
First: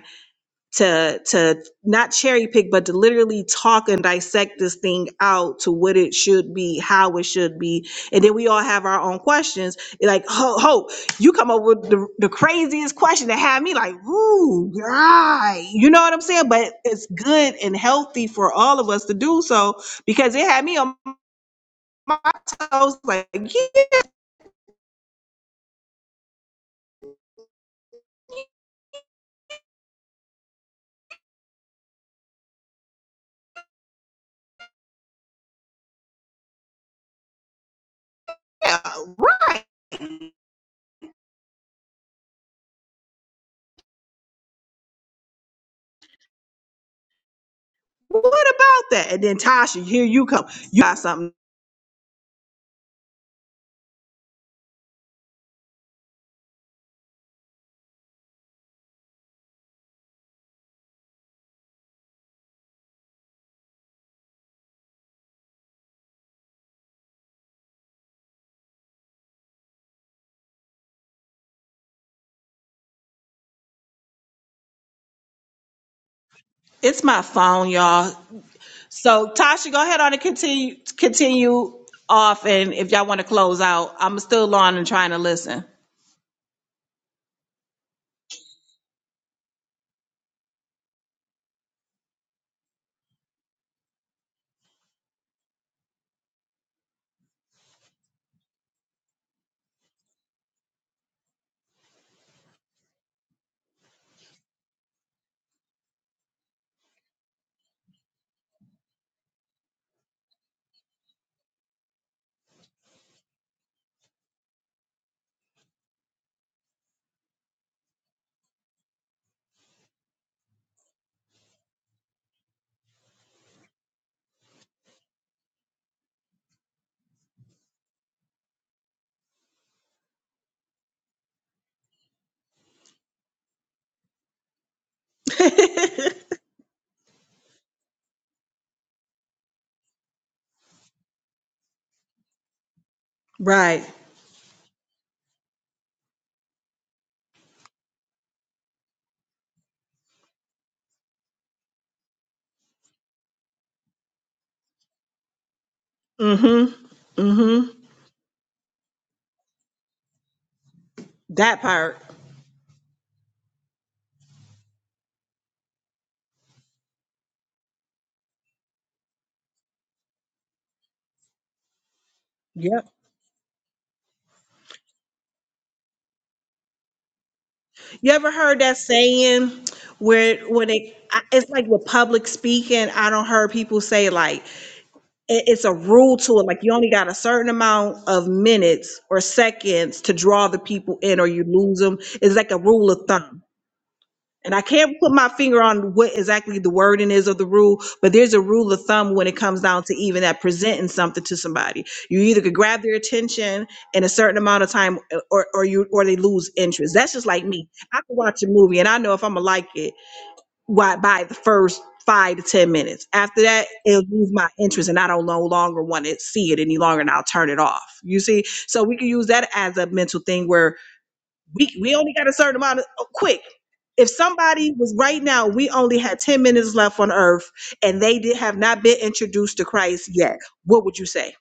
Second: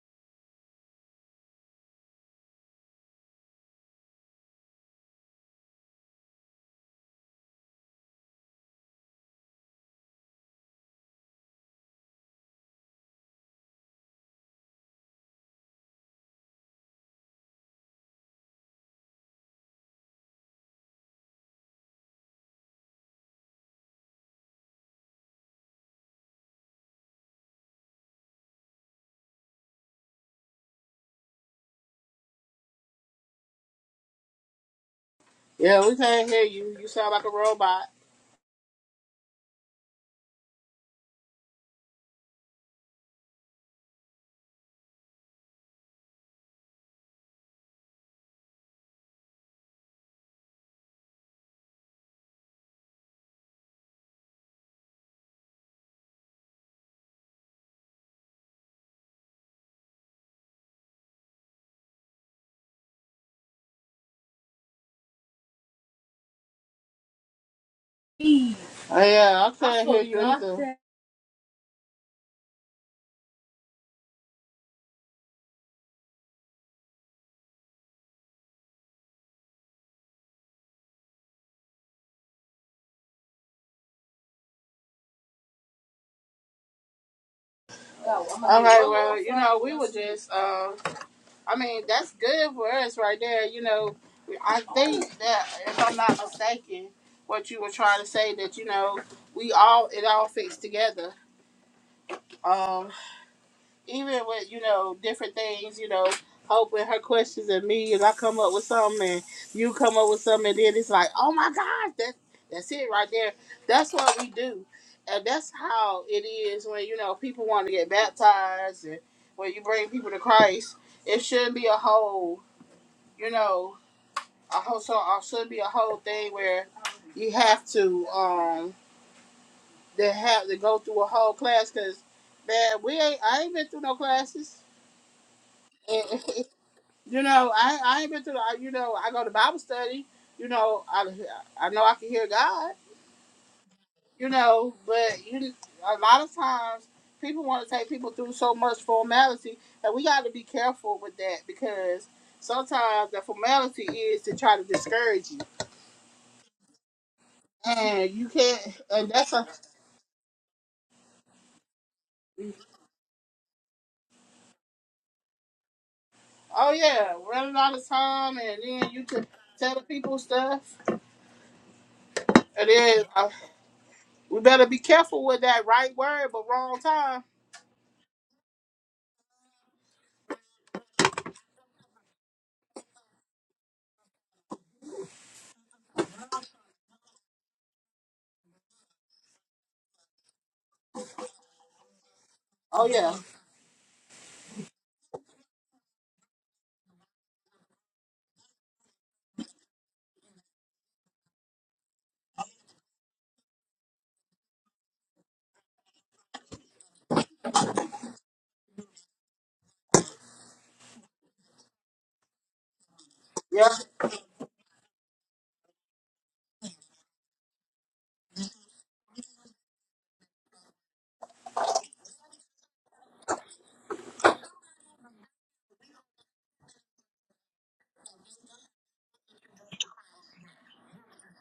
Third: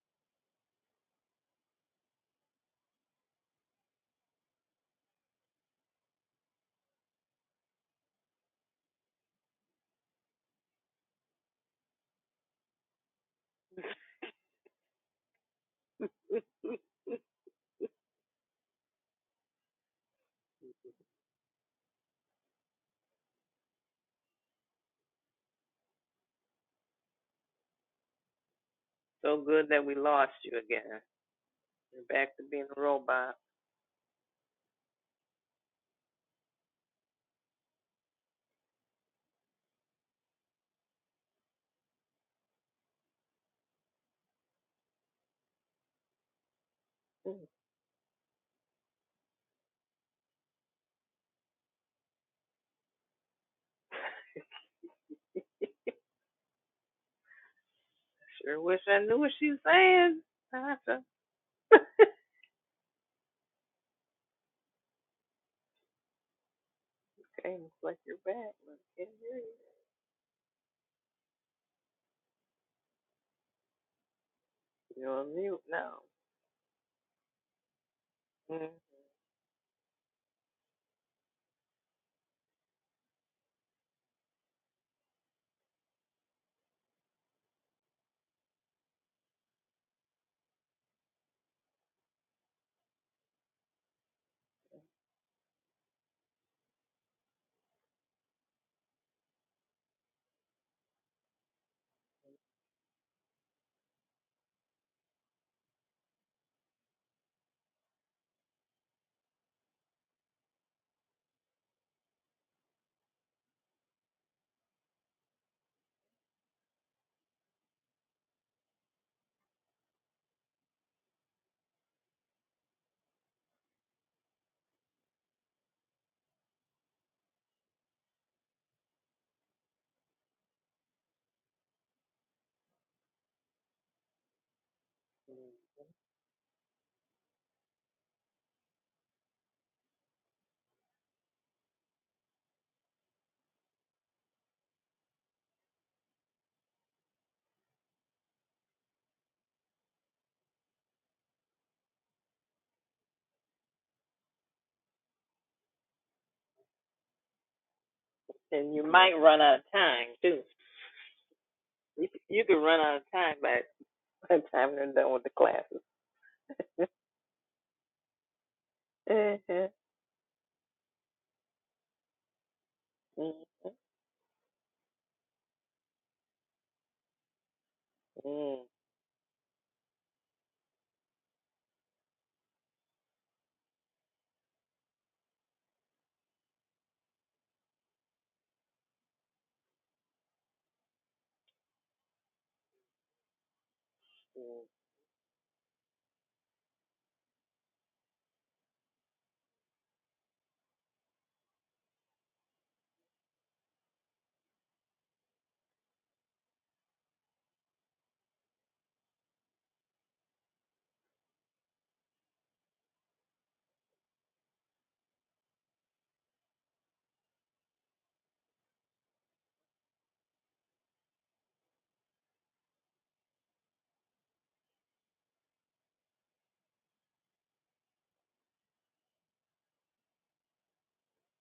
to to not cherry pick, but to literally talk and dissect this thing out to what it should be, how it should be, and then we all have our own questions. Like, ho, ho you come up with the, the craziest question that had me like, ooh, right, you know what I'm saying? But it's good and healthy for all of us to do so because it had me on my toes. Like, yeah,
So good that we lost you again. You're back to being a robot.
Yeah, we can't hear you. You sound like a robot.
right.
Mm,
What about that? And then Tasha, here you come. You got something.
Sure wish I knew what she was saying. Tasha. okay, looks like you're back. I
Oh,
can't hear
yeah, I
you.
can't hear you either.
You're on mute now.
It's my phone, y'all. So Tasha, go ahead on and continue continue off, and if y'all want to close out, I'm still on and trying to listen.
All right, well, you know, we were just, uh, I mean, that's good for us right there. You know, I think that if I'm not mistaken, what you were trying to say that you know we all it all fits together. Um, even with you know different things, you know, hope with her questions and me, and I come up with something, and you come up with something, and then it's like, oh my gosh, that that's it right there. That's what we do, and that's how it is when you know people want to get baptized and when you bring people to Christ. It shouldn't be a hole you know, a whole so uh, should be a whole thing where you have to um they have to go through a whole class because man, we ain't I ain't been through no classes.
mm
And, you know, I I ain't been through. the- You know, I go to Bible study. You know, I I know I can hear God.
right.
You know, but you a lot of times people want to take people through so much formality, and we got to be careful with that because sometimes the formality is to try to discourage you
Mm-hmm. Mm-hmm.
and you can't
And you
and
might
that's
run
a
out of time too.
That part.
You c- you could run out of time by by the time they're done with the classes.
oh yeah running out of time and then you can tell the people stuff and
Yep.
then uh, we better be careful with that right word but wrong time
You ever
Mm-mm.
heard that saying where when it I- it's like with public speaking, I don't heard people say like it- it's a rule to it, like you only got a certain amount of minutes or seconds to draw the people in or you lose them. It's like a
oh
rule of
yeah
thumb. And I can't put my finger on what exactly the wording is of the rule, but there's a rule of thumb when it comes down to even that presenting something to somebody. You either could grab their attention in a certain amount of time uh, or, or you, or they lose interest. That's just like me. I can watch a movie and I know if I'm gonna like it why, by the first five to 10 minutes. After that,
yeah
it'll lose my interest and I don't no longer want to see it any longer and I'll turn it off. You see? So we can use that as a mental thing where we we only got a certain amount of oh, quick if somebody was right now we only had 10 minutes left on earth and they did have not been introduced to christ yet what would you say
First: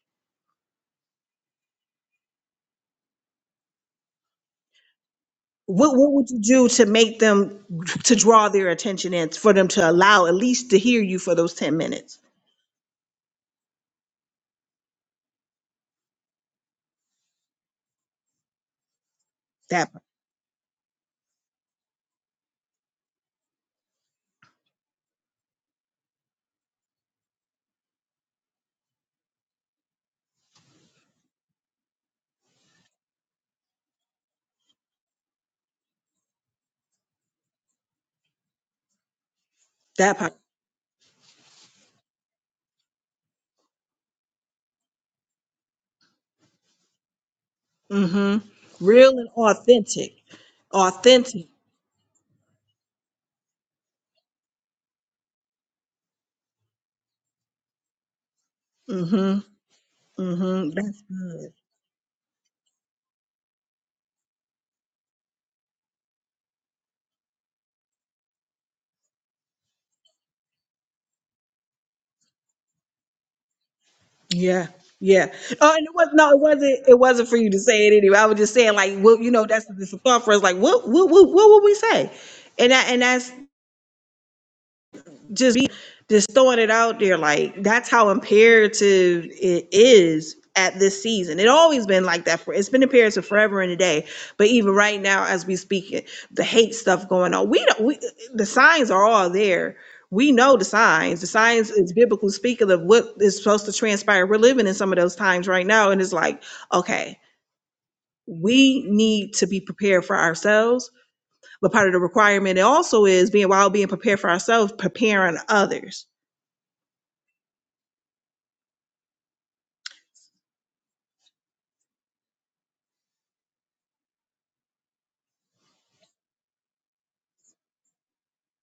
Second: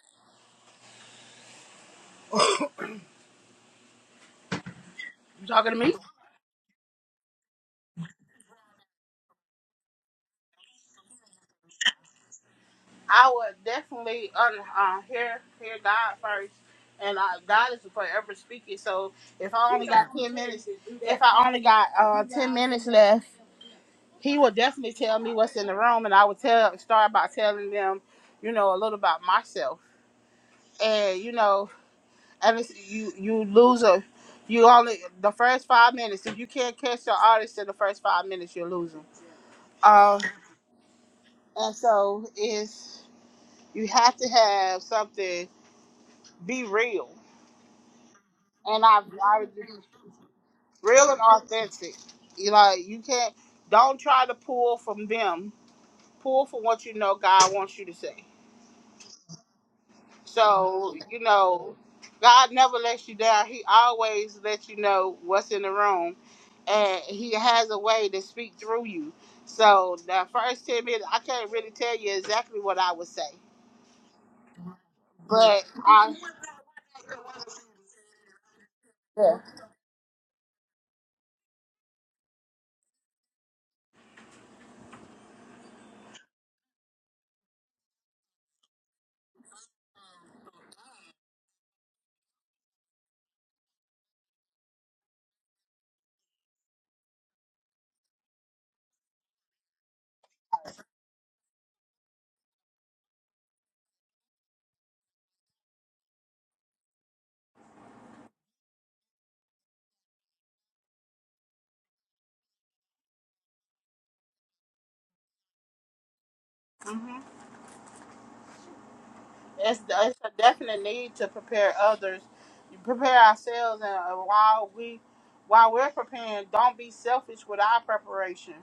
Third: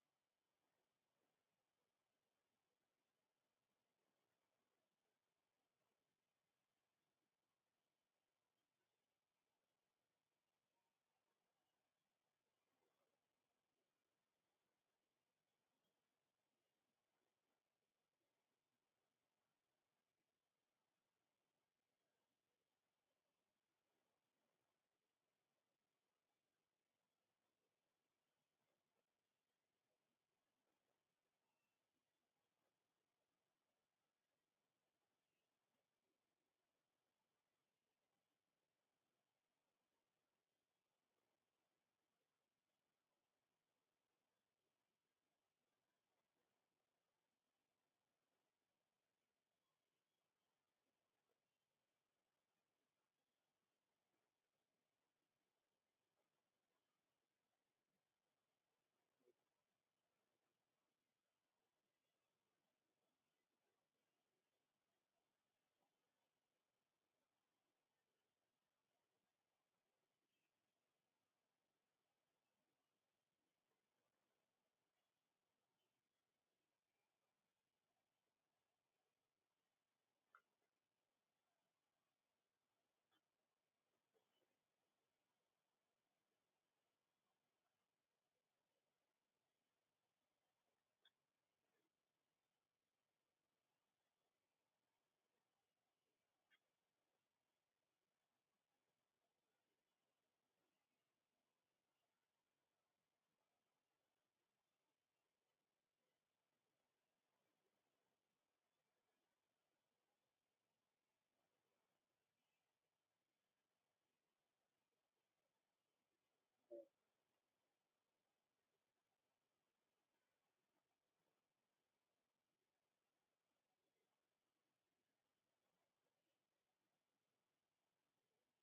you talking to me
what, what would you do to make them to draw their attention in for them to allow at least to hear you for those 10 minutes
i would definitely un, uh, hear hear god first and uh, god is forever speaking so if i only
that part,
got 10 minutes if i only got uh, 10 minutes left he will definitely tell me what's in the room and i would tell start by telling them you know a little about myself and you know, and it's, you you lose a, you only the first five minutes. If you can't catch your artist in the first five minutes, you're losing.
that
Um,
part
and so it's you have to have something be real,
mm hmm
and I
real and
I
authentic
real and
authentic
authentic. You know, you can't don't try to pull from them. Pull from what you know God wants you to say.
mm hmm mm hmm
So
that's
you
good
know, God never lets you down. He always lets you know what's in the room and he has a way to speak through you. So the first ten minutes, I can't really tell you exactly what I would say,
Yeah, yeah.
but
Oh, and it was
I
no, it wasn't. It wasn't for you to say it anyway. I was just saying, like, well, you know, that's the thought for us. Like, what, what, what, what would we say? And that, and that's just be just throwing it out there like that's how imperative it is at this season. It always been like that for it's been imperative forever and a day. But even right now as we speak it, the hate stuff going on. We don't we, the signs are all there. We know the signs. The signs is biblical speaking of what is supposed to transpire. We're living in some of those times right now and it's like, okay, we need to be prepared for ourselves. But part of the requirement it also is being while being prepared for ourselves, preparing others
yeah. It's, it's a definite need to prepare others. You prepare ourselves, and uh, while we while we're preparing, don't be selfish with our preparation,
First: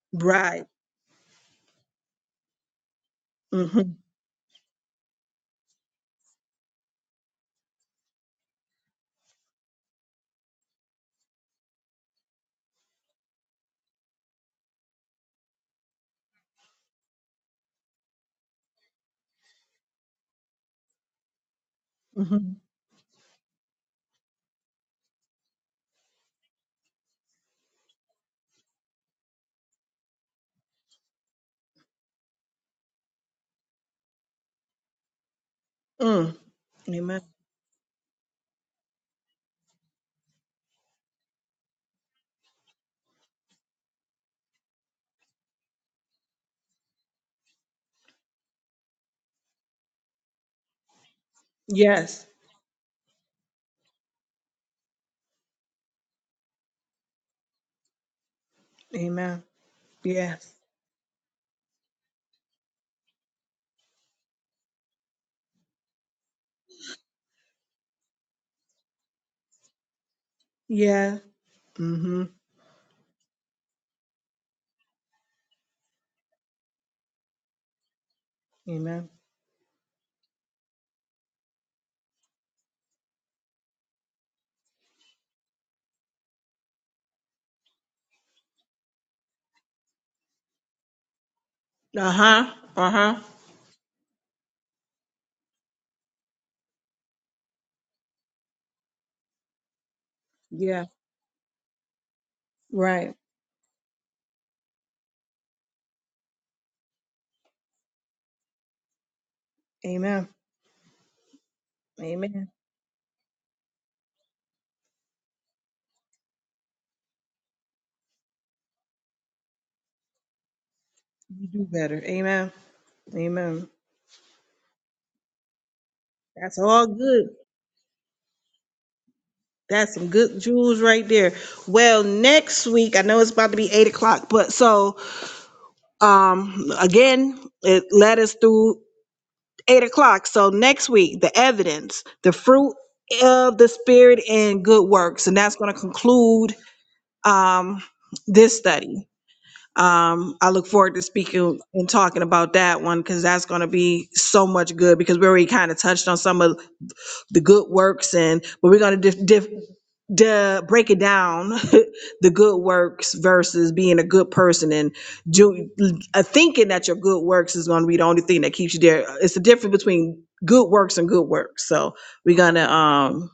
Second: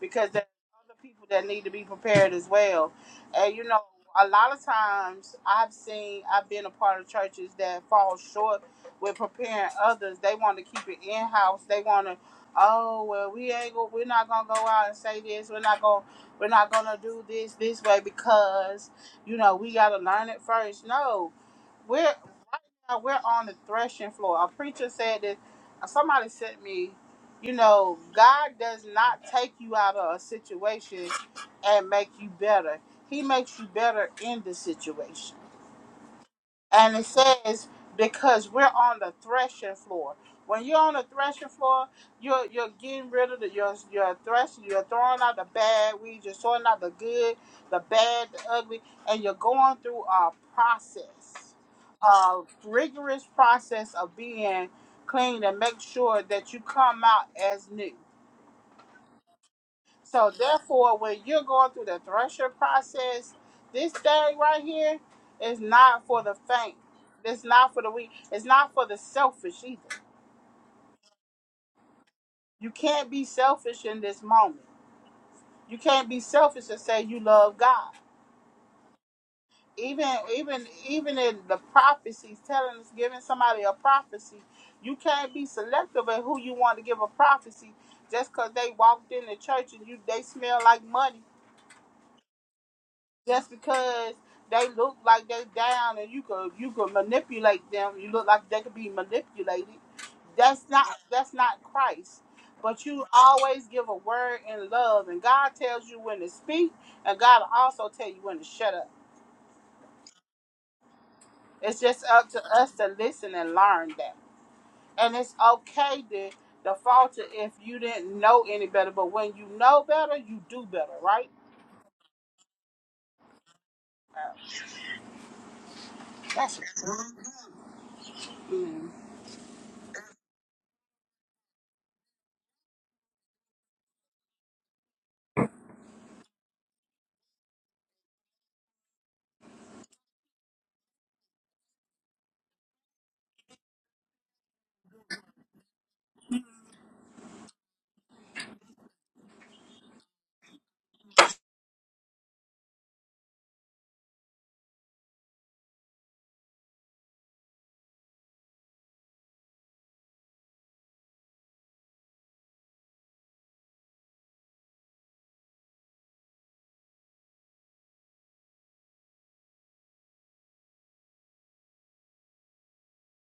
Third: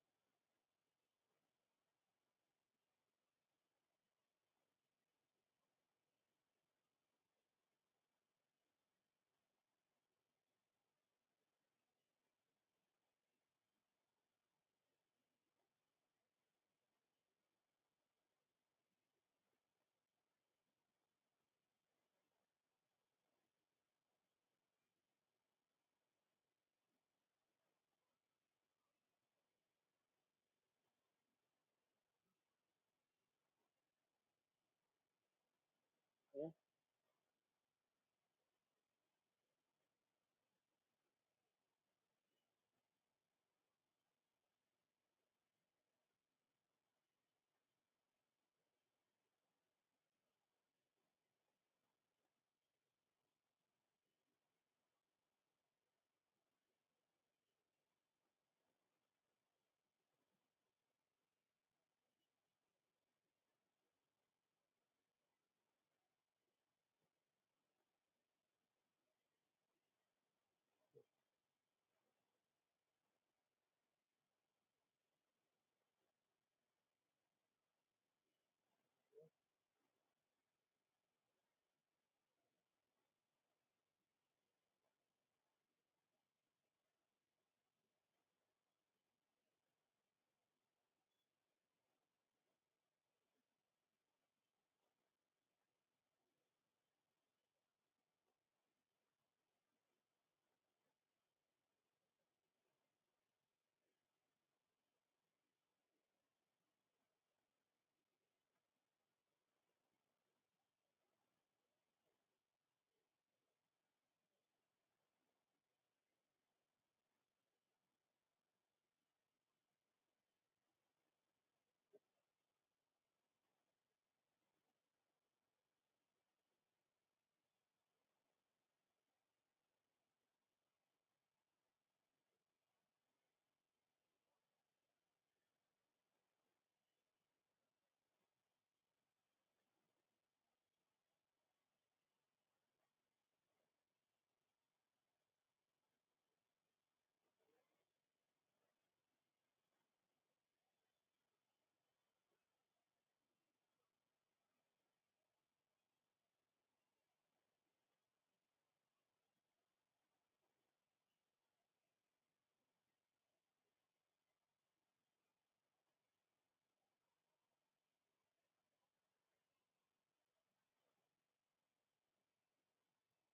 because there's
Right.
other people that need to be prepared as well. And you know,
Mm-hmm.
a lot of times I've seen I've been a part of churches that fall short with preparing others. They want to keep it in house. They want to, oh well, we ain't go, we're not gonna go out and say this. We're not gonna we're not gonna do this this way because you know, we got to learn it first. No, we're
Mm-hmm.
we're on the threshing floor. A preacher said that somebody sent me, you know, God does not take you out of a situation and make you better. He makes you better in the situation.
Mm.
And it
Amen.
says, because we're on the threshing floor. When you're on the threshing floor, you're you're getting rid of the you're you're threshing, you're throwing out the bad weeds, you're sorting out the good, the bad, the ugly, and you're going through a process,
Yes.
a rigorous process of being clean and make sure that you come out as new.
Amen.
So
Yes.
therefore, when you're going through the thresher process, this thing right here is not for the faint. It's not for the weak. It's not for the selfish either.
Yeah. Mm-hmm.
You can't be selfish in this moment. You can't be selfish and say you love God.
Amen.
Even even even in the prophecies telling us giving somebody a prophecy, you can't be selective in who you want to give a prophecy just because they walked in the church and you they smell like money
Uh-huh. Uh-huh.
just because they look like they down and you could you could manipulate them, you look like they could be manipulated. That's
Yeah.
not that's not Christ. But you
Right.
always give a word in love, and God tells you when to speak, and God will also tell you when to shut up.
Amen.
It's just up to
Amen.
us to listen and learn that. And it's okay to to falter if you didn't know any better. But when you know better, you do better, right?
You do better. Amen. Amen. That's all good. That's some good jewels right there. Well, next week, I know it's about to be eight o'clock, but so um again, it led us through eight o'clock. So next week, the evidence, the fruit of the spirit and good works. And that's going to conclude um, this study. Um, I look forward to speaking and talking about that one because that's going to be so much good because we already kind of touched on some of the good works and but we're going to diff, diff, to break it down the good works versus being a good person and do uh, thinking that your good works is going to be the only thing that keeps you there it's the difference between good works and good works so we're going to um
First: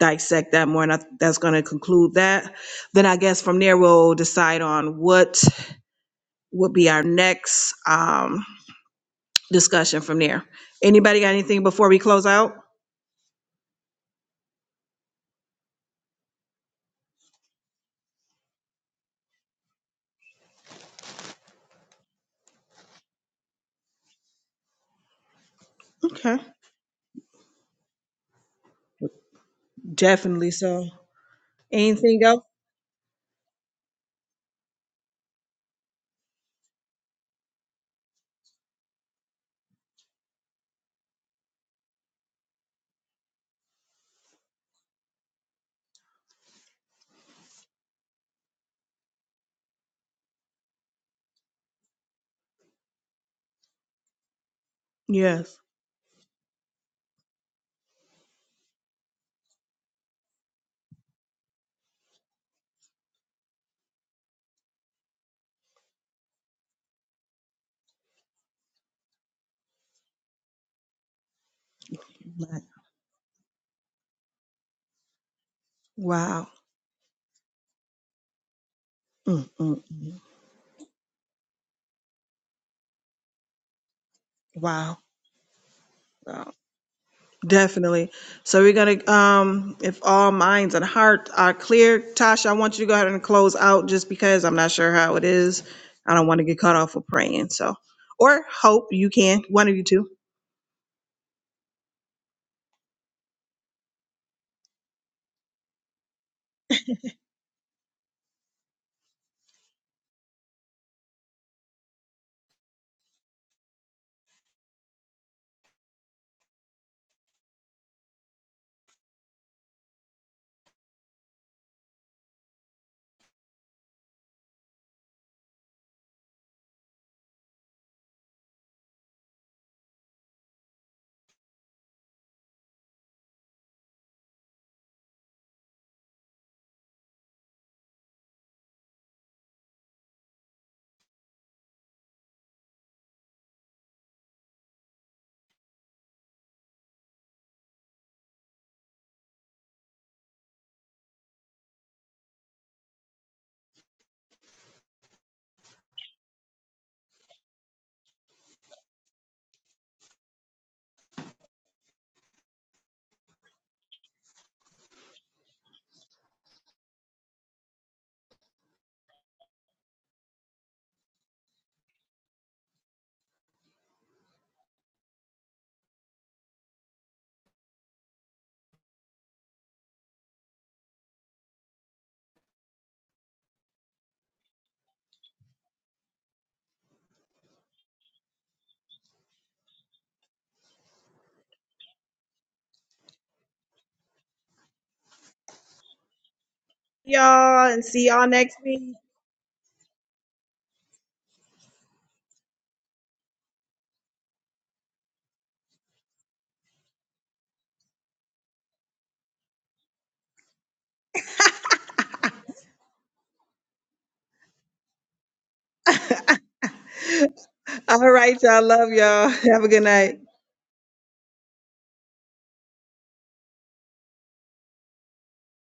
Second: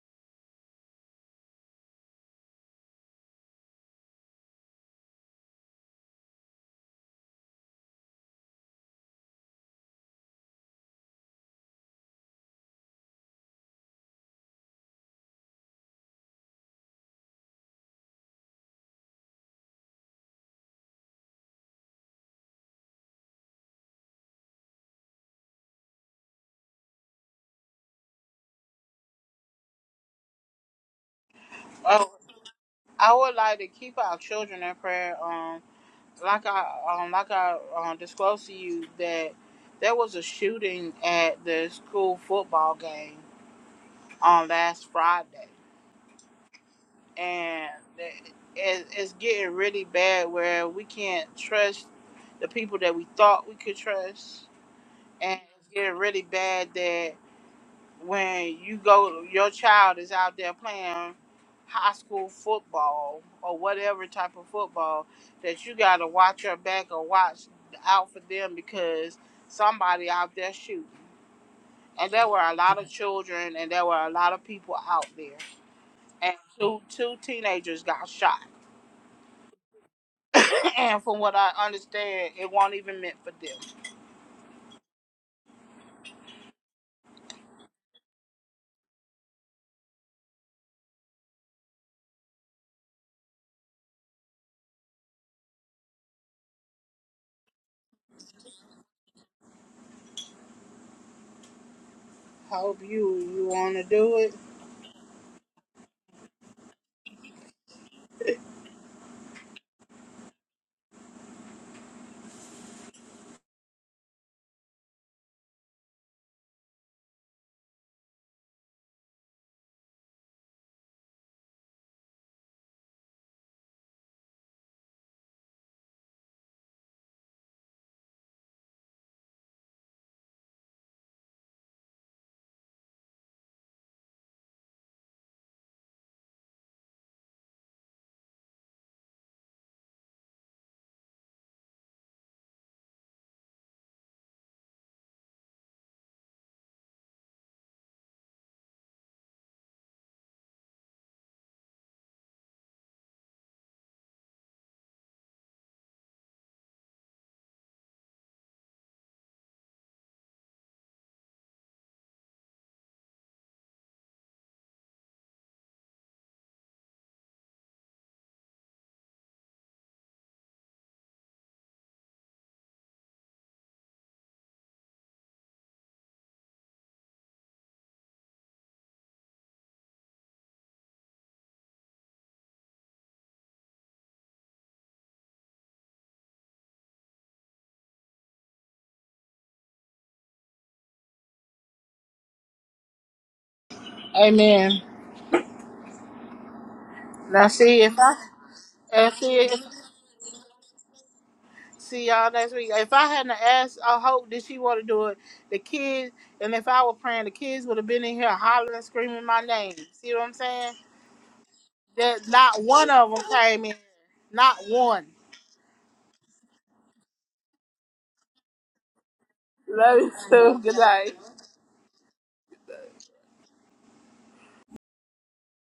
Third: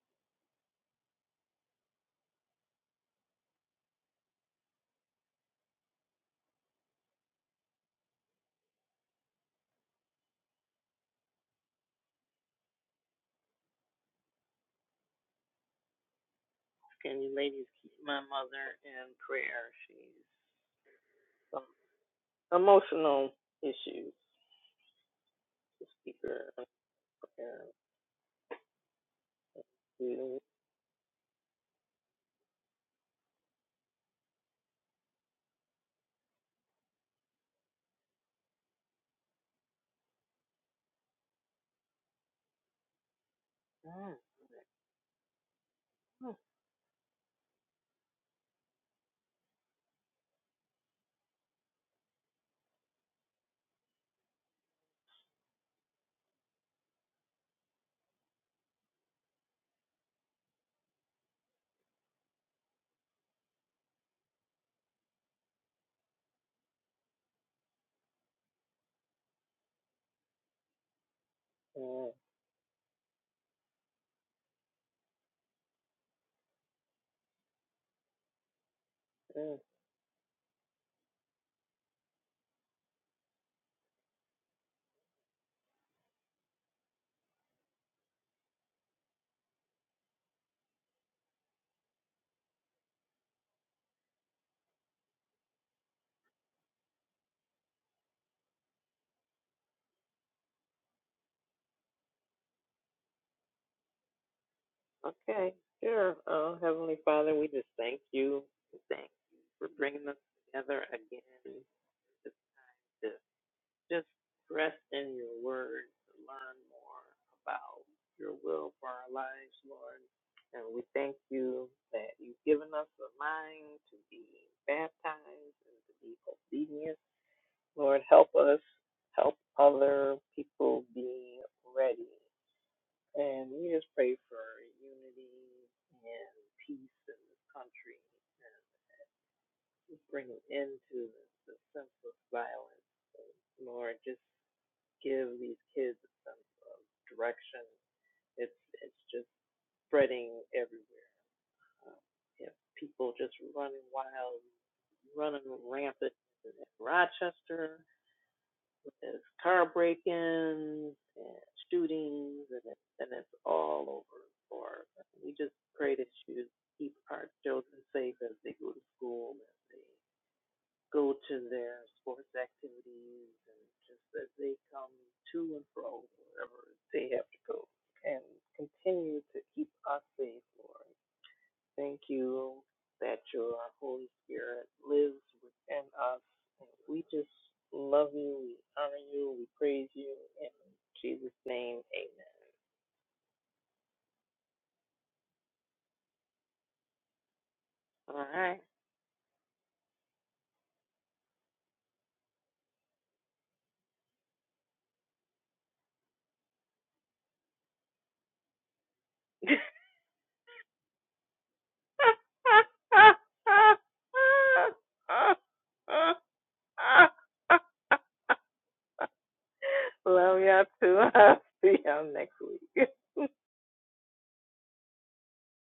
dissect that more and I, that's going to conclude that then i guess from there we'll decide on what would be our next um discussion from there anybody got anything before we close out
Can you ladies keep my mother in prayer? She's Emotional issues. The
okay
speaker unaware feelings.
definitely so
Oh,
Anything else?
I would like to keep our children in prayer. Um. like I um, like I um, disclosed to you that there was a shooting at the school football game
Mm,
on last Friday,
mm,
and it, it- it's getting really bad where we can't trust the people that we thought we could trust, and
Yes.
it's getting really bad that. when you go your child is out there playing high school football or whatever type of football that you got to watch your back or watch out for them because somebody out there shooting
mm,
and there were a
Black.
lot of children and there were a lot of people out there and
Wow.
two two teenagers got shot
mm
mm.
mm mm.
and from what i understand it won't even meant for them
Wow. Wow. Definitely. So we're gonna um if all minds and hearts are clear, Tasha, I want you to go ahead and close out just because I'm not sure how it is. I don't want to get cut off for praying. So or hope you can. One of you two.
hope you you want to do it
Okay, sure. Oh, Heavenly Father, we just thank you. Thank you for bringing us together again. to, to Just rest in your word to learn more about your will for our lives, Lord. And we thank you that you've given us a mind to be baptized and to be obedient. Lord, help us help other people be ready. And we just pray for unity and peace in this country and just bring an end to the sense of violence. Lord, just give these kids a sense of direction. It's it's just spreading everywhere. Um, you have people just running wild, running rampant in Rochester. There's car break-ins and shootings, and it, and it's all over the board. We just pray that you keep our children safe as they go to school. as they go to their sports activities and just as they come to and fro wherever they have to go and continue to keep us safe, Lord. Thank you that your Holy Spirit lives within us. And we just love you, we honor you, we praise you. In Jesus' name, amen.
amen now
Y'all
see
and
if
see
i
y'all
All
next week.
and see if See y'all next week. If I hadn't asked, I hope that she want to do it. The kids, and if I were praying, the kids would have been in here hollering and screaming my name. See what I'm saying? That not one of them came in. Not one.
all right,
right.
y'all. Love y'all. Have a good
Love
night.
you
Love
too.
y'all
Good
too.
night.
I'll see y'all next week.